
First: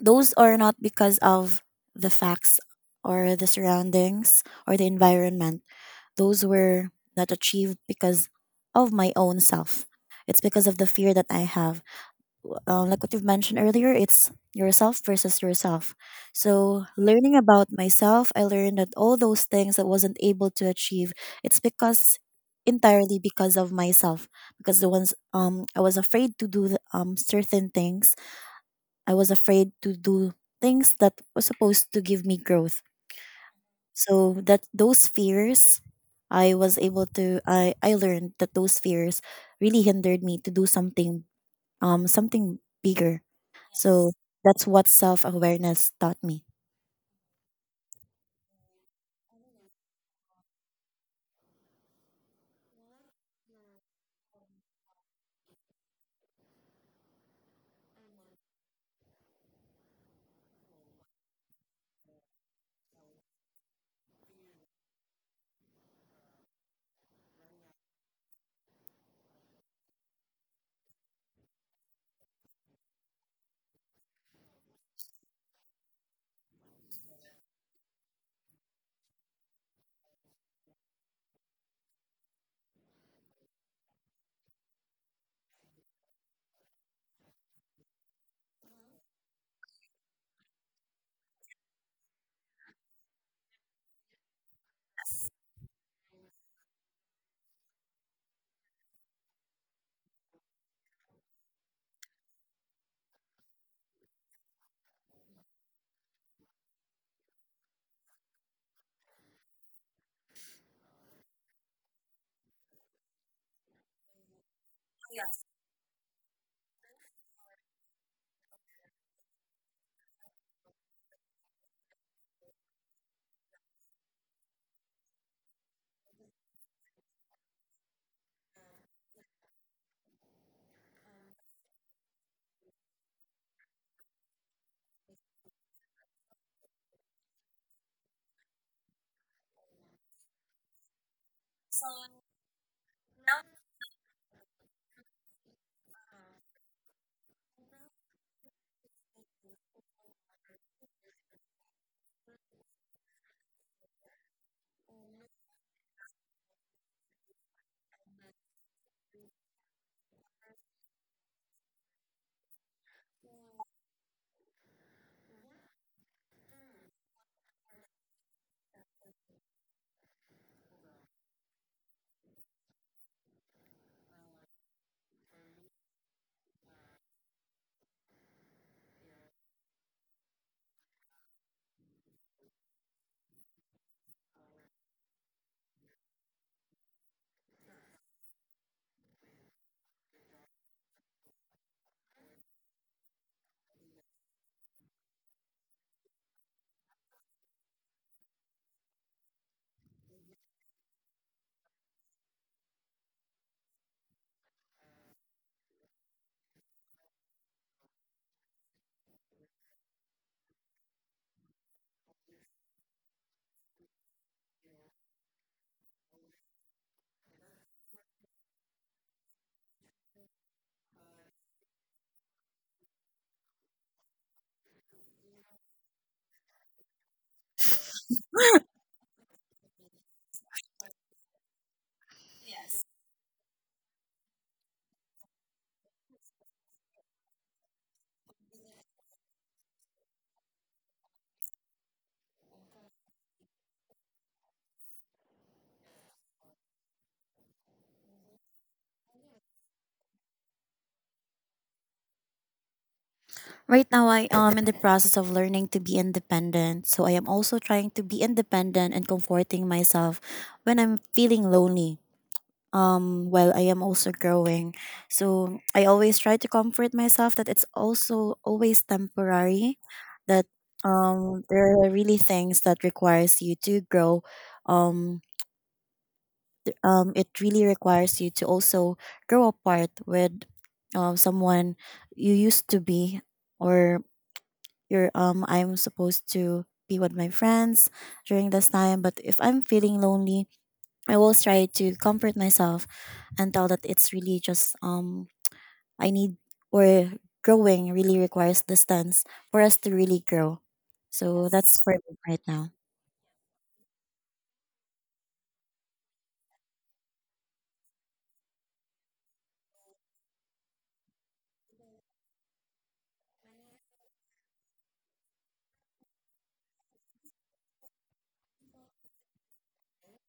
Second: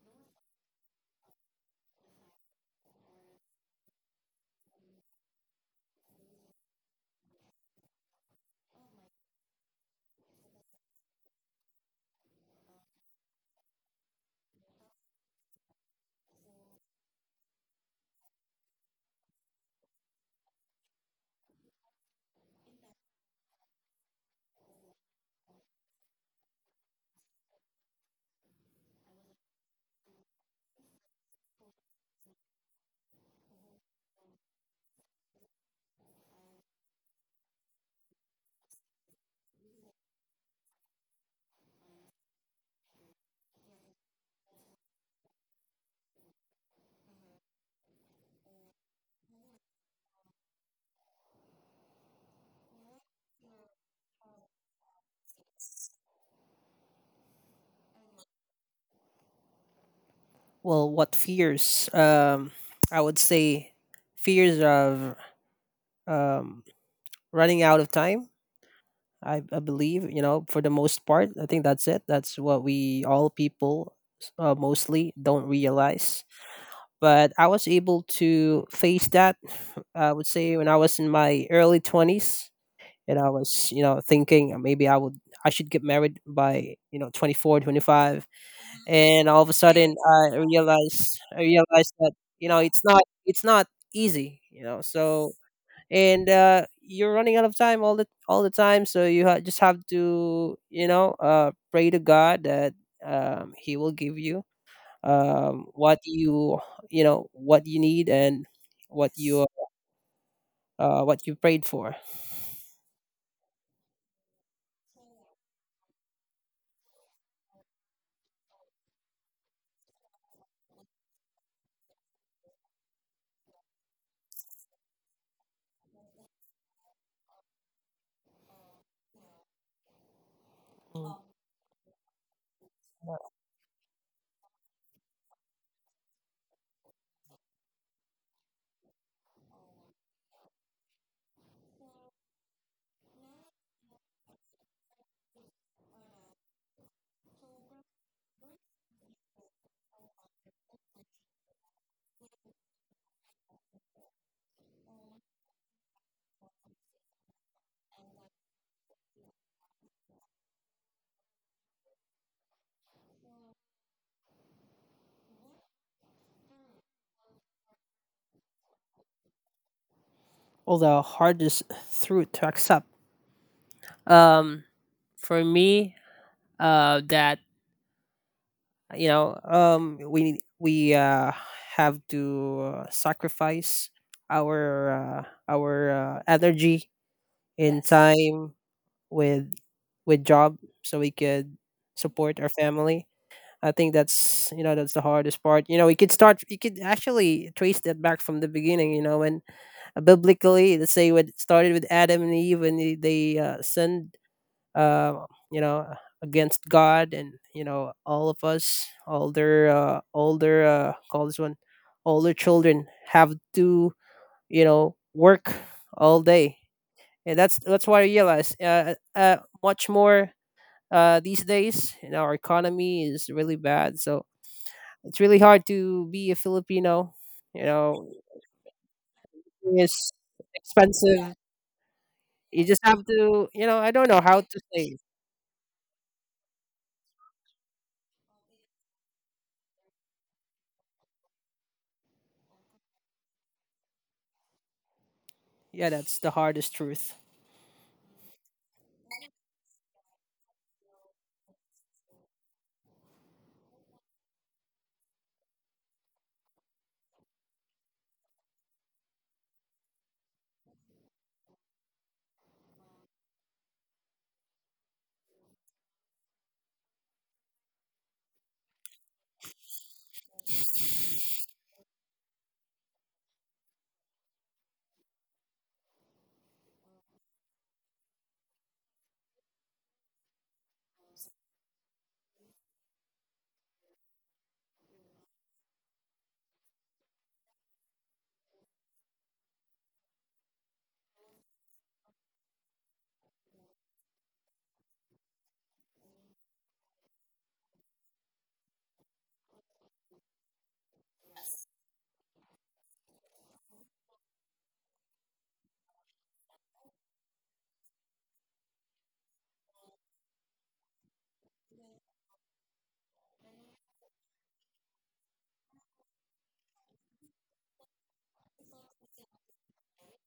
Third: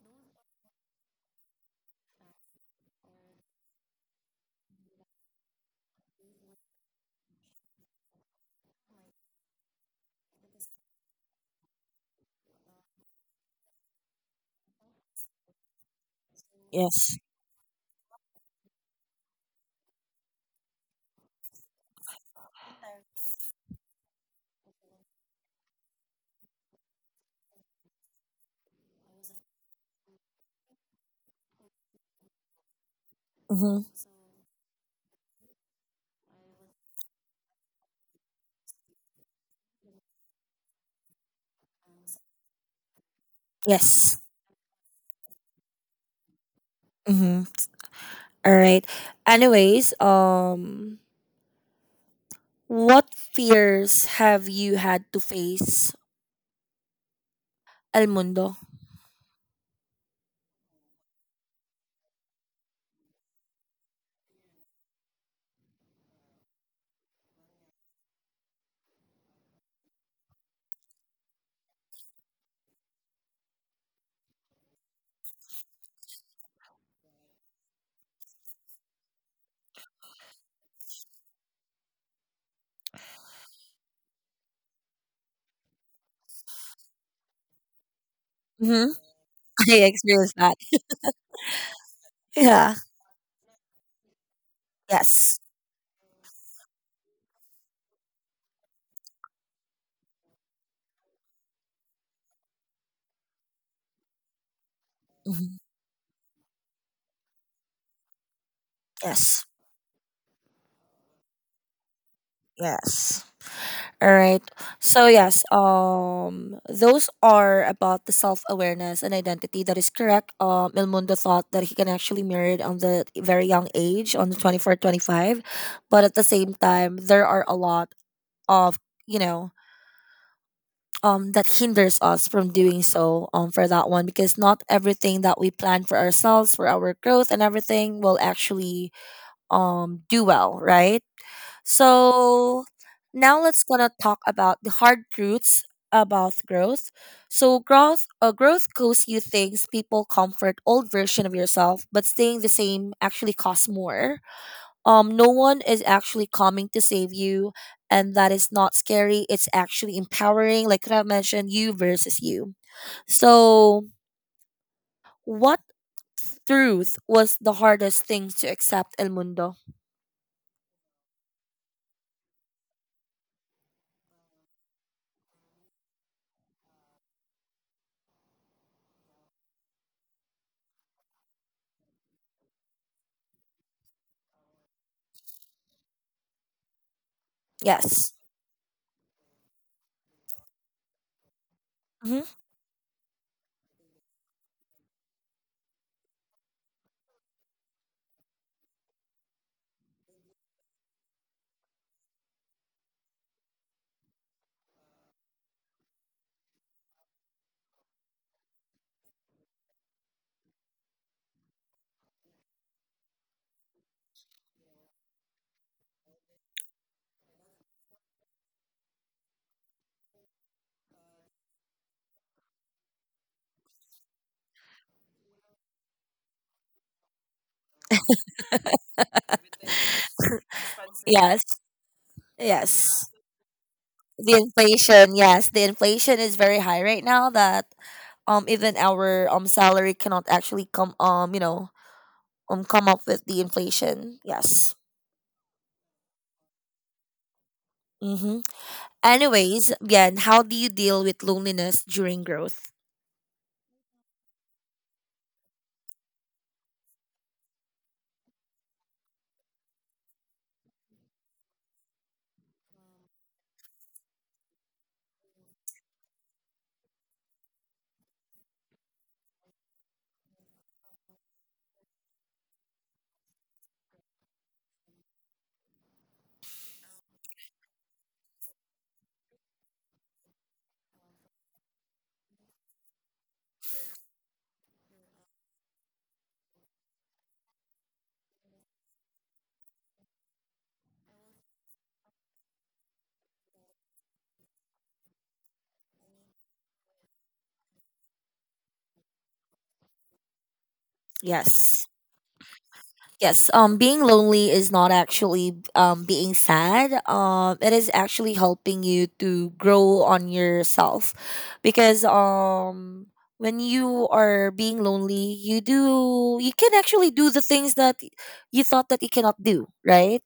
S3: those are not because of the facts or the surroundings or the environment. Those were not achieved because of my own self. It's because of the fear that I have, like what you've mentioned earlier, it's yourself versus yourself. So,
S1: Yes.
S3: learning about myself, I learned that all those things I wasn't able to achieve, it's because entirely because of myself. Because the ones I was afraid to do certain things, I was afraid to do things that was supposed to give me growth.
S1: Mm-hmm.
S3: So that those fears, I was able to I learned that those fears really hindered me to do something bigger. So
S1: Yes.
S3: that's what self awareness taught me.
S1: Mm-hmm. All right. Anyways, what fears have you had to face, El Mundo?
S2: Well, what fears? I would say fears of um, running out of time. I believe, you know, for the most part. I think that's it. That's what we all people mostly don't realize. But I was able to face that. I would say when I was in my early 20s, and I was, you know, thinking maybe I would, I should get married by, you know, 24, 25.
S1: Mm-hmm.
S2: And all of a
S1: I
S2: sudden
S1: experienced that.
S2: I realized that, you know,
S1: Yeah.
S2: it's not easy, you know. So,
S1: Yes.
S2: and you're running out of time all the time. So you just have to, you know, pray to God that He will give you
S1: Mhm.
S2: what you know, what you need, and what you
S1: Yes.
S2: what you prayed for.
S1: Yes. All right. So yes, those are about the self-awareness and identity. That is correct. El Mundo thought that he can actually married on the very young age, on the 24, 25, but at the same time, there are a lot of, you know, that hinders us from doing so, for that one, because not everything that we plan for ourselves, for our growth and everything, will actually do well, right? So now let's gonna talk about the hard truths about growth. So growth, growth costs you things, people, comfort, old version of yourself, but staying the same actually costs more. No one is actually coming to save you. And that is not scary. It's actually empowering. Like I mentioned, you versus you. So, what truth was the hardest thing to accept, El Mundo?
S2: All the hardest truth to accept. Um, for me, that, you know, we have to sacrifice our energy and, yes,
S1: Yes.
S2: time with with job, so we could
S1: Hmm.
S2: support our family. I think that's, you know, that's the hardest part. You know, we could start, you could actually trace that back from the beginning. You know, when biblically, let's say, what started with Adam and Eve, when they sinned uh, you know against God, and you know all of us older call this one older children have to, you know, work all day. And that's what I realized, much more these days. You know, our economy is really bad, so it's really hard to be a Filipino. You know, it's expensive.
S1: Yes.
S2: You just
S1: Yes.
S2: have to, you know, I don't know
S1: The
S2: how to say.
S1: inflation. Yes. The inflation is very high right now that even our salary cannot actually come, you know, come up with the inflation. Yes.
S2: Yeah, that's the hardest truth.
S1: Mm-hmm. Anyways, Bien, how do you deal with loneliness during growth?
S3: Right now, I am in the process of learning to be independent. So I am also trying to be independent and comforting myself when I'm feeling lonely. While I am also growing. So I always try to comfort myself that it's also always temporary, that there are really things that requires you to grow, um, it really requires you to also grow apart with, someone you used to be, or you're I'm supposed to be with my friends during this time. But if I'm feeling lonely, I will try to comfort myself and tell that it's really just, I need or growing really requires distance for us to really grow. So that's
S1: Yes.
S3: for me right now.
S1: Yes, being lonely is not actually being sad. It is actually helping you to grow on yourself, because, when you are being lonely, you do, you can actually do the things that you thought that you cannot do, right?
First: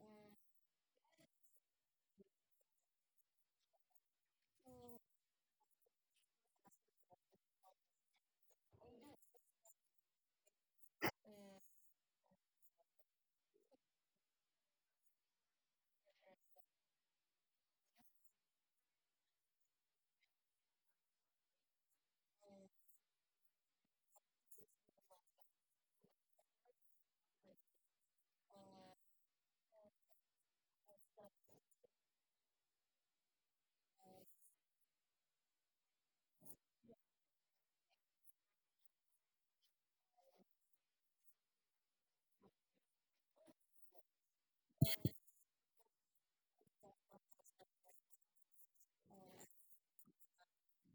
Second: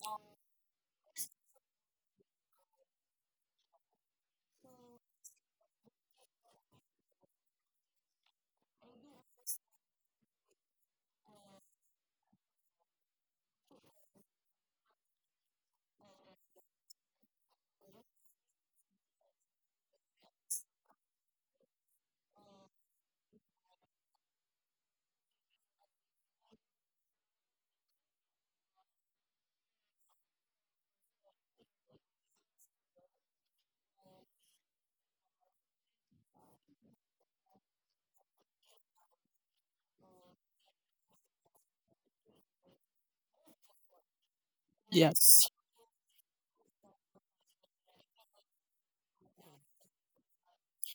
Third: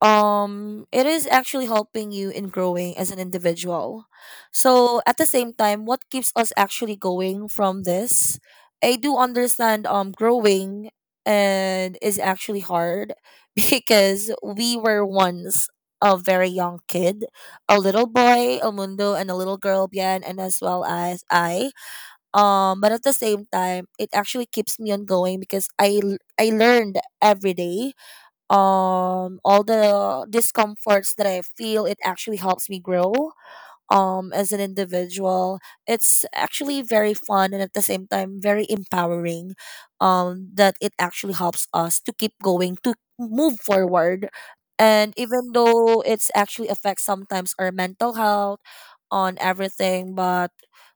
S1: it is actually helping you in growing as an individual. So at the same time, what keeps us actually going from this? I do understand growing and is actually hard because we were once a very young kid, a little boy, El Mundo, and a little girl, Bian, and as well as I, but at the same time, it actually keeps me on going because I learned every day, all the discomforts that I feel, it actually helps me grow as an individual. It's actually very fun and at the same time very empowering, that it actually helps us to keep going, to move forward. And even
S2: Yes.
S1: though it's actually affects sometimes our mental health on everything, but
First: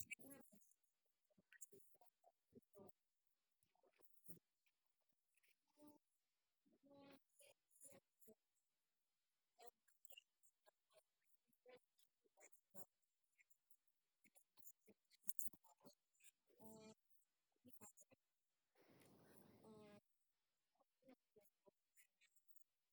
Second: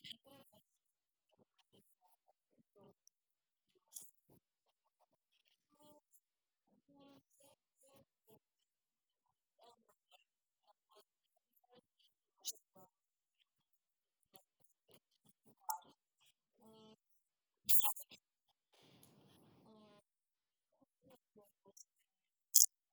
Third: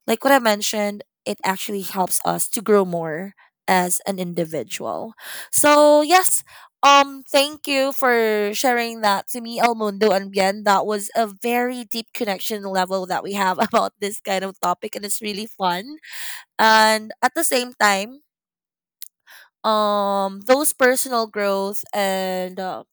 S1: like what I mentioned, it actually helps us to grow more as an individual. So yes, thank you for sharing that to me, El Mundo and Bien. That was a very deep connection level that we have about this kind of topic, and it's really fun. And at the same time, those personal growth and,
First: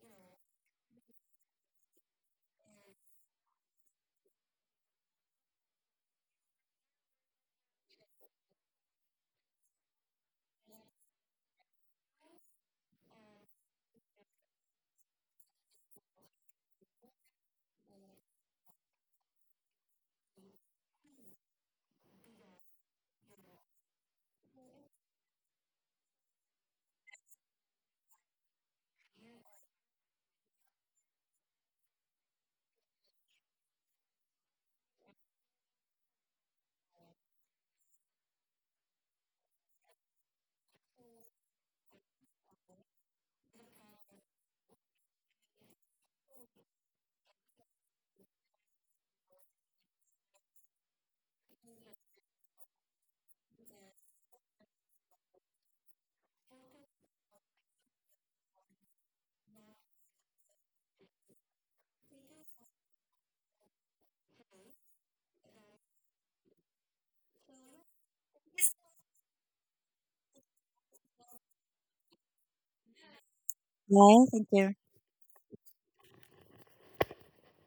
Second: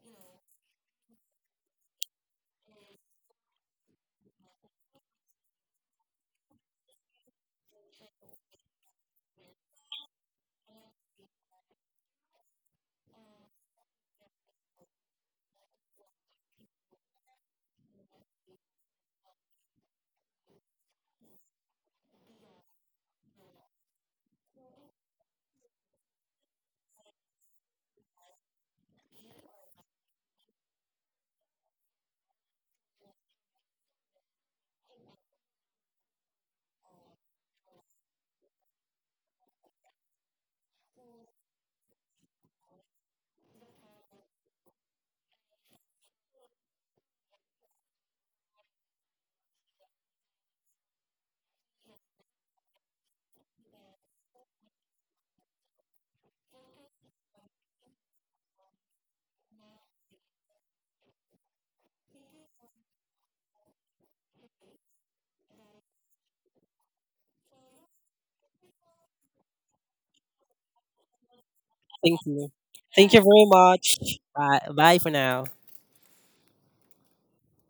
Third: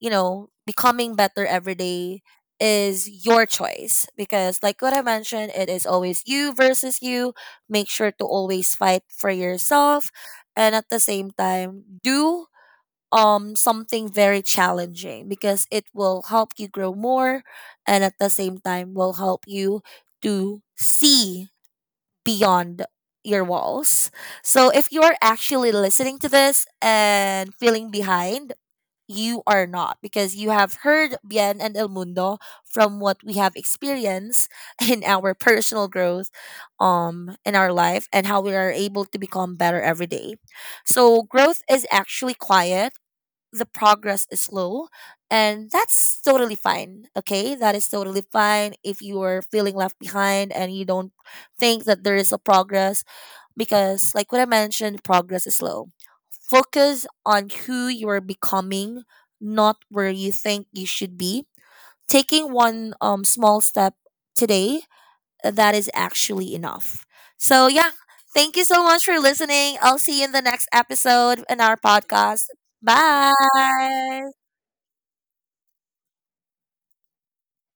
S1: you know, becoming better every day is your choice because, like what I mentioned, it is always you versus you. Make sure to always fight for yourself, and at the same time, do something very challenging because it will help you grow more, and at the same time will help you to see beyond your walls. So if you are actually listening to this and feeling behind, you are not, because you have heard Bien and El Mundo from what we have experienced in our personal growth, in our life, and how we are able to become better every day. So growth is actually quiet, the progress is slow, and that's totally fine. Okay, that is totally fine if you are feeling left behind and you don't think that there is a progress, because like what I mentioned, progress is slow. Focus on who you are becoming, not where you think you should be. Taking one, small step today, that is actually enough. So yeah, thank you so much for listening. I'll see you in the next episode in our
S2: Thank
S1: podcast.
S2: you. Thank you very much.
S3: Yeah,
S1: Bye.
S3: thank
S2: Bye.
S3: you.
S2: Bye for now.